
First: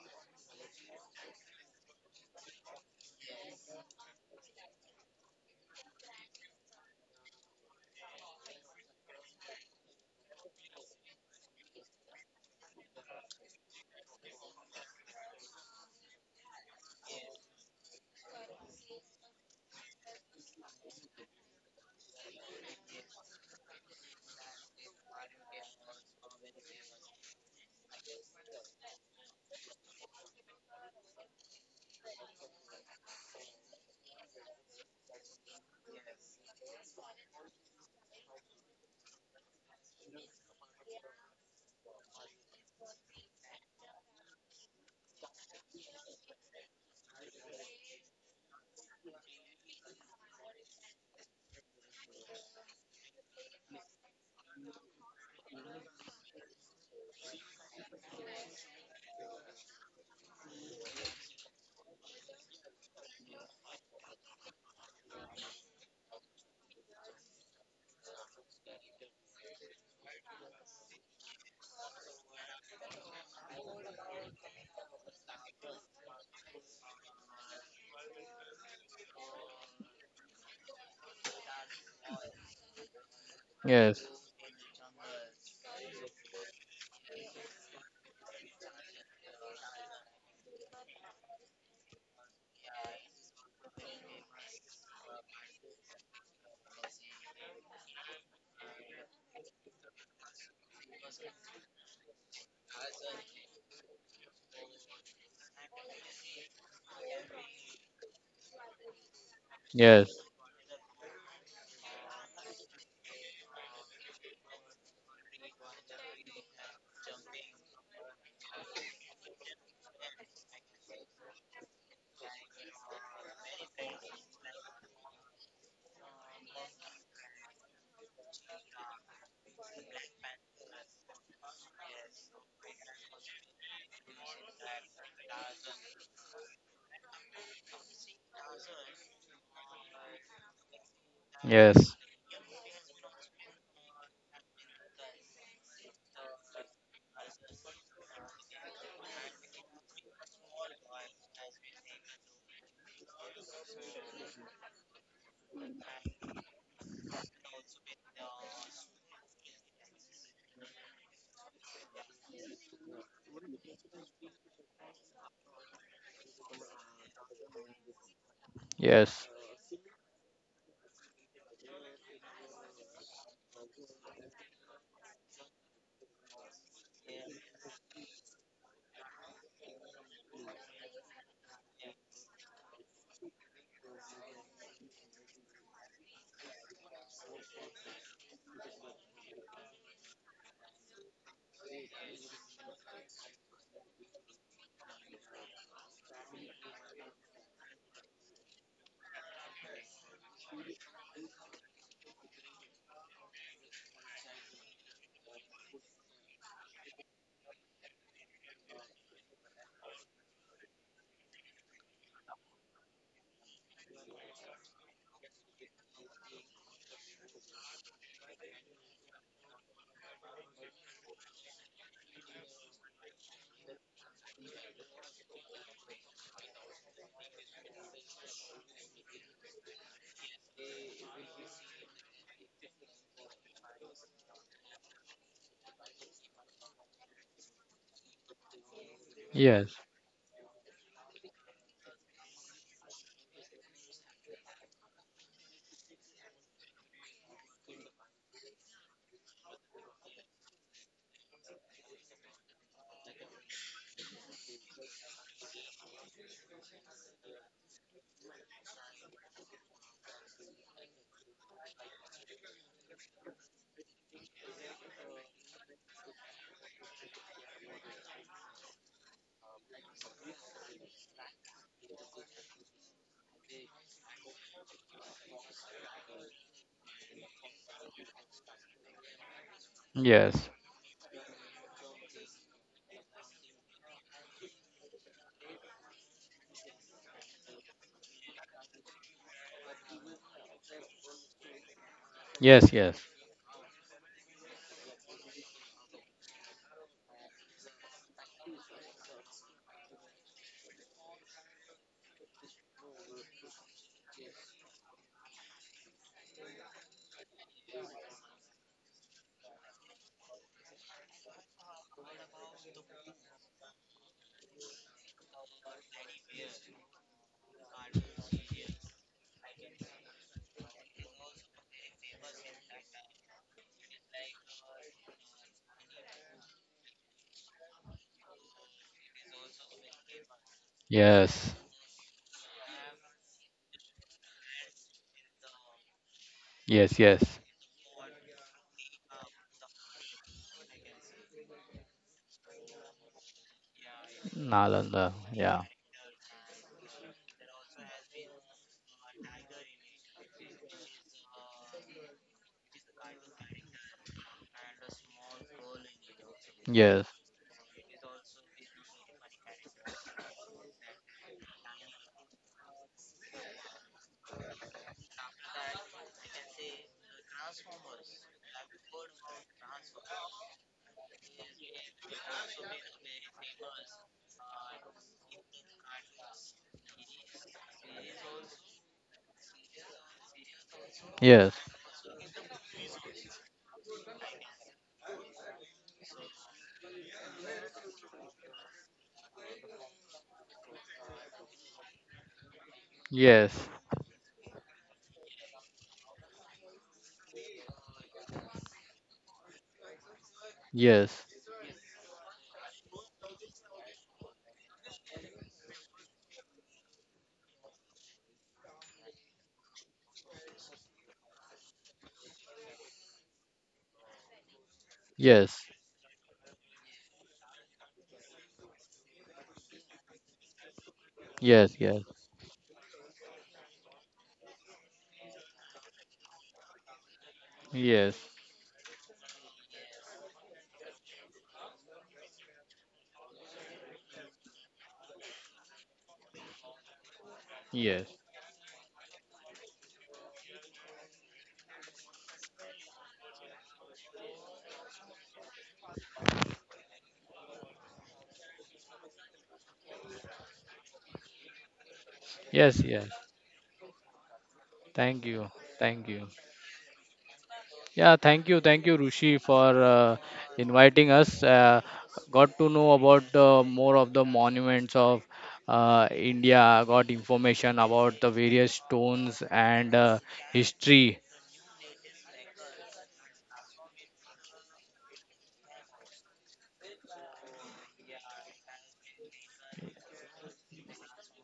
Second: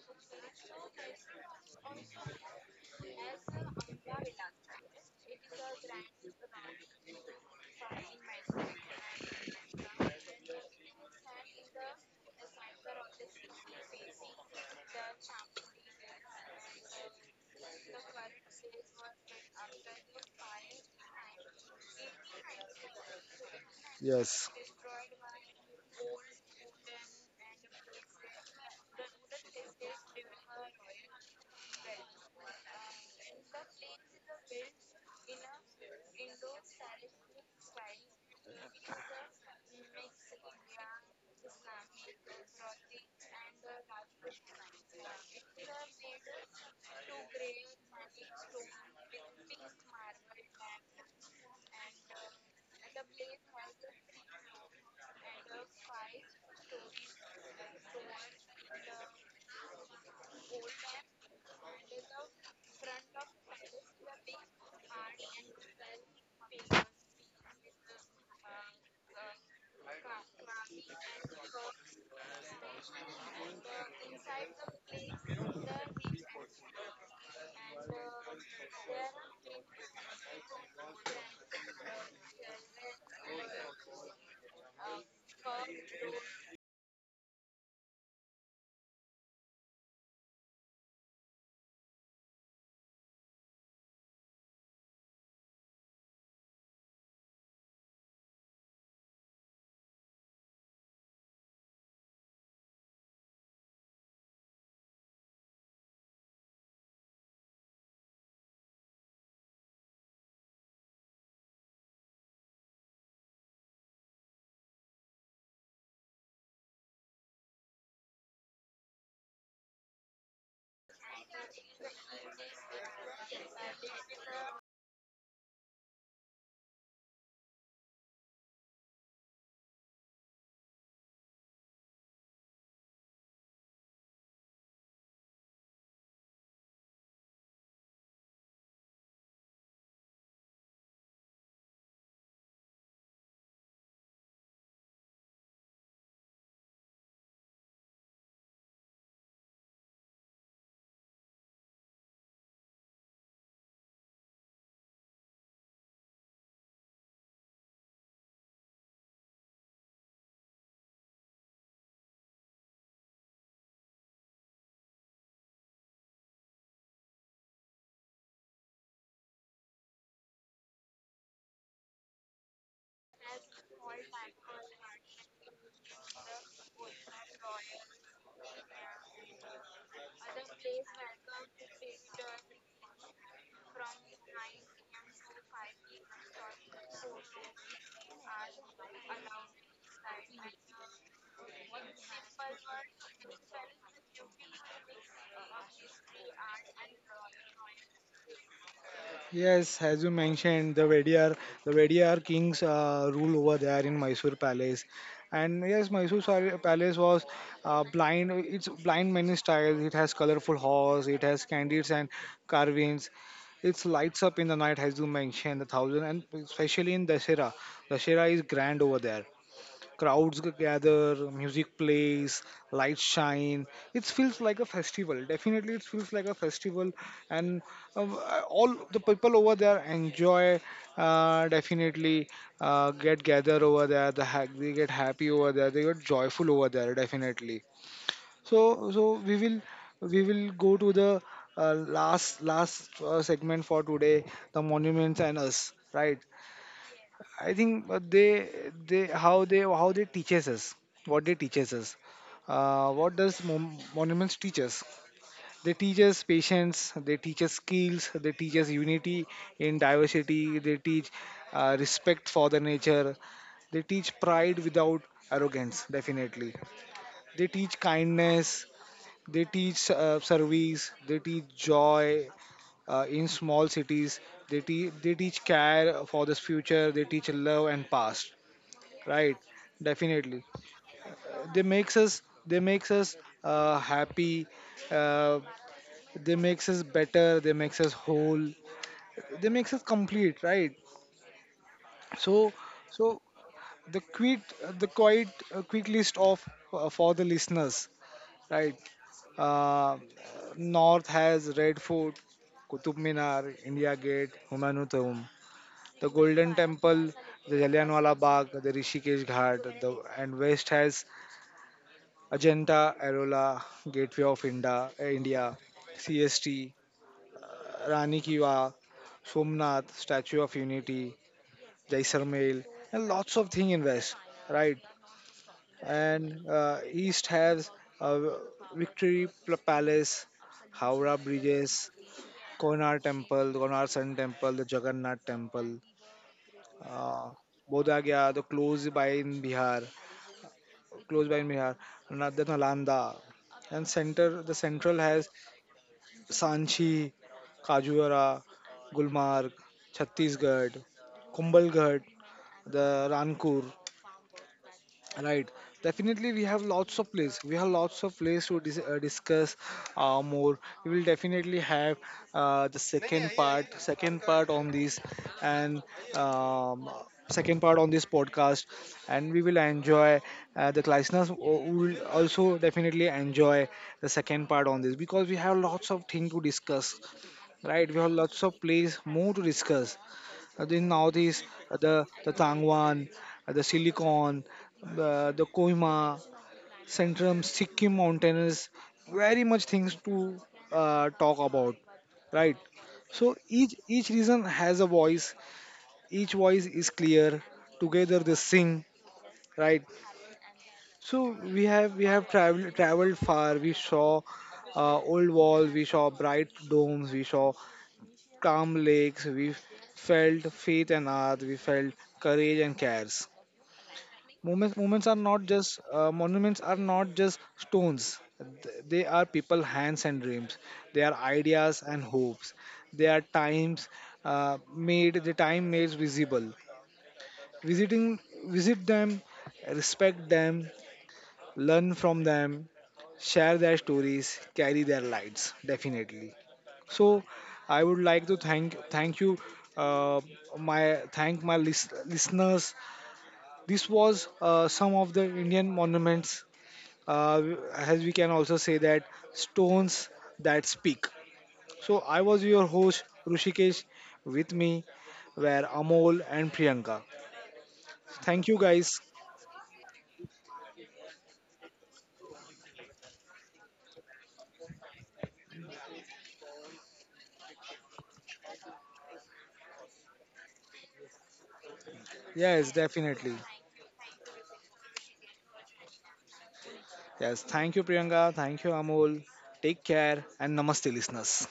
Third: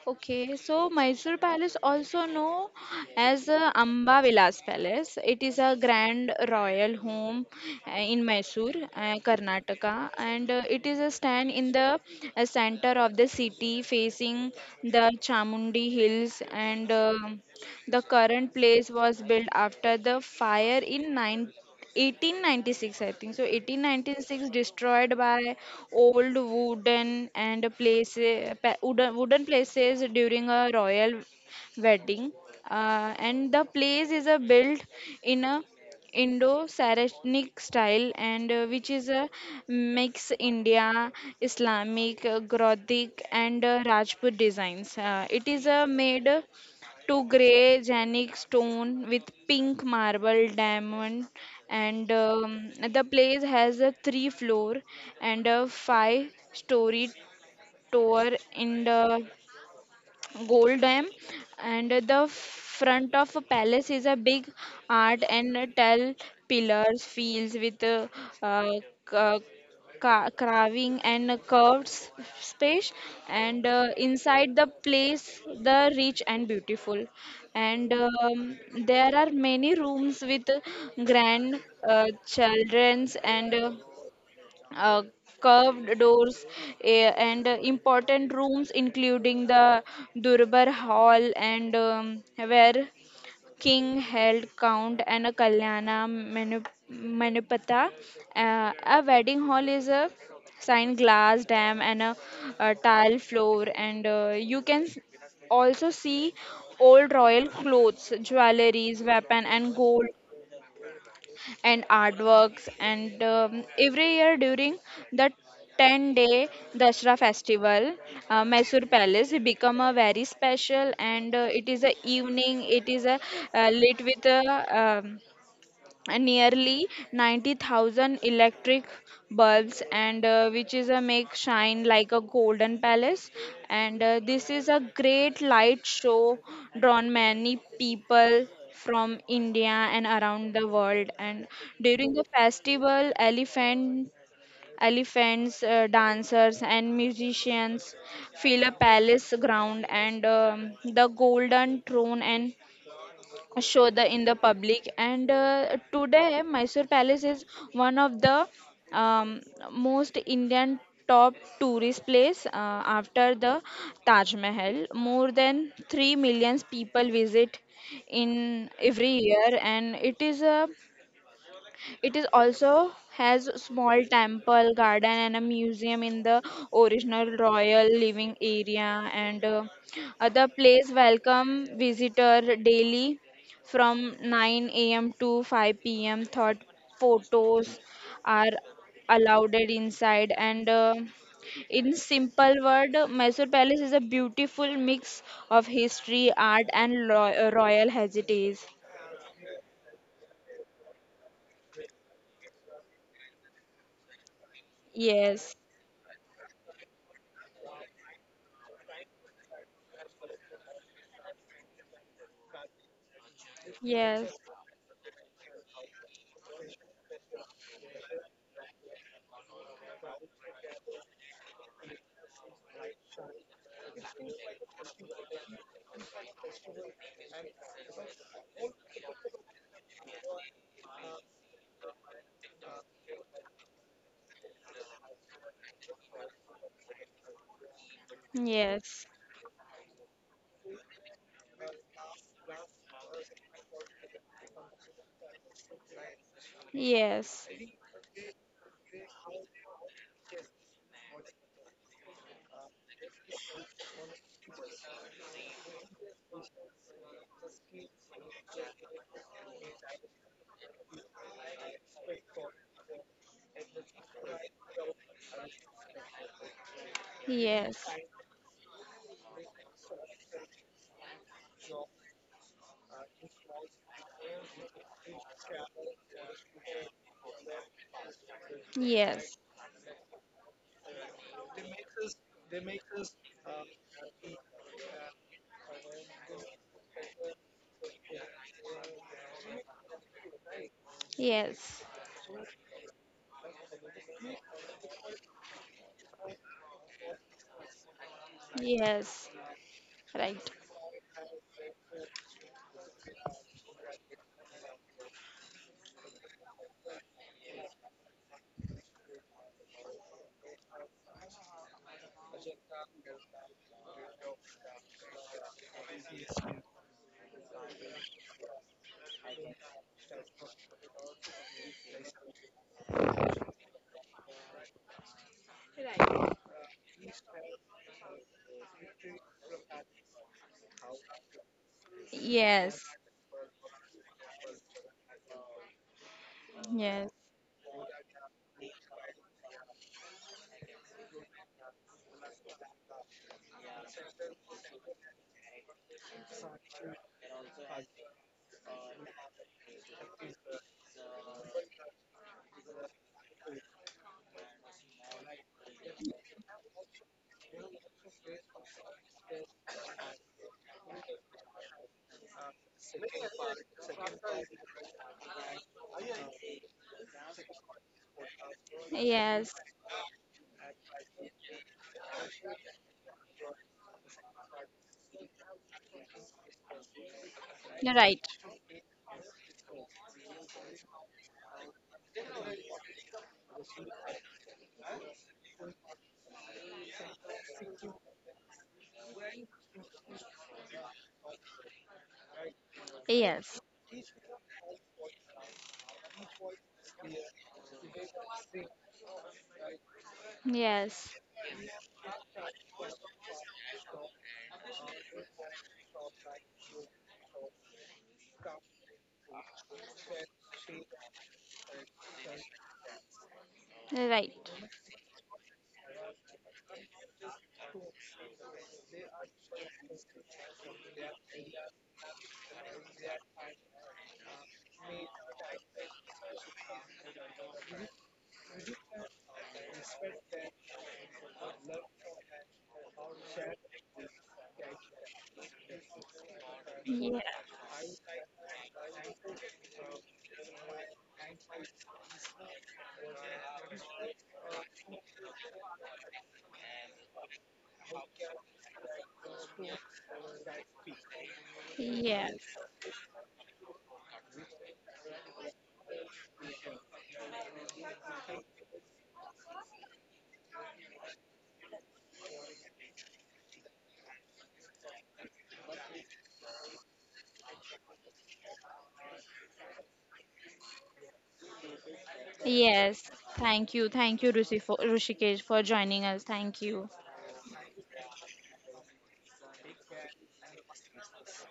Okay, so Mysore Palace, also known as Amba Vilas Palace, it is a grand royal home in Mysore, Karnataka, and it is a stand in the center of the city, facing the Chamundi Hills. And the current place was built after the fire in 1896. I think so, 1896
Yes.
destroyed by old wooden and places, wooden places during a royal wedding. And the place is a built in a indo-saracenic style and which is a mix india islamic gothic and rajput designs. It is made to grey granite stone with pink marble diamond and the place has a three floor and a five-story tower in the gold dam and the front of a palace is a big art and tall pillars fields with a, uh, ca- carving and a curved space and inside the place the rich and beautiful and there are many rooms with grand children's and
yes,
uh, curved doors and important rooms including the Durbar Hall and where king held count and a Manupatha. A wedding hall is a sign glass dam and a tile floor and you can also see old royal clothes, jewelries, weapon and gold
yes,
and artworks. And every year during the 10-day Dashra festival, Mysore Palace become a very special and it is a evening, it is a lit with a um, and nearly 90,000 electric bulbs and which is a make shine like a golden palace and this is a great light show drawn many people from india and around the world and
yes,
during the festival elephants dancers and musicians fill a palace ground and the golden throne and show the in the public. And today Mysore Palace is one of the um, most Indian top tourist place after the Taj Mahal more than 3 million people visit in every
yes,
year and it is a it is also has a small temple, garden, and a museum in the original royal living area. And other place welcome visitor daily from 9 a.m. to 5 p.m. Thought photos are allowed inside. And in simple word, Mysore Palace is a beautiful mix of history, art, and royal heritage.
Yes, as you mentioned, the Vediyar kings rule over there in Mysore Palace,
Yes,
and yes, Palace was blind. It's blind many styles. It has colorful halls. It has candies and carvings. It lights
yes,
up in the night, as you mentioned, the thousand, and especially in Dashera. Dashera is grand over there. Gather, music plays, lights shine. It feels like a festival. Definitely, it feels like a festival, and all the people over there enjoy. Definitely, get gather over there. They get happy over there. They get joyful over there. Definitely. So,
yes.
so we
yes,
will
yes,
we will go to the last segment for today, the monuments and us, right?
Yes.
I think they how they how they teaches us what they teaches us. What does monuments teach us? They teach us patience. They teach us skills. They teach us unity in diversity. They teach respect for the nature. They teach pride without arrogance. Definitely, they teach
Yes.
kindness. They teach service. They teach joy in small cities. They teach care for the future. They teach love and past, right?
Yes.
Definitely.
yes,
Uh, they makes us they makes us happy, uh, they makes us better, they makes us whole, they makes us complete, right?
Yes.
so
yes,
so the quick the quite quick list of for the listeners, right?
Yes.
uh,
Right.
North has Red Fort, Qutub Minar, India Gate, Humayun Tomb, the Golden Temple, the Jallianwala Bagh, the Rishikesh Ghat, the, and West has Ajanta, Arola, Gateway of India, eh, India, CST, Rani Ki Vav, Somnath, Statue of Unity, Jaisalmer, and lots of thing in West, right? And East has uh, Victory Palace, Howrah
yes,
Bridges,
Yes.
Konar Temple, Konar Sun Temple, the Jagannath Temple,
yes,
Yes.
uh,
yes,
Bodh Gaya, the closed by in Bihar, closed by in Bihar, the Nalanda, and center the central
Nalanda,
has
yeah,
Sanchi, Kajuara, Gulmarg, Chhattisgarh, Kumbalghat, the Rankur, right? Definitely, we have lots of
yes,
place. We have lots of place to discuss more. We will definitely have the second part on this, and um, second part on this podcast, and we
Yes.
will enjoy. The listeners will also definitely enjoy the second part on this because we have lots of things to discuss, right? We have
Right.
lots of place more to discuss. The Northeast,
yes,
the Tangwan, the Silicon, the Kohima, Centrum, Sikkim mountains, very much things to talk about, right? So
Yes.
each
yes,
each region has a voice. Each voice is clear. Together they sing, right?
Yes.
So
yes.
we have traveled far. We saw old wall. We saw bright domes. We saw calm lakes, we felt faith and art, we felt courage and cares.
Right.
Moments are not
Yes,
just monuments are not just stones. They are people, hands and dreams. They are ideas
yes,
and
yes,
hopes. They are times made the time made visible. Visiting,
yes,
visit them, respect them, learn from them, share their stories, carry their lights, definitely.
Yeah.
So I would
yes,
like to thank you, uh, my listeners. This was some of the Indian monuments, uh, as we can also say that stones that speak. So I
Yes.
was your
yes,
host
yes.
Rushikesh. With me
Thank you,
were Amol
thank you.
and Priyanka.
Yeah,
Thank you
thank
guys.
you, Rushi, for inviting us. Got to know about more of the monuments of India. Got information about the various stones and history
Yes,
Yes.
definitely.
Thank you. Thank you, Rushikesh, for joining us. Thank you.
Yes, thank you, Priyanka. Thank you, Amol. Take care and namaste, listeners.